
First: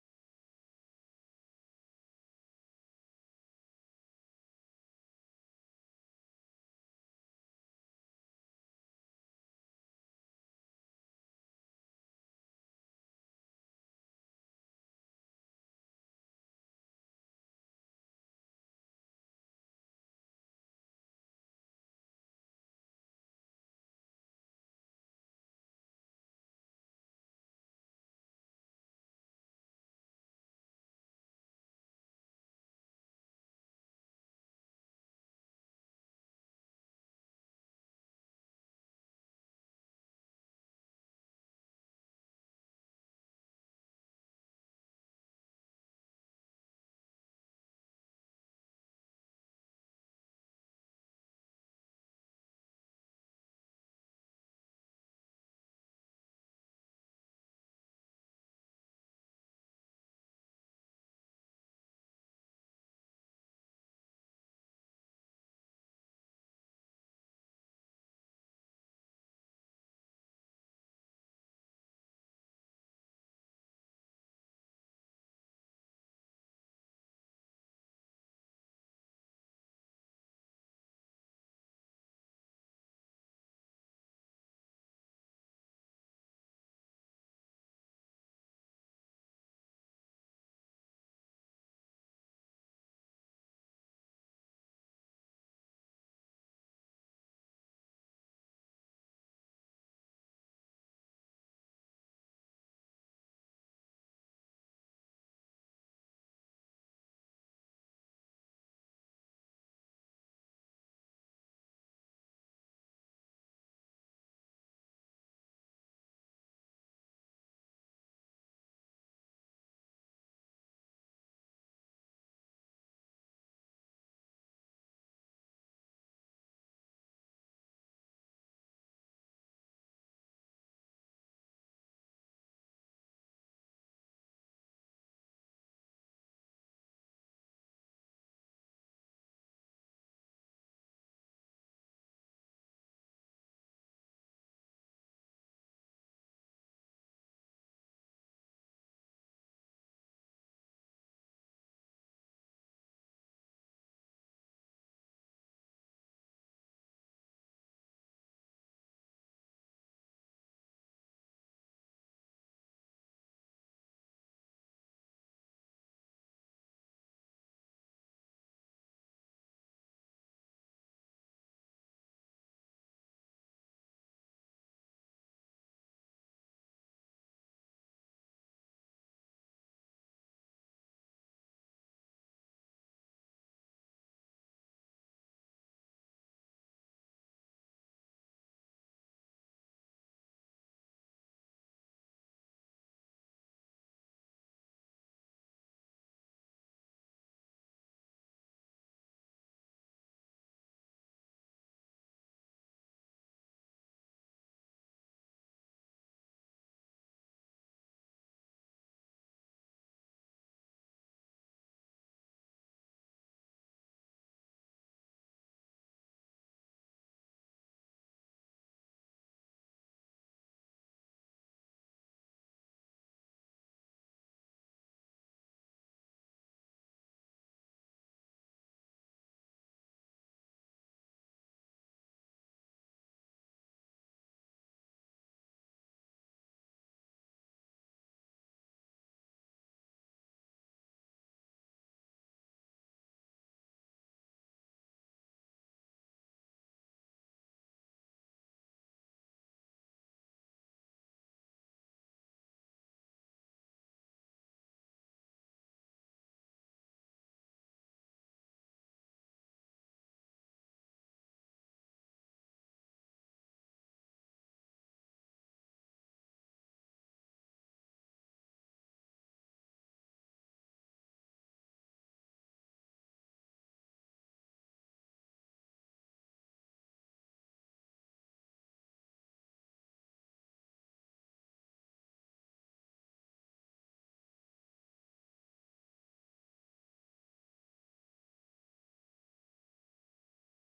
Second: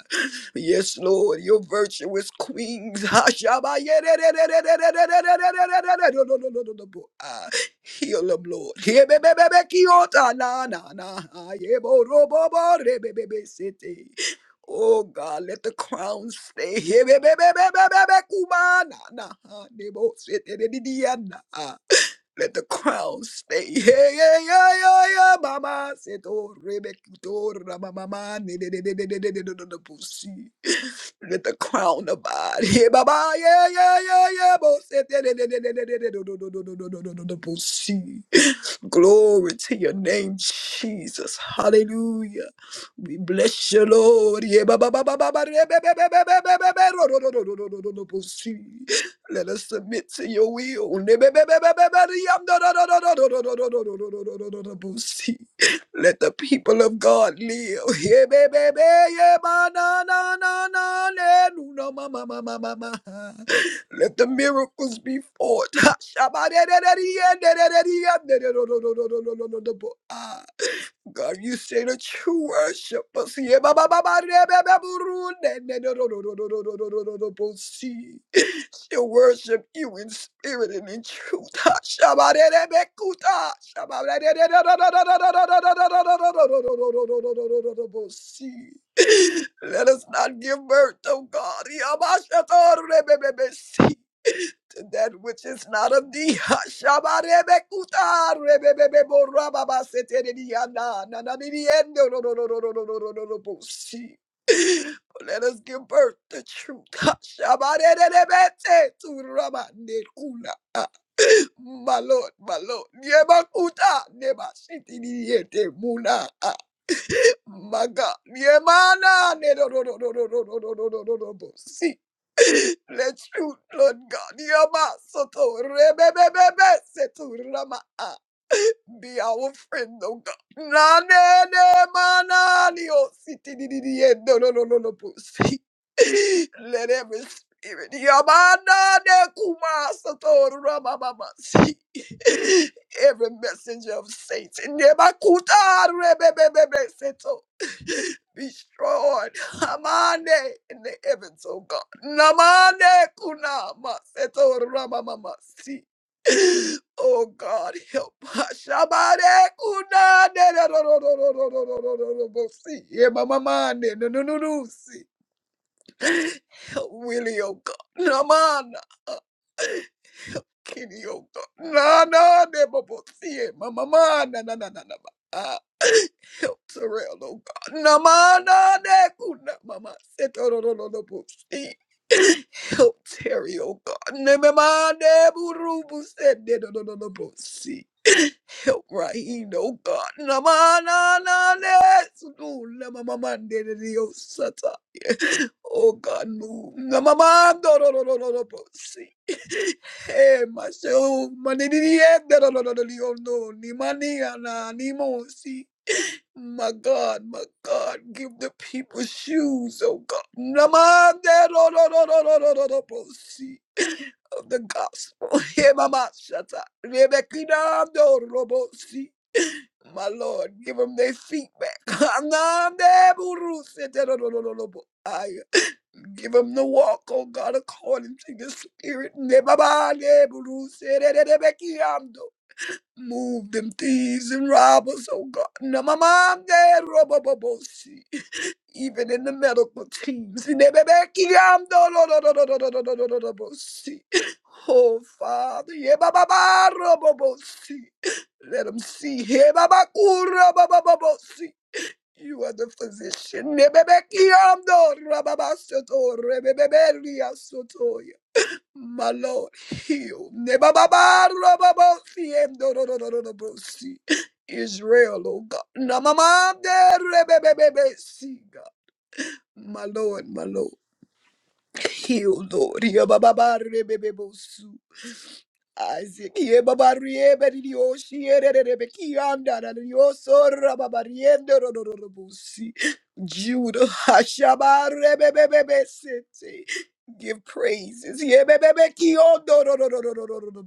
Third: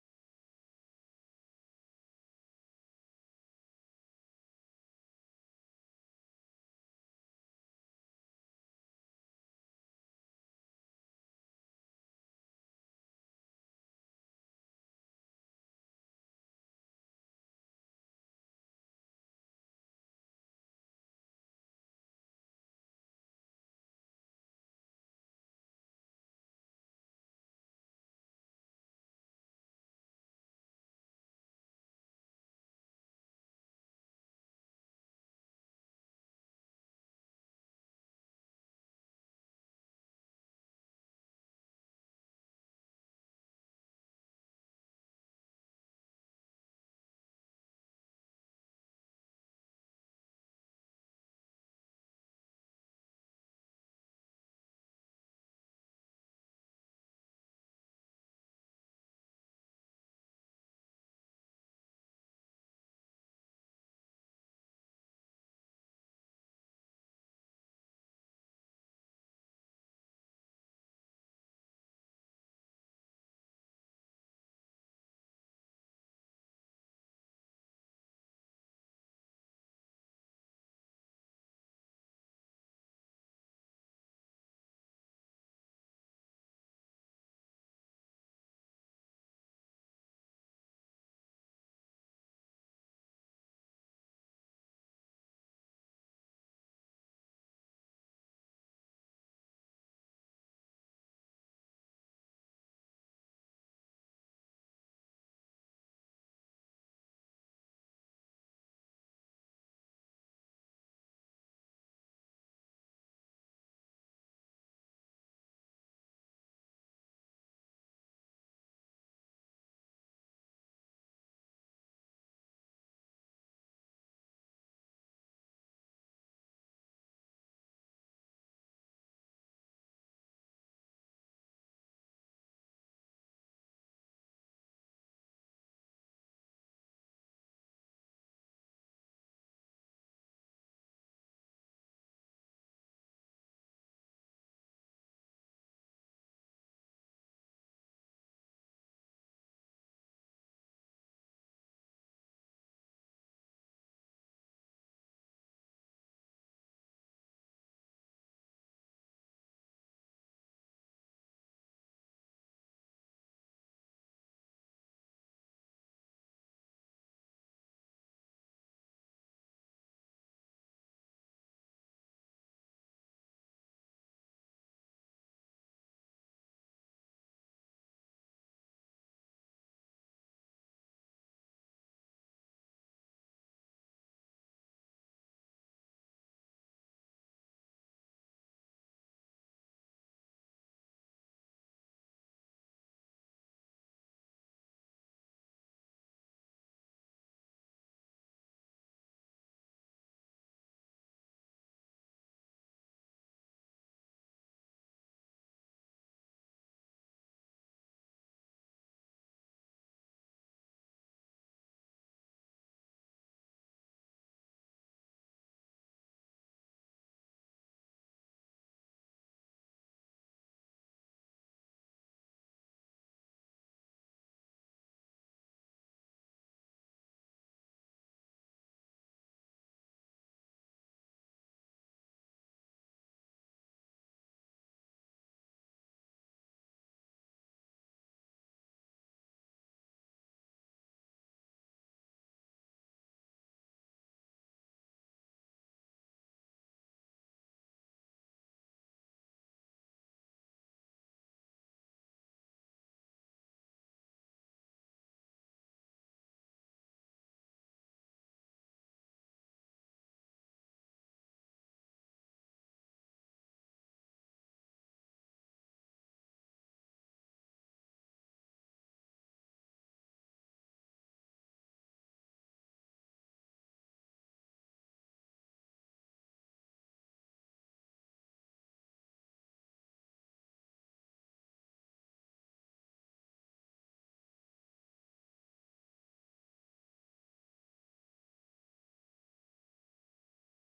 Yes, Lord, your virtuous queens. ha, shaba, ye, de, de, de, de, de, de, de, de, de, de, de, de, de, do, do, do, do, do, do, bo, ha. Heal them, Lord. Hebebebebekiota na na na. ha, ye bo- ro- bo- bo- re- be- be- be- city. Oh God, let the crowns stay. Hebebebebebebekuma na na. Nebosete de diana. Let the crown stay. (laughs) Yeah, yeah, yeah, yeah, yeah, mama. Seto rebekito ramamama. Ne- ne- ne- ne- ne- ne- ne- ne- ne- ne- ne- Pussy. Let the crown abide. (laughs) Yeah, baba. Yeah, yeah, yeah, yeah. bo- se- de- de- de- de- de- de- de- de- do- do- do- do- do- do- do- do- do- do- pussy. (sighs) Glory to your name, Jesus. Hallelujah. We bless you, Lord. Yeah, ba- ba- ba- ba- ba- ba- re- be- be- be- be- be- be- be- be- ro- ro- ro- ro- ro- ro- ro- ro- pussy. Let us submit to your will. Let the people of God live. Let the miracles be forth. God, you say that you worship us. We worship you in spirit and in truth. Let us not give birth to God that which is not of thee. (laughs) Shabarebekuta rebebebebo rababaseterediana nananiriendo no no no no no no no no no no bosi. (laughs) Let us give birth to truth. (laughs) Shabarerebete tu rabanekuna. (laughs) My Lord, my Lord. Yebakuta nebasitiriete muna. (laughs) My God. Yemana ne no no no no no no no no no no no bosi. Let you, Lord God, Yama Soto Rebebebe Seto Rama be our friend, oh God. Nane ne ne manani o siti di di di e no no no no no pussy. Let every spirit Yamana ne kuma Soto Rama Mama see every messenger of Satan Nemakuta Rebebebe Seto be destroyed Amande in the heavens, oh God. Namande kuna maseto ramamamasi. Oh God, help (laughs) us. Shabade kuna de de ro ro ro ro ro ro ro ro ro ro ro si. Ye mamamande no no no no si. Help Willie, oh God. Namana. uh, Kenny, oh God. Na na de bobo si. Mamamana na na na na na. na. Ah. surround, oh God. Namana Setorolobusi. (coughs) Help Terry, oh God. Nememane burubu sededolobusi. Help Raheem, oh God. Namana nane sudula mamamande sata. Oh (coughs) God, move. Namamandololobusi. Eh, (coughs) my soul, manini, eh, dololololio, no, ni mania, na, ni mosi. My God, my God, give the people shoes, oh God. Namande ro- ro- ro- ro- ro- ro- ro- ro- ro- see Of the gospel. (laughs) Hey, Mama Shata. Rebekina do robo see. My Lord, give them their feet back. (laughs) Namande buru sete ro- ro- ro- ro- ro- bo- aye. Give them the walk, oh God, according to the Spirit. Ne baba ne buru sete re- re- rebekina do. Move them thieves and robbers, oh God. Now my mom, dad, rubber see. Even in the medical teams. in the back, yum, do, do, do, do, do, do, do, do, do, do, do, do- bo- see. Oh Father, yeah, ba, ba, ba, rubber see. Let them see. Hey, Baba Kura, Baba Baba, see. You are the physician. Nebebe kiyam do rababa soto rebebebe my Lord, heal. Nebababarababasi, emdororororobosi. Israel, oh God. Namamaderebebebebesi, God. My Lord, my Lord. Heal, Lord. Yabababarebebebosu. Asikie babarie beririo shiere rebe kianda na rio sorra babariendo ro ro ro busi. Judah hashabare bebe bebe sete. Give praises. Ye bebe be kiondo ro ro ro ro ro ro ro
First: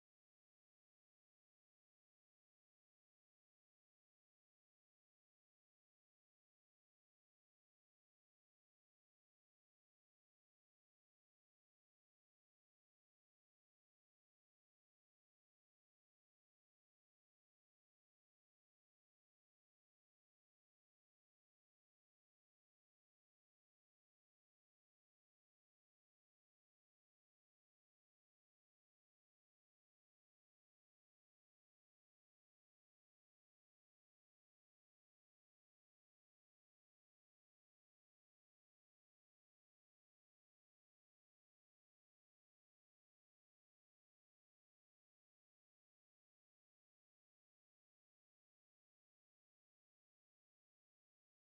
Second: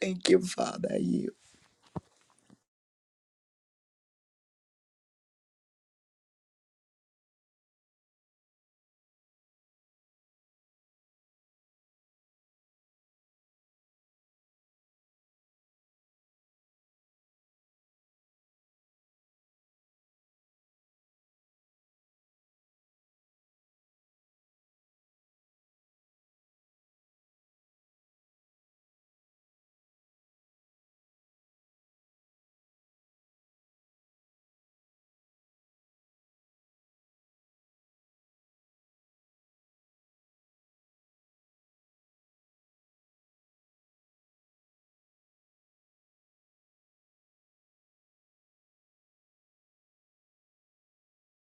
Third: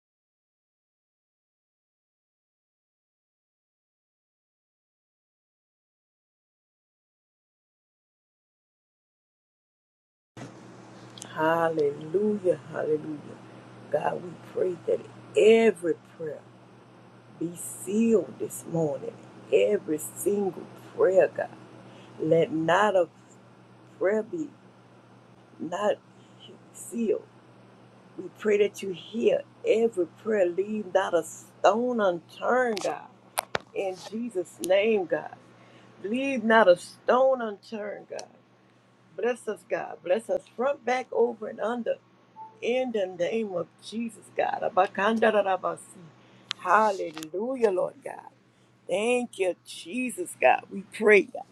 Thank you, Father. Hallelujah, hallelujah. God, we pray that every prayer be sealed this morning. Every single prayer, God. Let not a prayer be not sealed. We pray that you hear every prayer. Leave not a stone unturned, God. In Jesus' name, God. Leave not a stone unturned, God. Bless us, God. Bless us front, back, over, and under. In the name of Jesus, God. Abakandarabasi. Hallelujah, Lord God. Thank you, Jesus, God. We pray God,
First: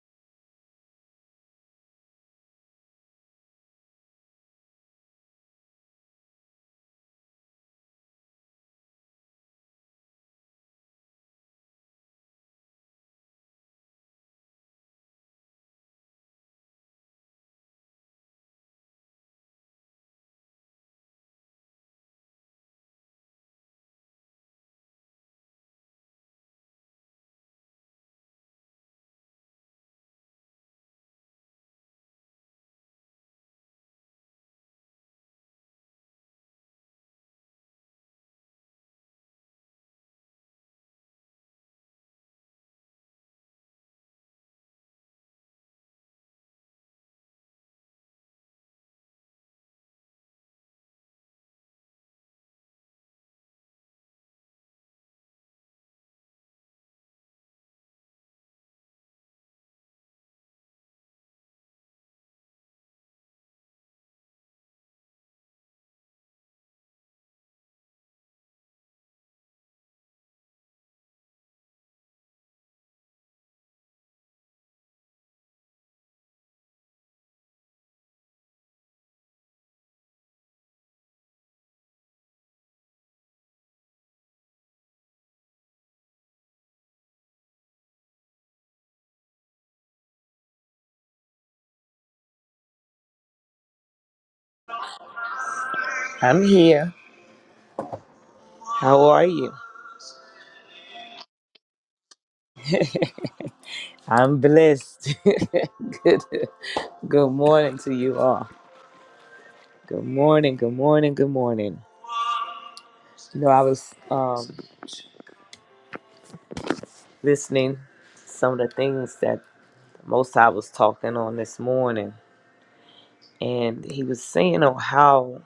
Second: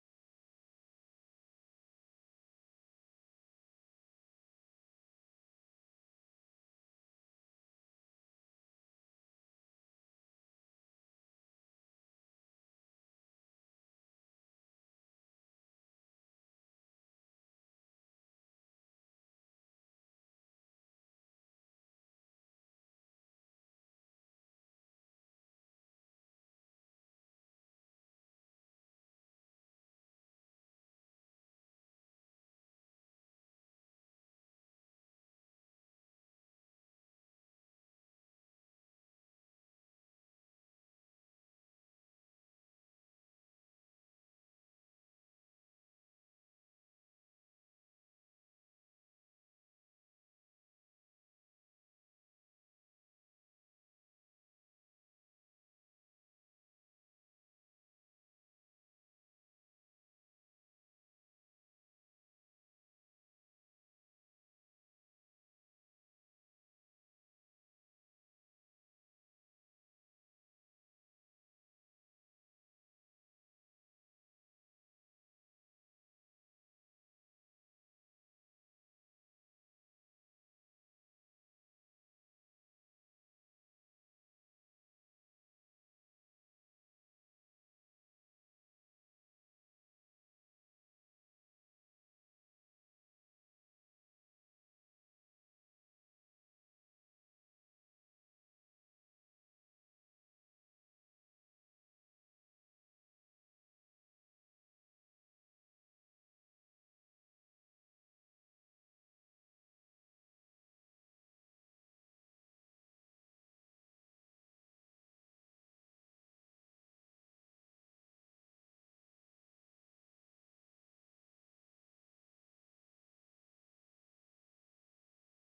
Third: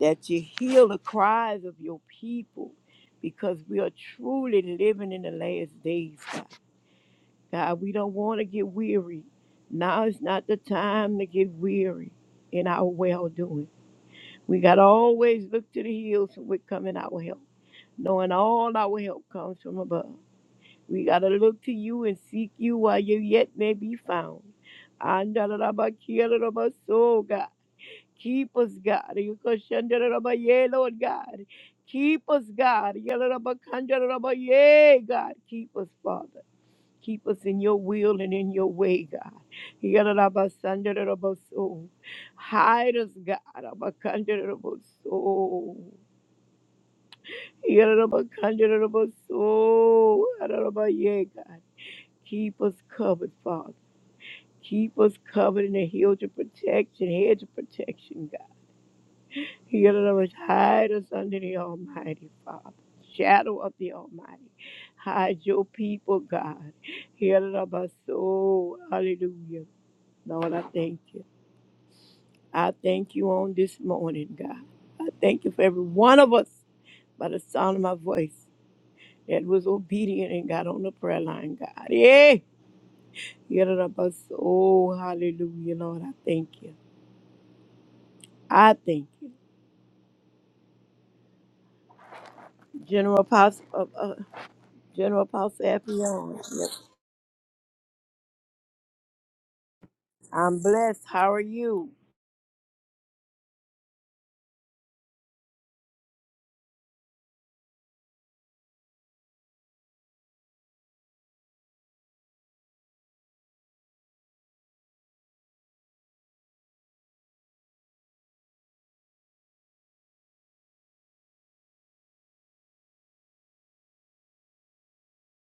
that you heal the cries of your people because we are truly living in the last days, God. God, we don't want to get weary. Now is not the time to get weary in our well doing. We got to always look to the hills from which coming our help, knowing all our help comes from above. We got to look to you and seek you while you yet may be found. Andalarabakialarabaso, God. Keep us, God. Yukashandarabaye, Lord God. Keep us, God. Yalarabakandarabaye, God. Keep us, Father. Keep us in your will and in your way, God. Yadadabasandaroboso. Hide us, God. Abakandaroboso. Yadadabakandaroboso. Adadabaye, God. Keep us covered, Father. Keep us covered in the hedge of protection, hedge of protection, God. Yadadabash- Hide us under the Almighty, Father. Shadow of the Almighty. Hide your people, God. Yadadabaso. Hallelujah. Lord, I thank you. I thank you on this morning, God. I thank you for every one of us by the sound of my voice that was obedient and got on the prayer line, God. Yeah. Get it up us. Oh, hallelujah, Lord. I thank you. I thank you. General Apostle, uh, uh, General Apostle Effion. I'm Yes. here. How are you? I'm blessed. How are you? I'm blessed. (laughs) good, good morning to you all. Good morning. Good morning. Good morning. You know, I was um, listening to some of the things that most I was talking on this morning, and he was saying on how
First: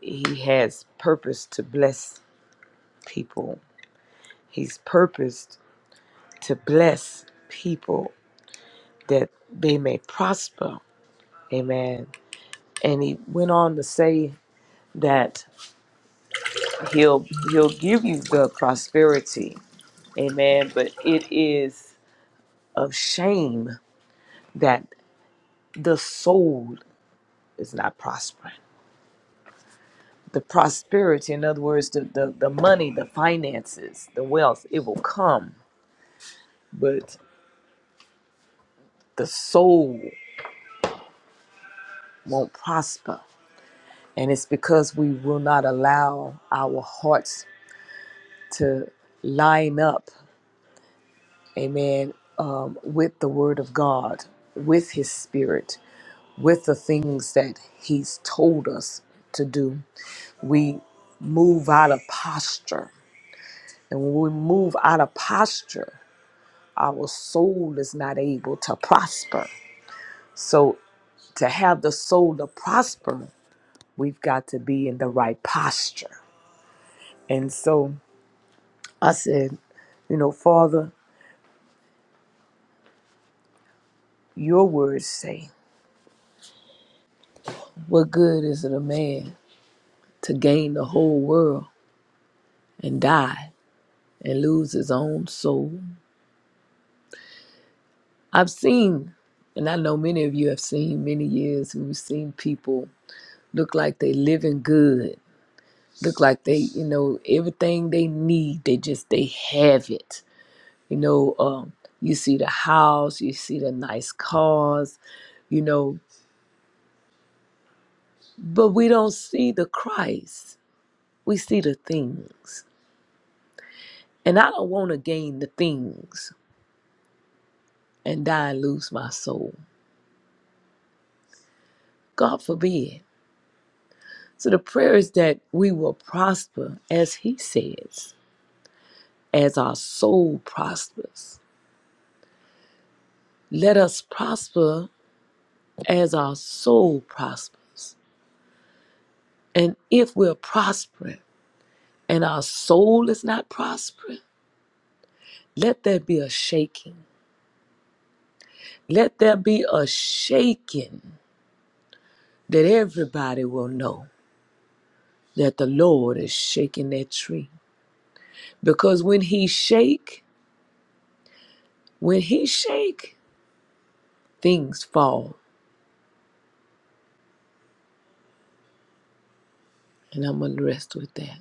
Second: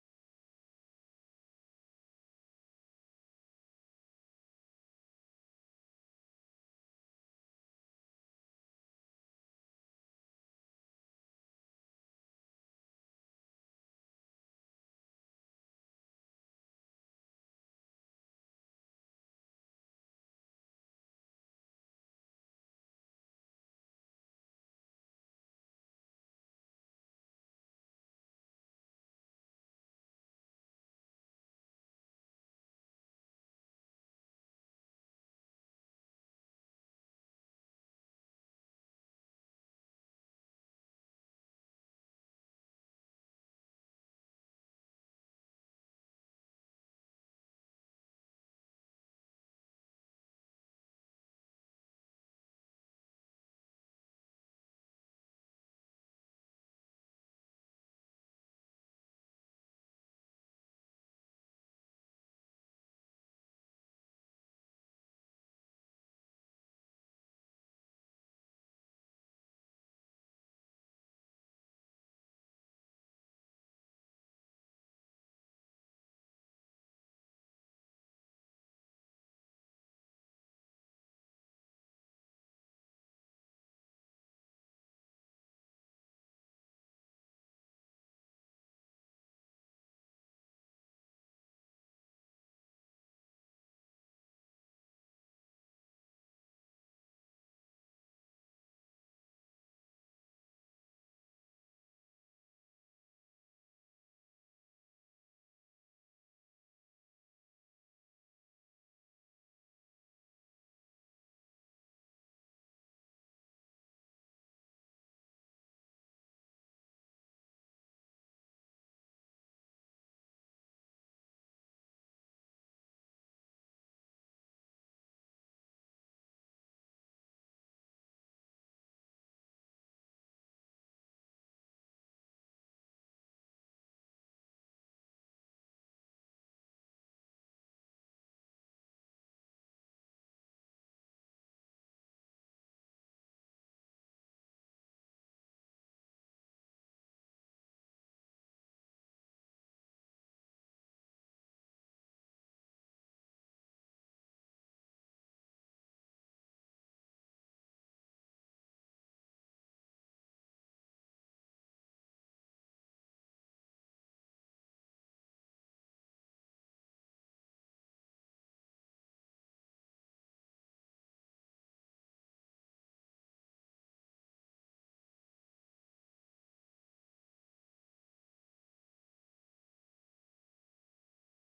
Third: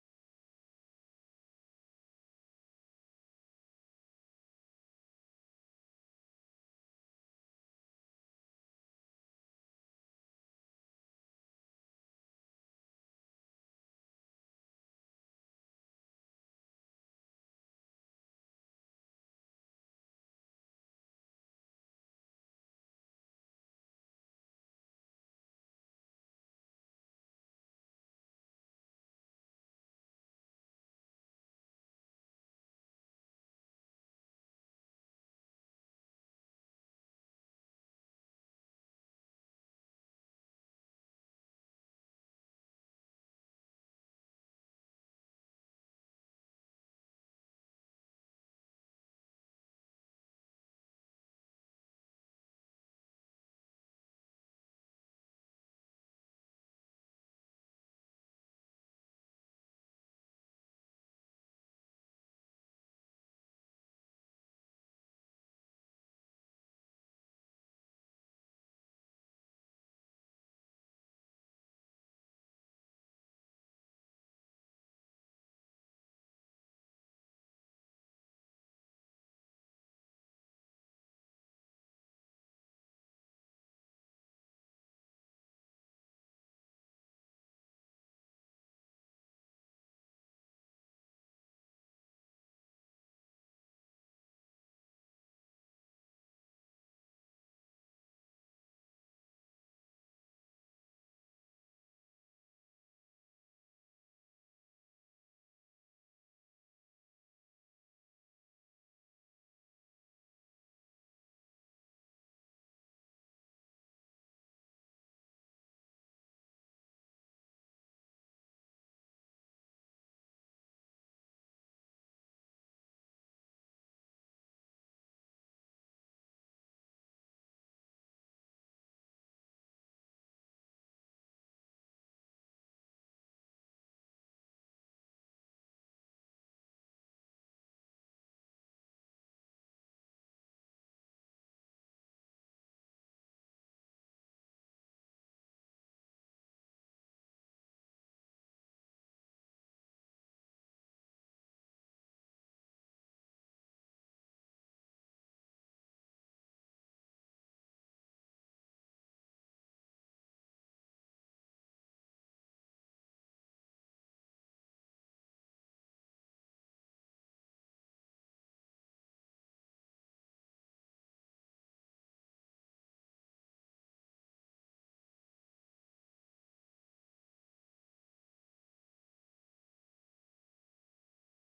he has purpose to bless people. He's purposed to bless people that they may prosper. Amen. And he went on to say that he'll he'll give you the prosperity. Amen. But it is of shame that the soul is not prospering. The prosperity, in other words, the, the, the money, the finances, the wealth, it will come but the soul won't prosper. And it's because we will not allow our hearts to line up, amen, um, with the Word of God, with His Spirit, with the things that He's told us to do. We move out of posture. And when we move out of posture, our soul is not able to prosper. So, to have the soul to prosper, We've got to be in the right posture. And so I said, you know, Father, your words say, what good is it a man to gain the whole world and die and lose his own soul? I've seen, and I know many of you have seen many years, we've seen people look like they living good, look like they, you know, everything they need, they just, they have it. You know, um, you see the house, you see the nice cars, you know, But we don't see the Christ. We see the things. And I don't want to gain the things and die and lose my soul. God forbid. So the prayer is that we will prosper as he says, as our soul prospers. Let us prosper as our soul prospers. And if we're prospering and our soul is not prospering, let there be a shaking. Let there be a shaking that everybody will know that the Lord is shaking that tree. Because when he shake, when he shake, things fall. And I'm gonna rest with that.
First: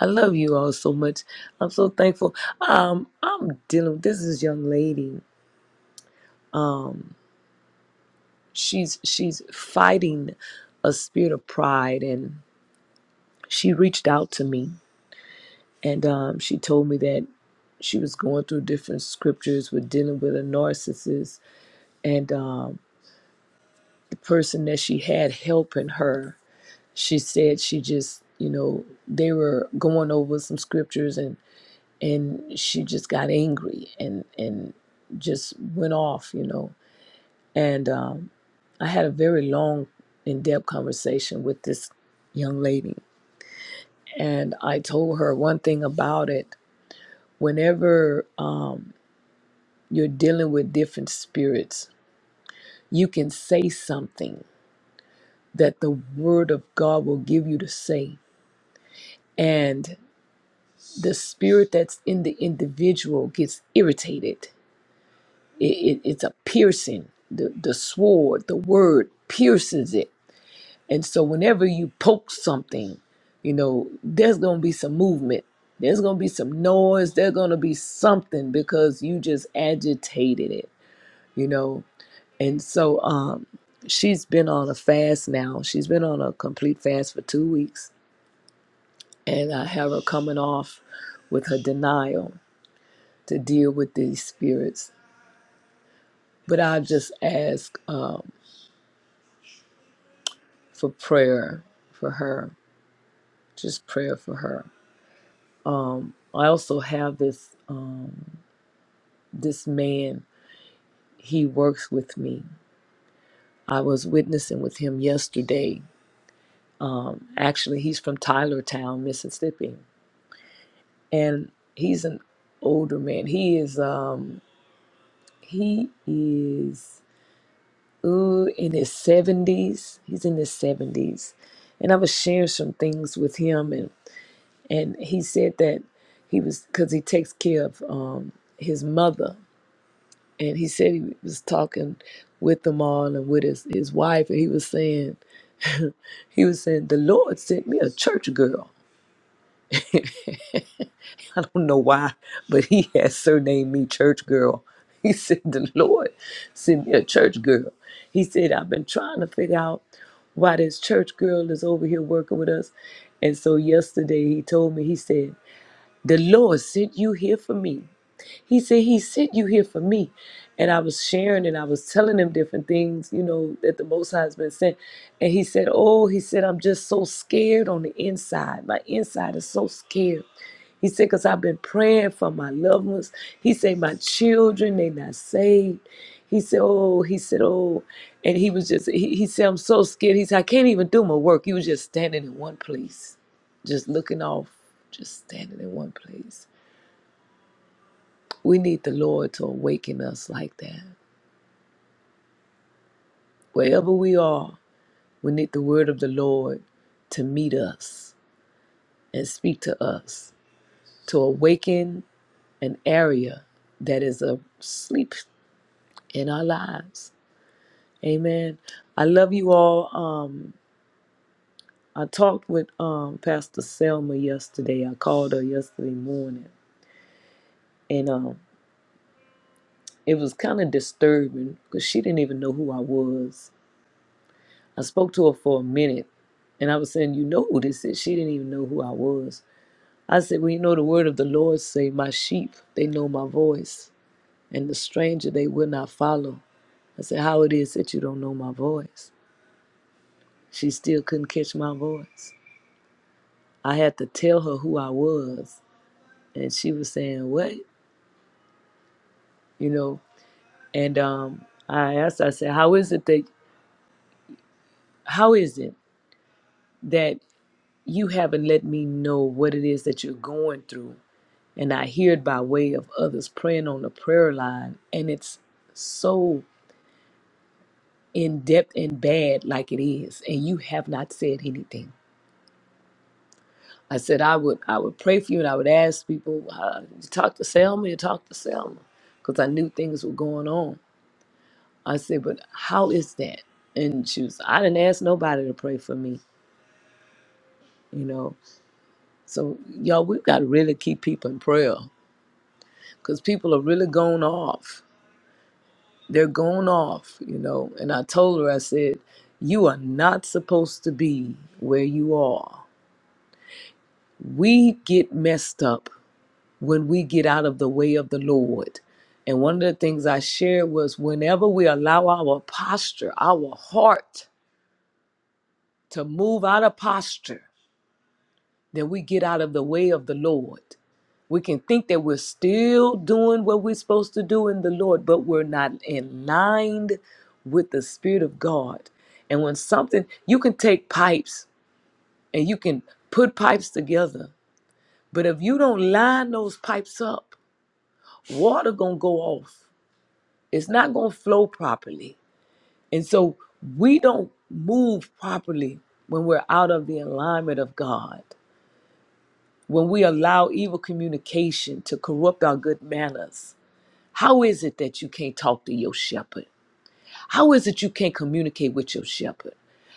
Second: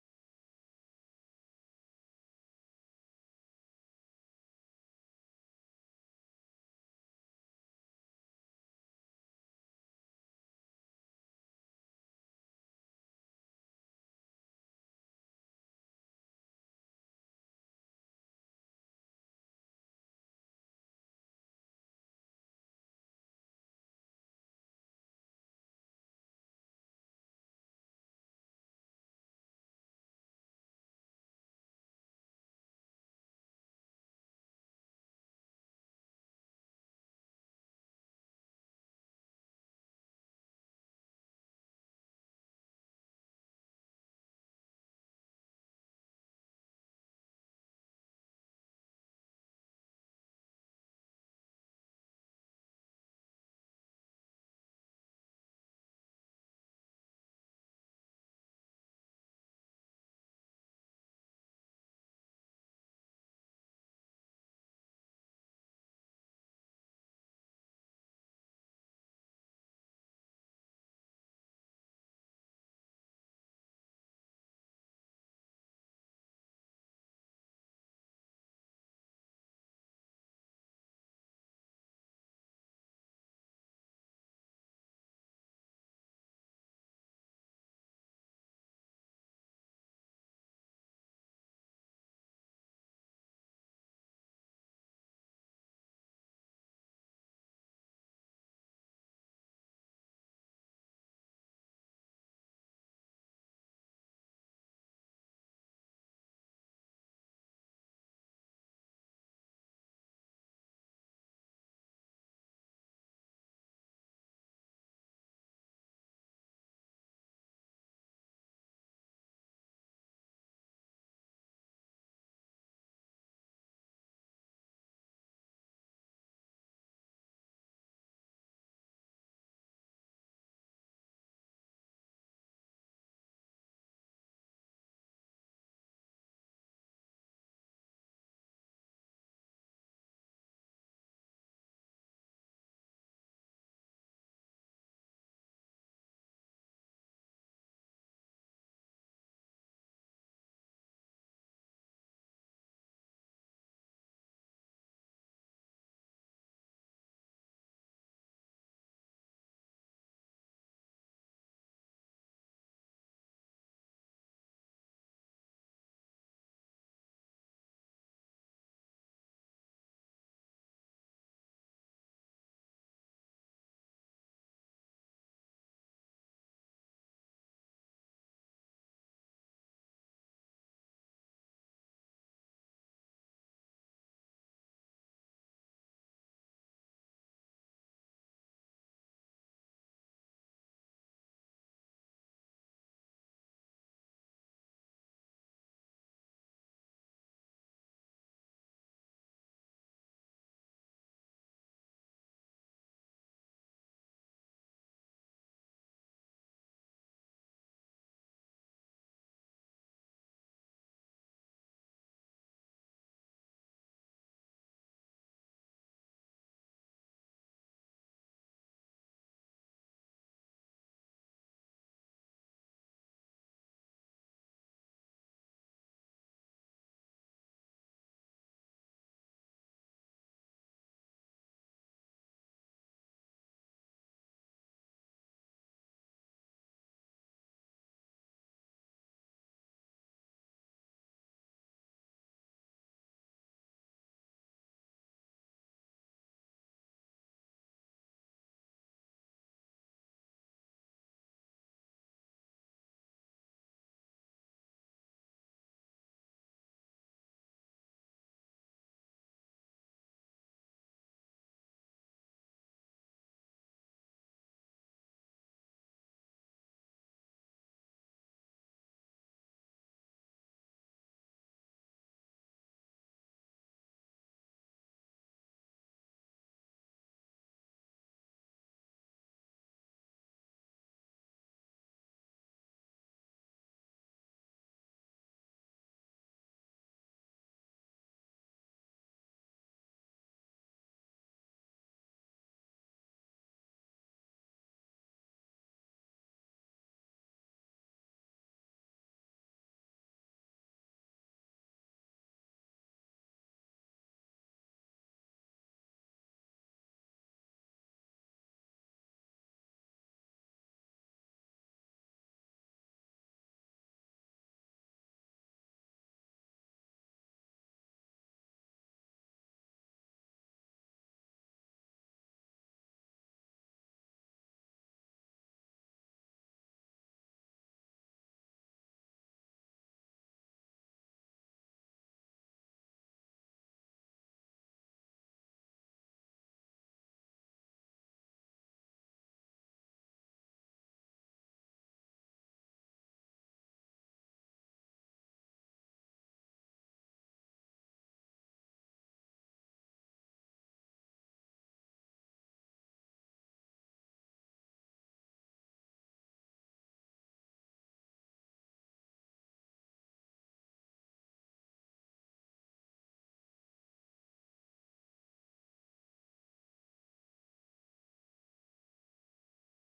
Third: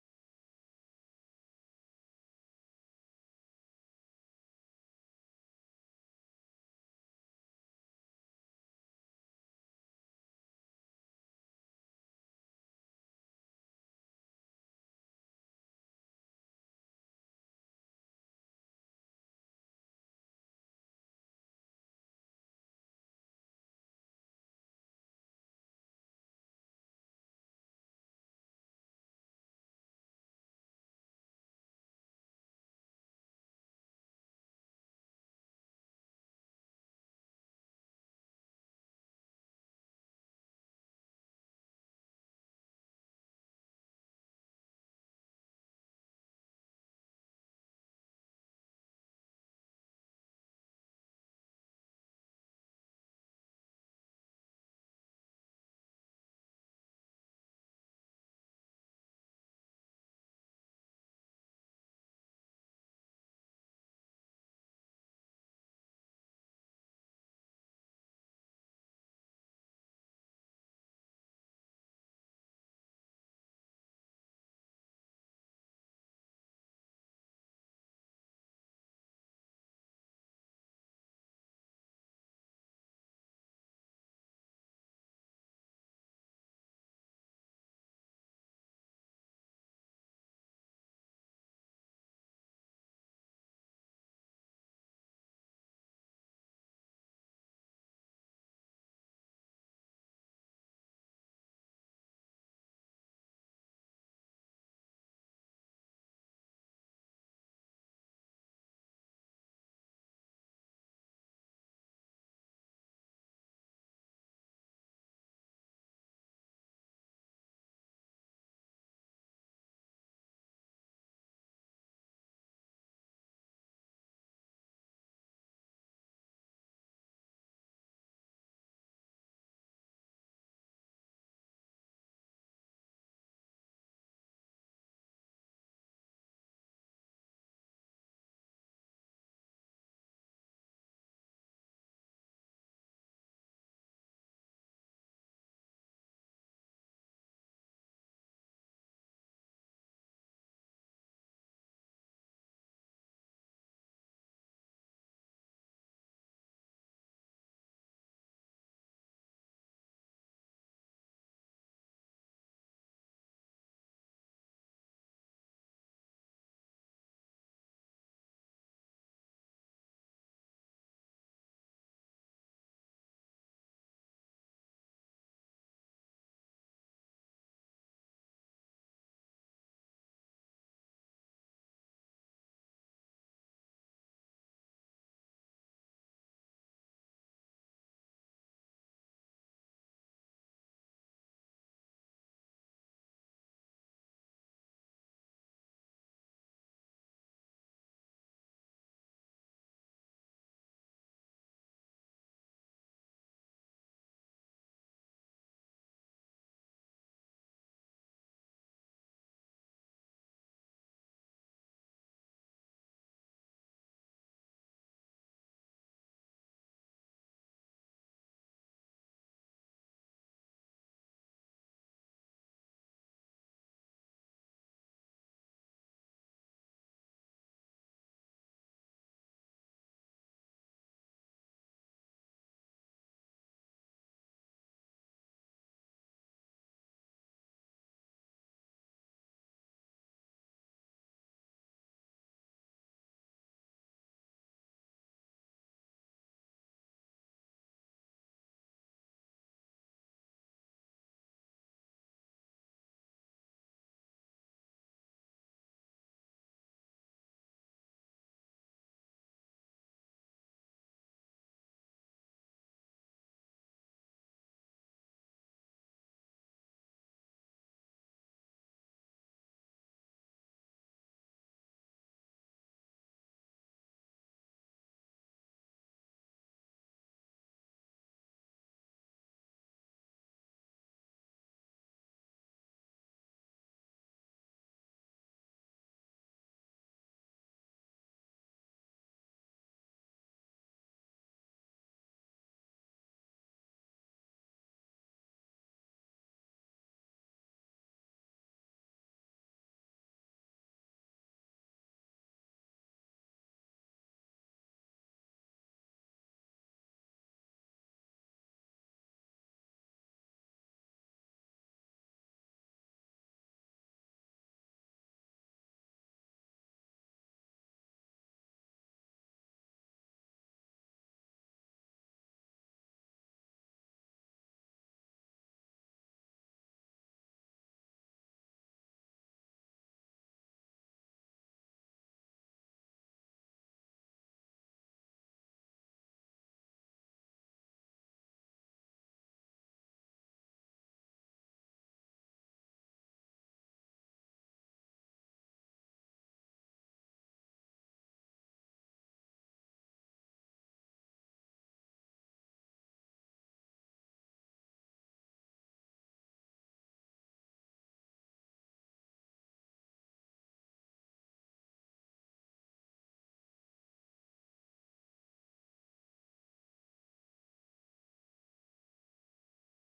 I love you all so much. I'm so thankful. Um, I'm dealing with this is young lady. She's she's fighting a spirit of pride and she reached out to me and um, she told me that she was going through different scriptures with dealing with a narcissist and um, person that she had helping her, she said she just, you know, they were going over some scriptures and and she just got angry and and just went off, you know. And um, I had a very long, in-depth conversation with this young lady, and I told her one thing about it. Whenever um, you're dealing with different spirits, you can say something that the Word of God will give you to say, and the spirit that's in the individual gets irritated. It, it, it's a piercing. The, the sword, the word pierces it. And so whenever you poke something, you know, there's going to be some movement. There's going to be some noise. There's going to be something because you just agitated it, you know. And so um, she's been on a fast now. She's been on a complete fast for two weeks. And I have her coming off with her denial to deal with these spirits. But I just ask um, for prayer for her, just prayer for her. Um, I also have this um, this man. He works with me. I was witnessing with him yesterday. Actually, he's from Tylertown, Mississippi, and he's an older man. He is um, he is ooh in his seventies. He's in his seventies, and I was sharing some things with him and. and he said that he was because he takes care of um, his mother and he said he was talking with them all and with his, his wife and he was saying he was saying the lord sent me a church girl (laughs) i don't know why but he has surnamed me church girl (laughs) he said the lord sent me a church girl he said i've been trying to figure out why this church girl is over here working with us and so yesterday he told me he said the lord sent you here for me He said, He sent you here for me. And I was sharing and I was telling him different things, you know, that the Most High has been sent. And he said, Oh, he said, I'm just so scared on the inside. My inside is so scared. He said, because I've been praying for my loved ones. He said, my children, they not saved. He said, oh, he said, oh. And he was just, he, he said, I'm so scared. He said, I can't even do my work. He was just standing in one place, just looking off, just standing in one place. We need the Lord to awaken us like that. Wherever we are, we need the word of the Lord to meet us and speak to us, to awaken an area that is asleep in our lives. Amen. I love you all. Um, I talked with um, Pastor Selma yesterday. I called her yesterday morning, and um, it was kind of disturbing because she didn't even know who I was I spoke to her for a minute and I was saying, You know who this is? She didn't even know who I was. I said, Well, you know, the word of the Lord say, My sheep, they know my voice, and the stranger they will not follow. I said, How it is that you don't know my voice? She still couldn't catch my voice. I had to tell her who I was, and she was saying, What? You know, and um, I asked, I said, How is it that, how is it that you haven't let me know what it is that you're going through? And I hear it by way of others praying on the prayer line. And it's so in depth and bad like it is. And you have not said anything. I said I would I would pray for you and I would ask people, uh, you talk to Selma, you talk to Selma. Because I knew things were going on. I said, but how is that? And she was, I didn't ask nobody to pray for me, you know. So y'all, we've got to really keep people in prayer because people are really going off. they're going off, you know. And I told her, I said, You are not supposed to be where you are. We get messed up when we get out of the way of the Lord. And one of the things I shared was whenever we allow our posture, our heart to move out of posture, that we get out of the way of the Lord. We can think that we're still doing what we're supposed to do in the Lord, but we're not in line with the Spirit of God. And when something, you can take pipes and you can put pipes together, but if you don't line those pipes up, water gonna go off. It's not gonna flow properly. And so we don't move properly when we're out of the alignment of God. when we allow evil communication to corrupt our good manners, how is it that you can't talk to your shepherd? How is it you can't communicate with your shepherd?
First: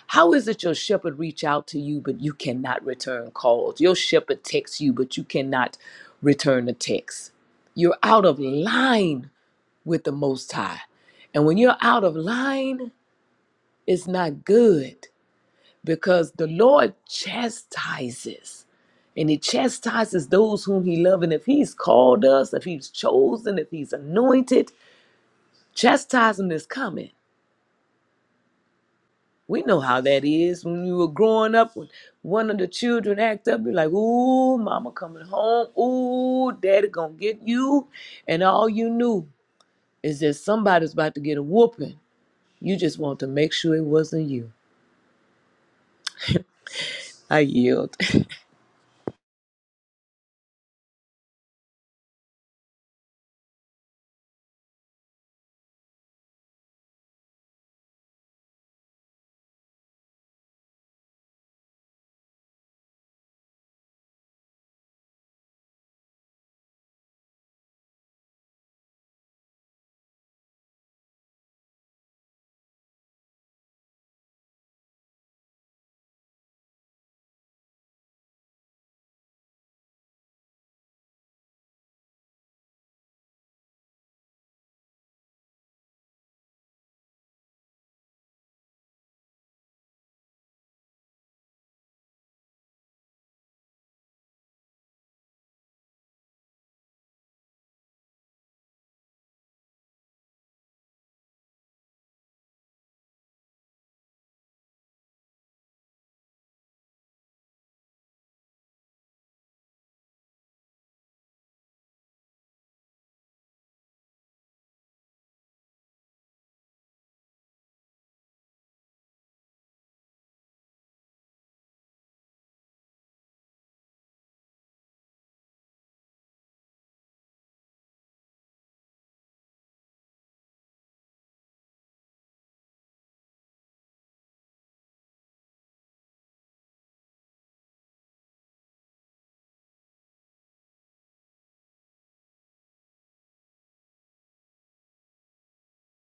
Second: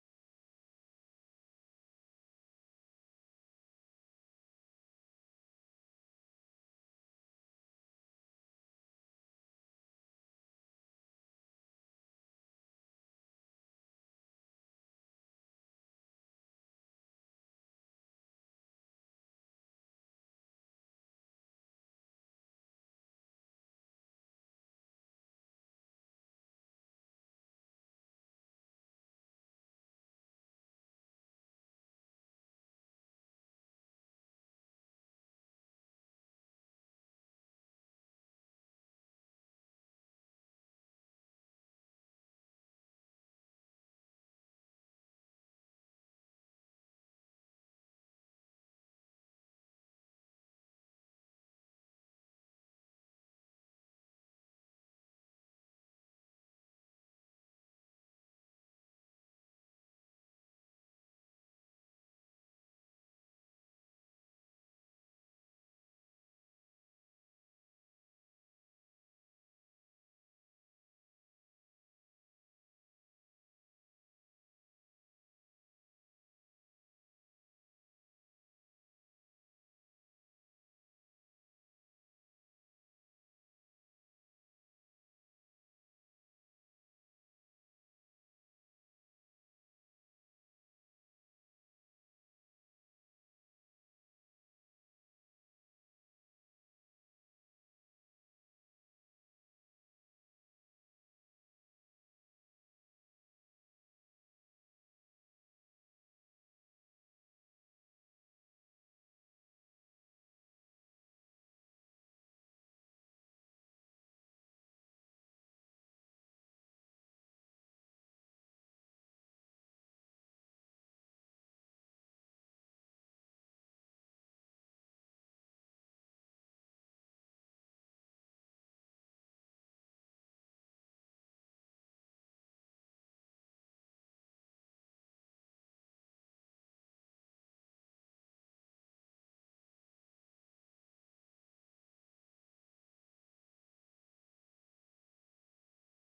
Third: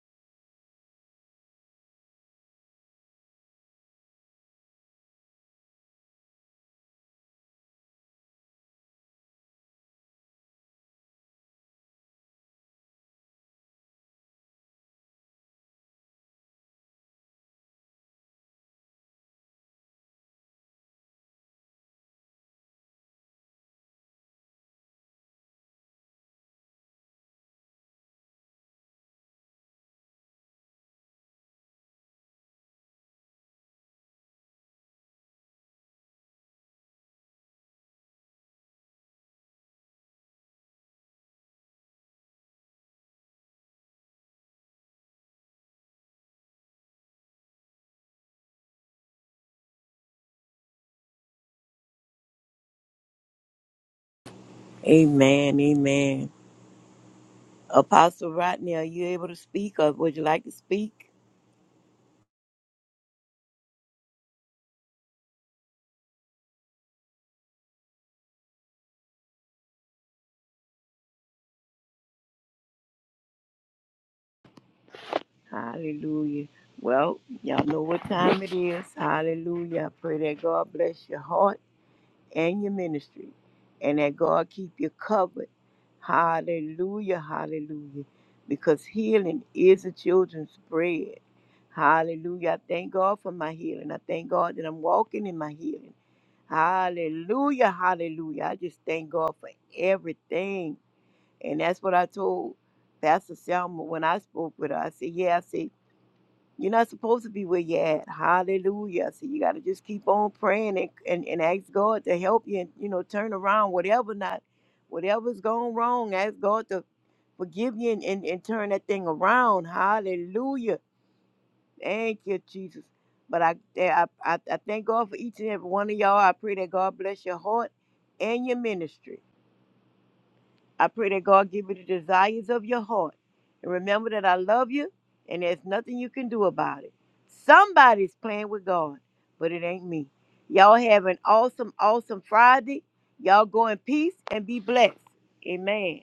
How is it your shepherd reach out to you but you cannot return calls? Your shepherd texts you but you cannot return the text. You're out of line with the most high. And when you're out of line, it's not good because the Lord chastises and he chastises those whom he loves. And if he's called us, if he's chosen, if he's anointed, chastisement is coming. We know how that is when you were growing up, when one of the children act up, you're like, ooh, mama coming home, ooh, daddy gonna get you. And all you knew is that somebody's about to get a whooping. You just want to make sure it wasn't you. I yield. (laughs) Amen. Amen. Apostle Rodney, are you able to speak or would you like to speak? Hallelujah. Well, y'all know what time it is. Hallelujah. I pray that God bless your heart and your ministry and that God keep you covered. Hallelujah. Hallelujah. Because healing is the children's bread. Hallelujah. I thank God for my healing. I thank God that I'm walking in my healing. Hallelujah. Hallelujah. I just thank God for everything. And that's what I told Pastor Selma when I spoke with her. I said, Yeah, I said, you're not supposed to be where you're at. Hallelujah. So you got to just keep on praying and, and, and ask God to help you and, you know, turn around whatever not, whatever's gone wrong. Ask God to forgive you and, and, and turn that thing around. Hallelujah. Thank you, Jesus. But I, I, I I thank God for each and every one of y'all. I pray that God bless your heart and your ministry. I pray that God give you the desires of your heart. And remember that I love you and there's nothing you can do about it. Somebody's playing with God, but it ain't me. Y'all have an awesome, awesome Friday. Y'all go in peace and be blessed. Amen.